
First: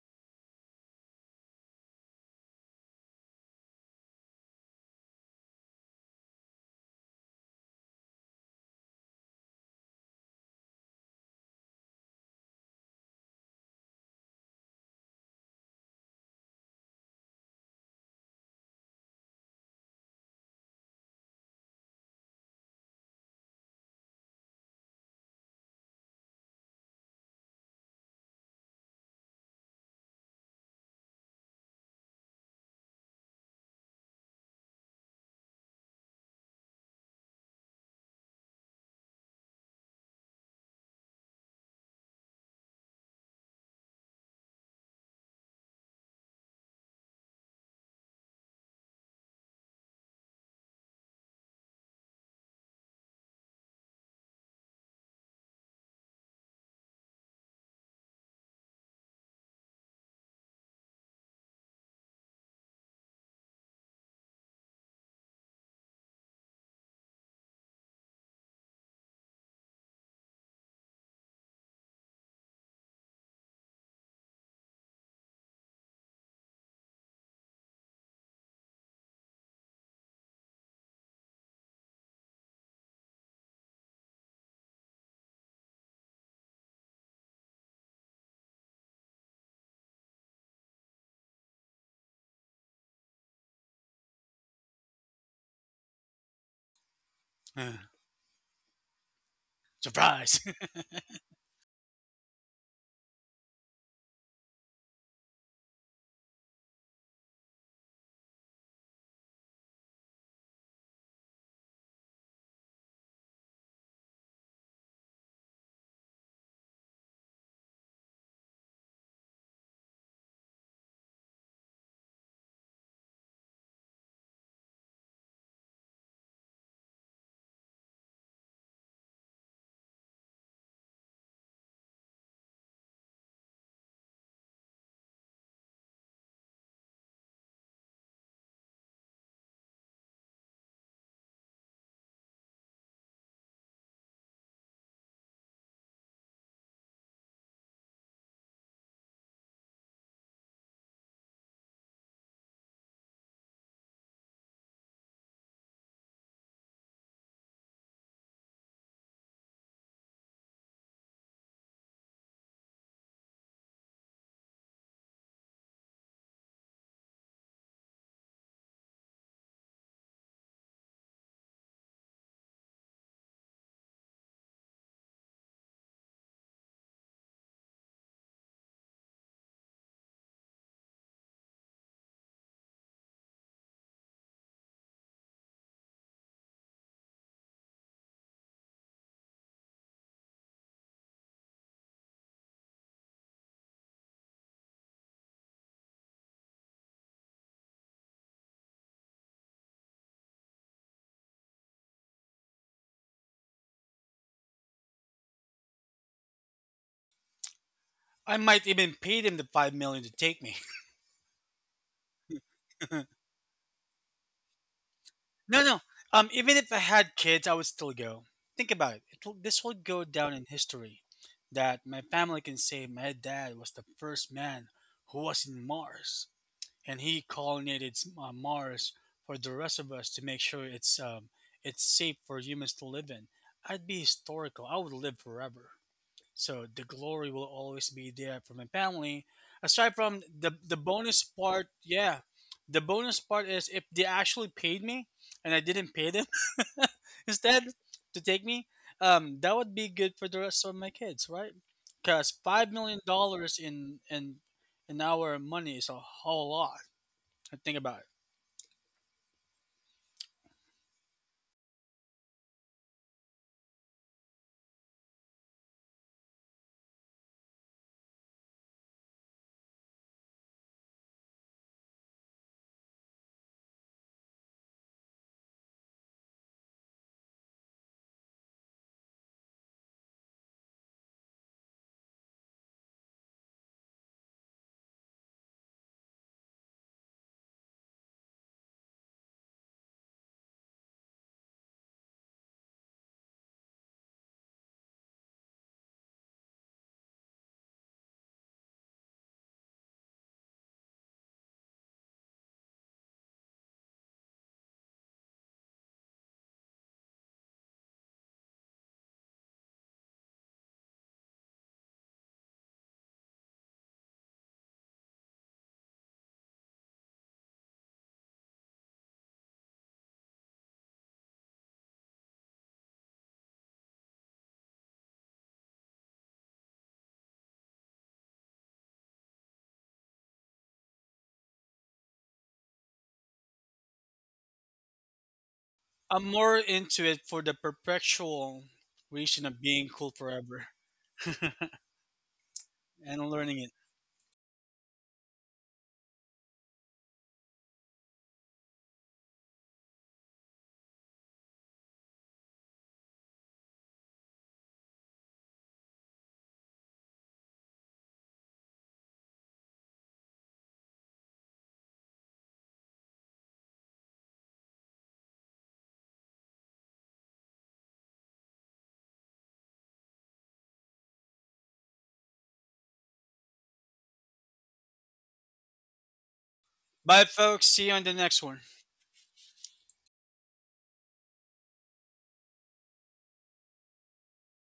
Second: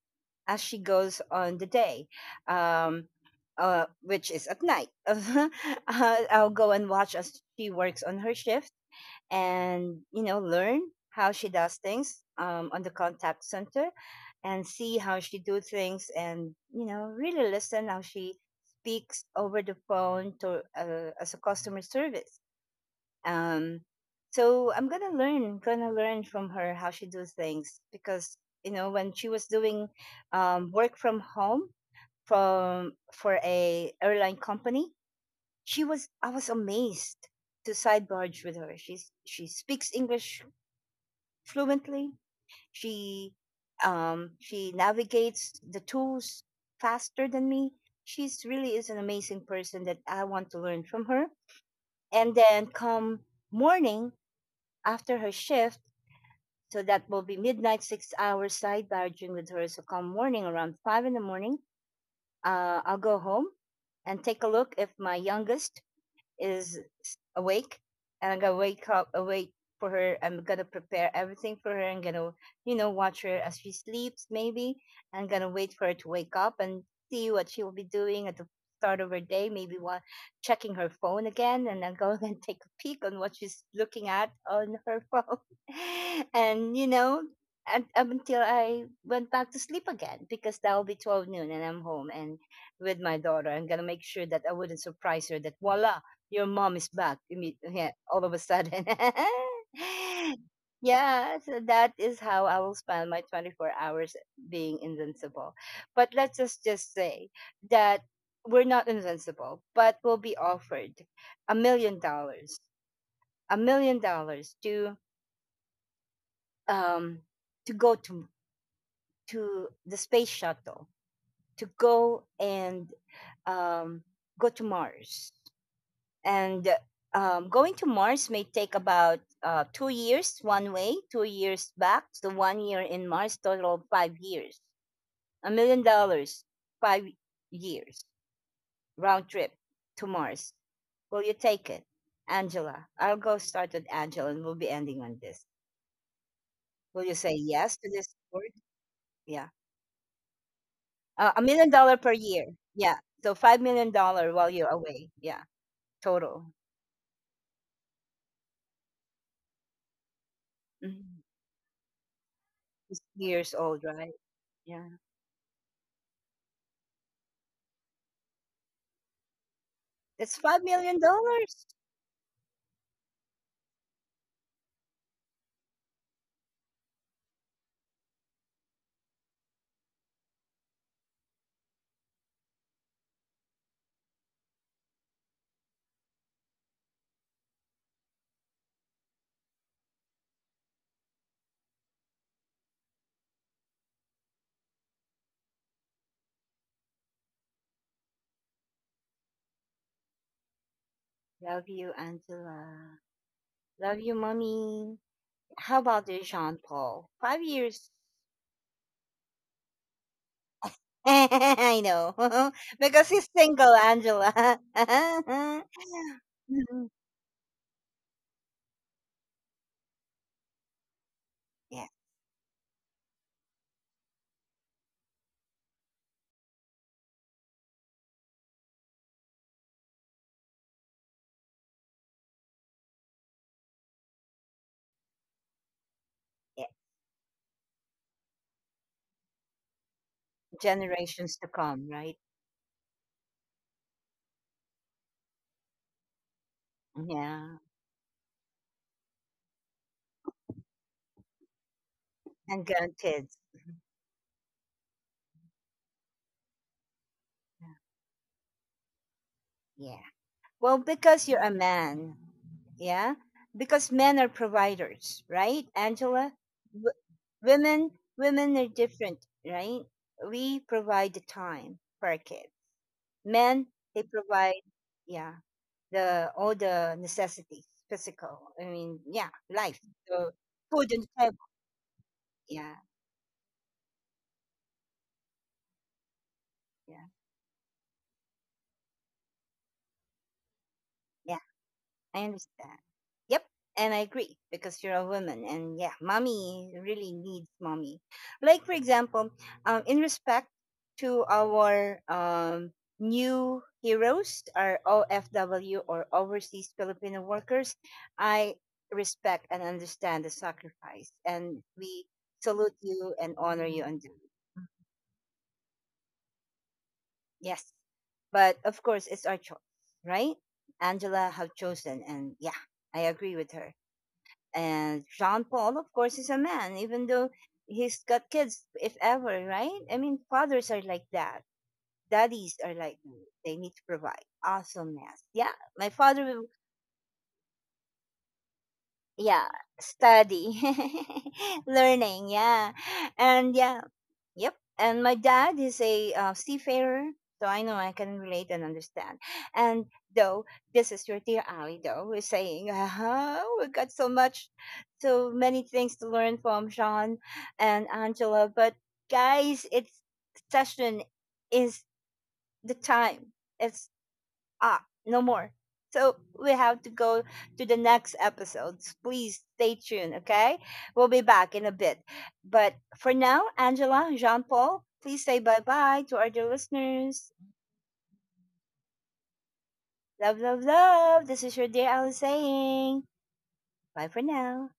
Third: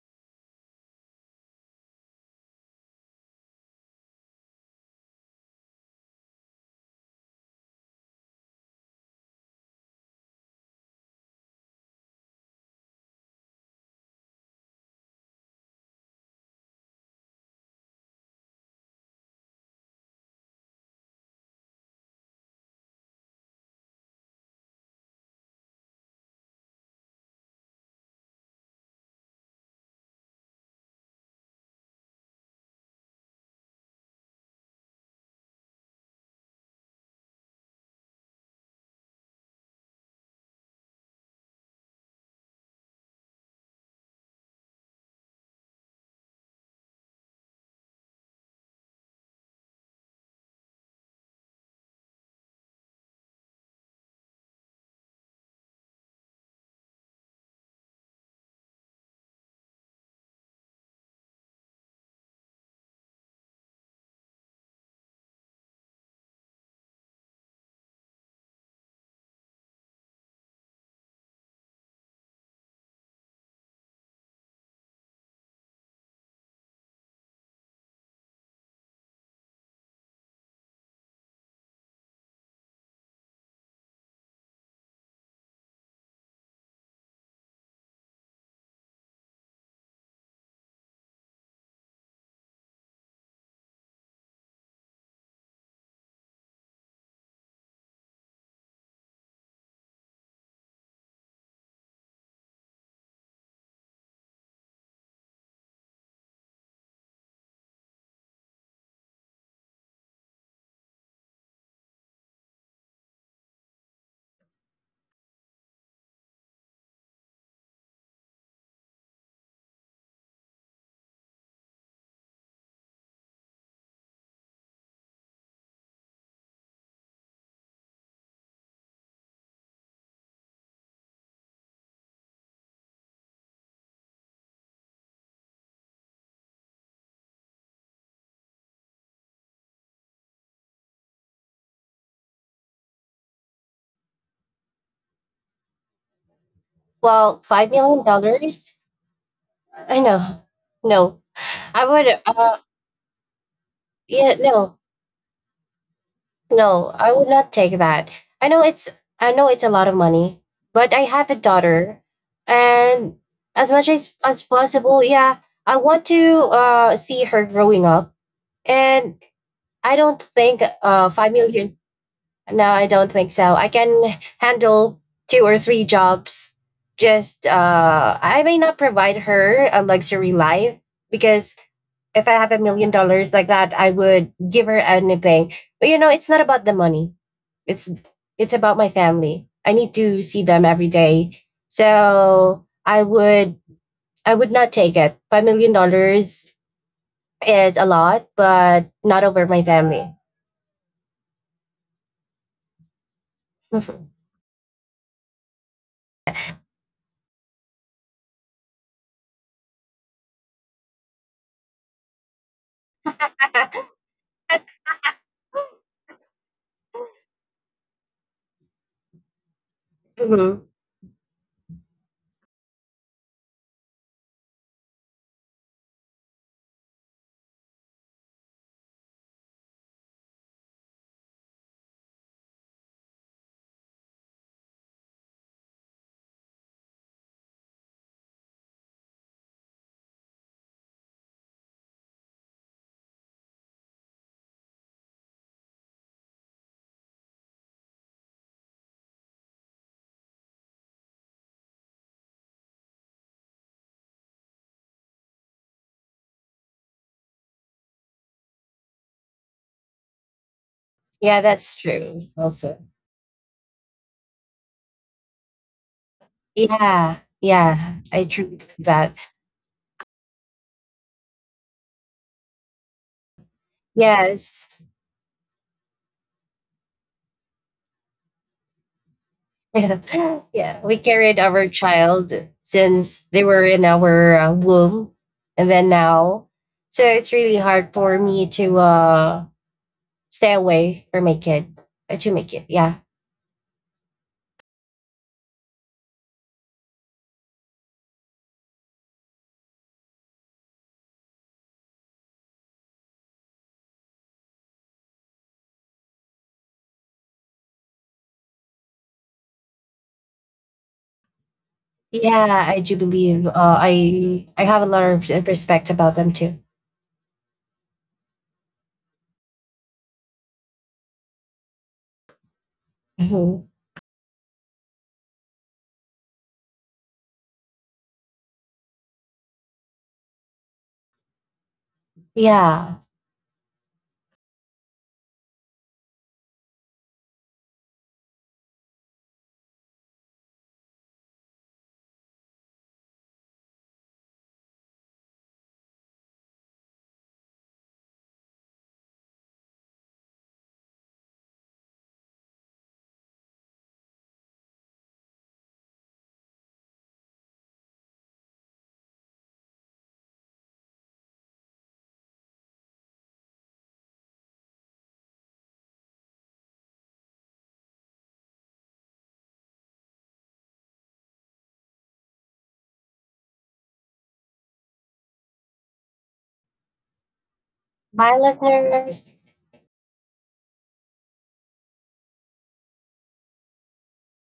S1: as she goes on the day, um, which is at night. [LAUGHS] I'll go and watch as she works on her shift and, you know, learn how she does things on the contact center, and see how she do things and, you know, really listen how she speaks over the phone to as a customer service. um, so I'm gonna learn from her how she does things, because you know, when she was doing work from home from for a airline company, she was I was amazed to sidebarge with her. She speaks English fluently. She she navigates the tools faster than me. She's really is an amazing person that I want to learn from her. And then come morning, after her shift. So that will be midnight, 6 hours sidebarging with her. So come morning around 5 in the morning, I'll go home and take a look if my youngest is awake, and I'm gonna wake up awake for her. I'm gonna prepare everything for her. I'm gonna, you know, watch her as she sleeps maybe. I'm gonna wait for her to wake up and see what she will be doing at the start of her day, maybe while checking her phone again, and then go [LAUGHS] and take a peek on what she's looking at on her phone. [LAUGHS] And up until I went back to sleep again, because that'll be 12 noon and I'm home and with my daughter. I'm gonna make sure that I wouldn't surprise her that voila, your mom is
S2: Uh,
S1: yeah, [LAUGHS] all of a sudden. [LAUGHS]
S2: Surprise! [LAUGHS]
S1: Yeah, so that is how I will spend my 24 hours being invincible. But let's just say that we're not invincible, but we'll be offered $1 million, $1 million um to go to the space shuttle, to go and um go to Mars. And going to Mars may take about 2 years one way, 2 years back, so 1 year in Mars, total of 5 years. $1 million, 5 years, round trip to Mars. Will you take it? Angela, I'll go start with Angela and we'll be ending on this. Will you say
S3: Well,
S1: yes to
S3: $5
S1: this
S3: million?
S1: word?
S3: Dollars,
S1: Yeah.
S3: I know. No,
S1: A million
S3: I
S1: dollar per
S3: would.
S1: year. Yeah. So five million
S3: Yeah,
S1: dollar while you're
S3: no,
S1: away. Yeah. Total.
S3: no, I would not take that. I know it's. I know it's a lot of money, but I
S1: Mhm.
S3: have a daughter, and
S1: Years
S3: as much
S1: old, right?
S3: as
S1: Yeah.
S3: possible, yeah, I want to see her growing up, and I
S1: That's
S3: don't
S1: five
S3: think
S1: million
S3: five
S1: dollars.
S3: million. No, I don't think so. I can handle two or three jobs. Just I may not provide her a luxury life because if I have a million dollars like that, I would give her anything. But you know, it's not about the money. It's it's about my family. I need to see them every day. So I would not take it. 5 million dollars is a lot, but not over my family.
S1: Love you, Angela.
S3: [LAUGHS]
S1: Love you, mommy. How about you, Jean Paul? 5 years.
S2: I might even pay them the 5 million to take me.
S1: [LAUGHS] I know. [LAUGHS]
S2: [LAUGHS] No,
S1: Because he's single, Angela.
S2: no. Even if I
S1: [LAUGHS]
S2: had kids, I would still go. Think about it. It'll, this will go down
S3: Mhm.
S2: in history that
S1: Yeah,
S2: my family can say my dad was the first man who was in Mars, and he colonized Mars for the rest of us to make sure it's safe for humans to live in. I'd be historical. I would live forever.
S1: yeah.
S2: So the glory will always be there for my family. Aside from the bonus
S1: Generations to
S2: part,
S1: come, right?
S2: yeah, the bonus part is if they actually paid me and I didn't pay them [LAUGHS]
S1: Yeah.
S2: instead to take me, that would be good for the rest of my kids, right? Because
S1: And
S2: five million
S1: grandkids.
S2: dollars in in our money is a whole lot. I think about it.
S1: Yeah. Well,
S3: Yeah,
S1: because you're
S3: that's
S1: a
S3: true.
S1: man.
S3: Also,
S1: Yeah. Because men are providers, right, Angela?
S3: yeah,
S1: W-
S3: yeah,
S1: Women,
S3: I truly believe
S1: women are
S3: that.
S1: different, right? We provide the time for our kids. Men, they
S3: Yes.
S1: provide, yeah, the all the necessities, physical. I mean, yeah,
S3: [LAUGHS]
S1: life.
S3: Yeah.
S1: So
S3: Yeah, we
S1: food and
S3: carried
S1: table.
S3: our child
S1: Yeah,
S3: since they were in our womb, and then now, so
S1: yeah,
S3: it's really hard for me to stay away from my
S1: yeah.
S3: kid to
S1: I
S3: make it. Yeah,
S1: understand. Yep, and I agree, because you're a woman, and yeah, mommy really needs mommy. Like for example, in respect to our new heroes, our OFW or overseas Filipino workers, I respect and understand the sacrifice, and we
S3: yeah,
S1: salute
S3: I do
S1: you and
S3: believe.
S1: honor you and do
S3: I
S1: it.
S3: have a lot of respect about them too.
S1: Yes. But of course, it's our choice, right? Angela have chosen, and yeah, I agree with her.
S3: Mhm.
S1: And Jean Paul, of course, is a man, even though he's got kids, if ever, right? I mean, fathers are like that. Daddies are like
S3: Yeah,
S1: that. They need to provide awesomeness. Yeah, my
S2: I'm
S1: father will,
S2: more into it for the perpetual reason
S1: yeah,
S2: of being cool
S1: study,
S2: forever
S1: [LAUGHS] learning, yeah,
S2: and
S1: and
S2: learning it.
S1: yeah. Yep. And my dad is a seafarer, so I know I can relate and understand. And though, this is your dear Ali, though, who is saying, uh-huh, we got so much, so many things to learn from Sean and Angela. But guys, it's session is the time. It's no more. So we have to go to the next episodes. Please stay tuned, okay? We'll be back in a bit. But for now, Angela, Jean Paul, please say bye bye to our dear
S2: Bye,
S1: listeners.
S2: folks. See you on the next one.
S3: my listeners,
S1: Love, love, love. This is your dear Alice saying bye for now.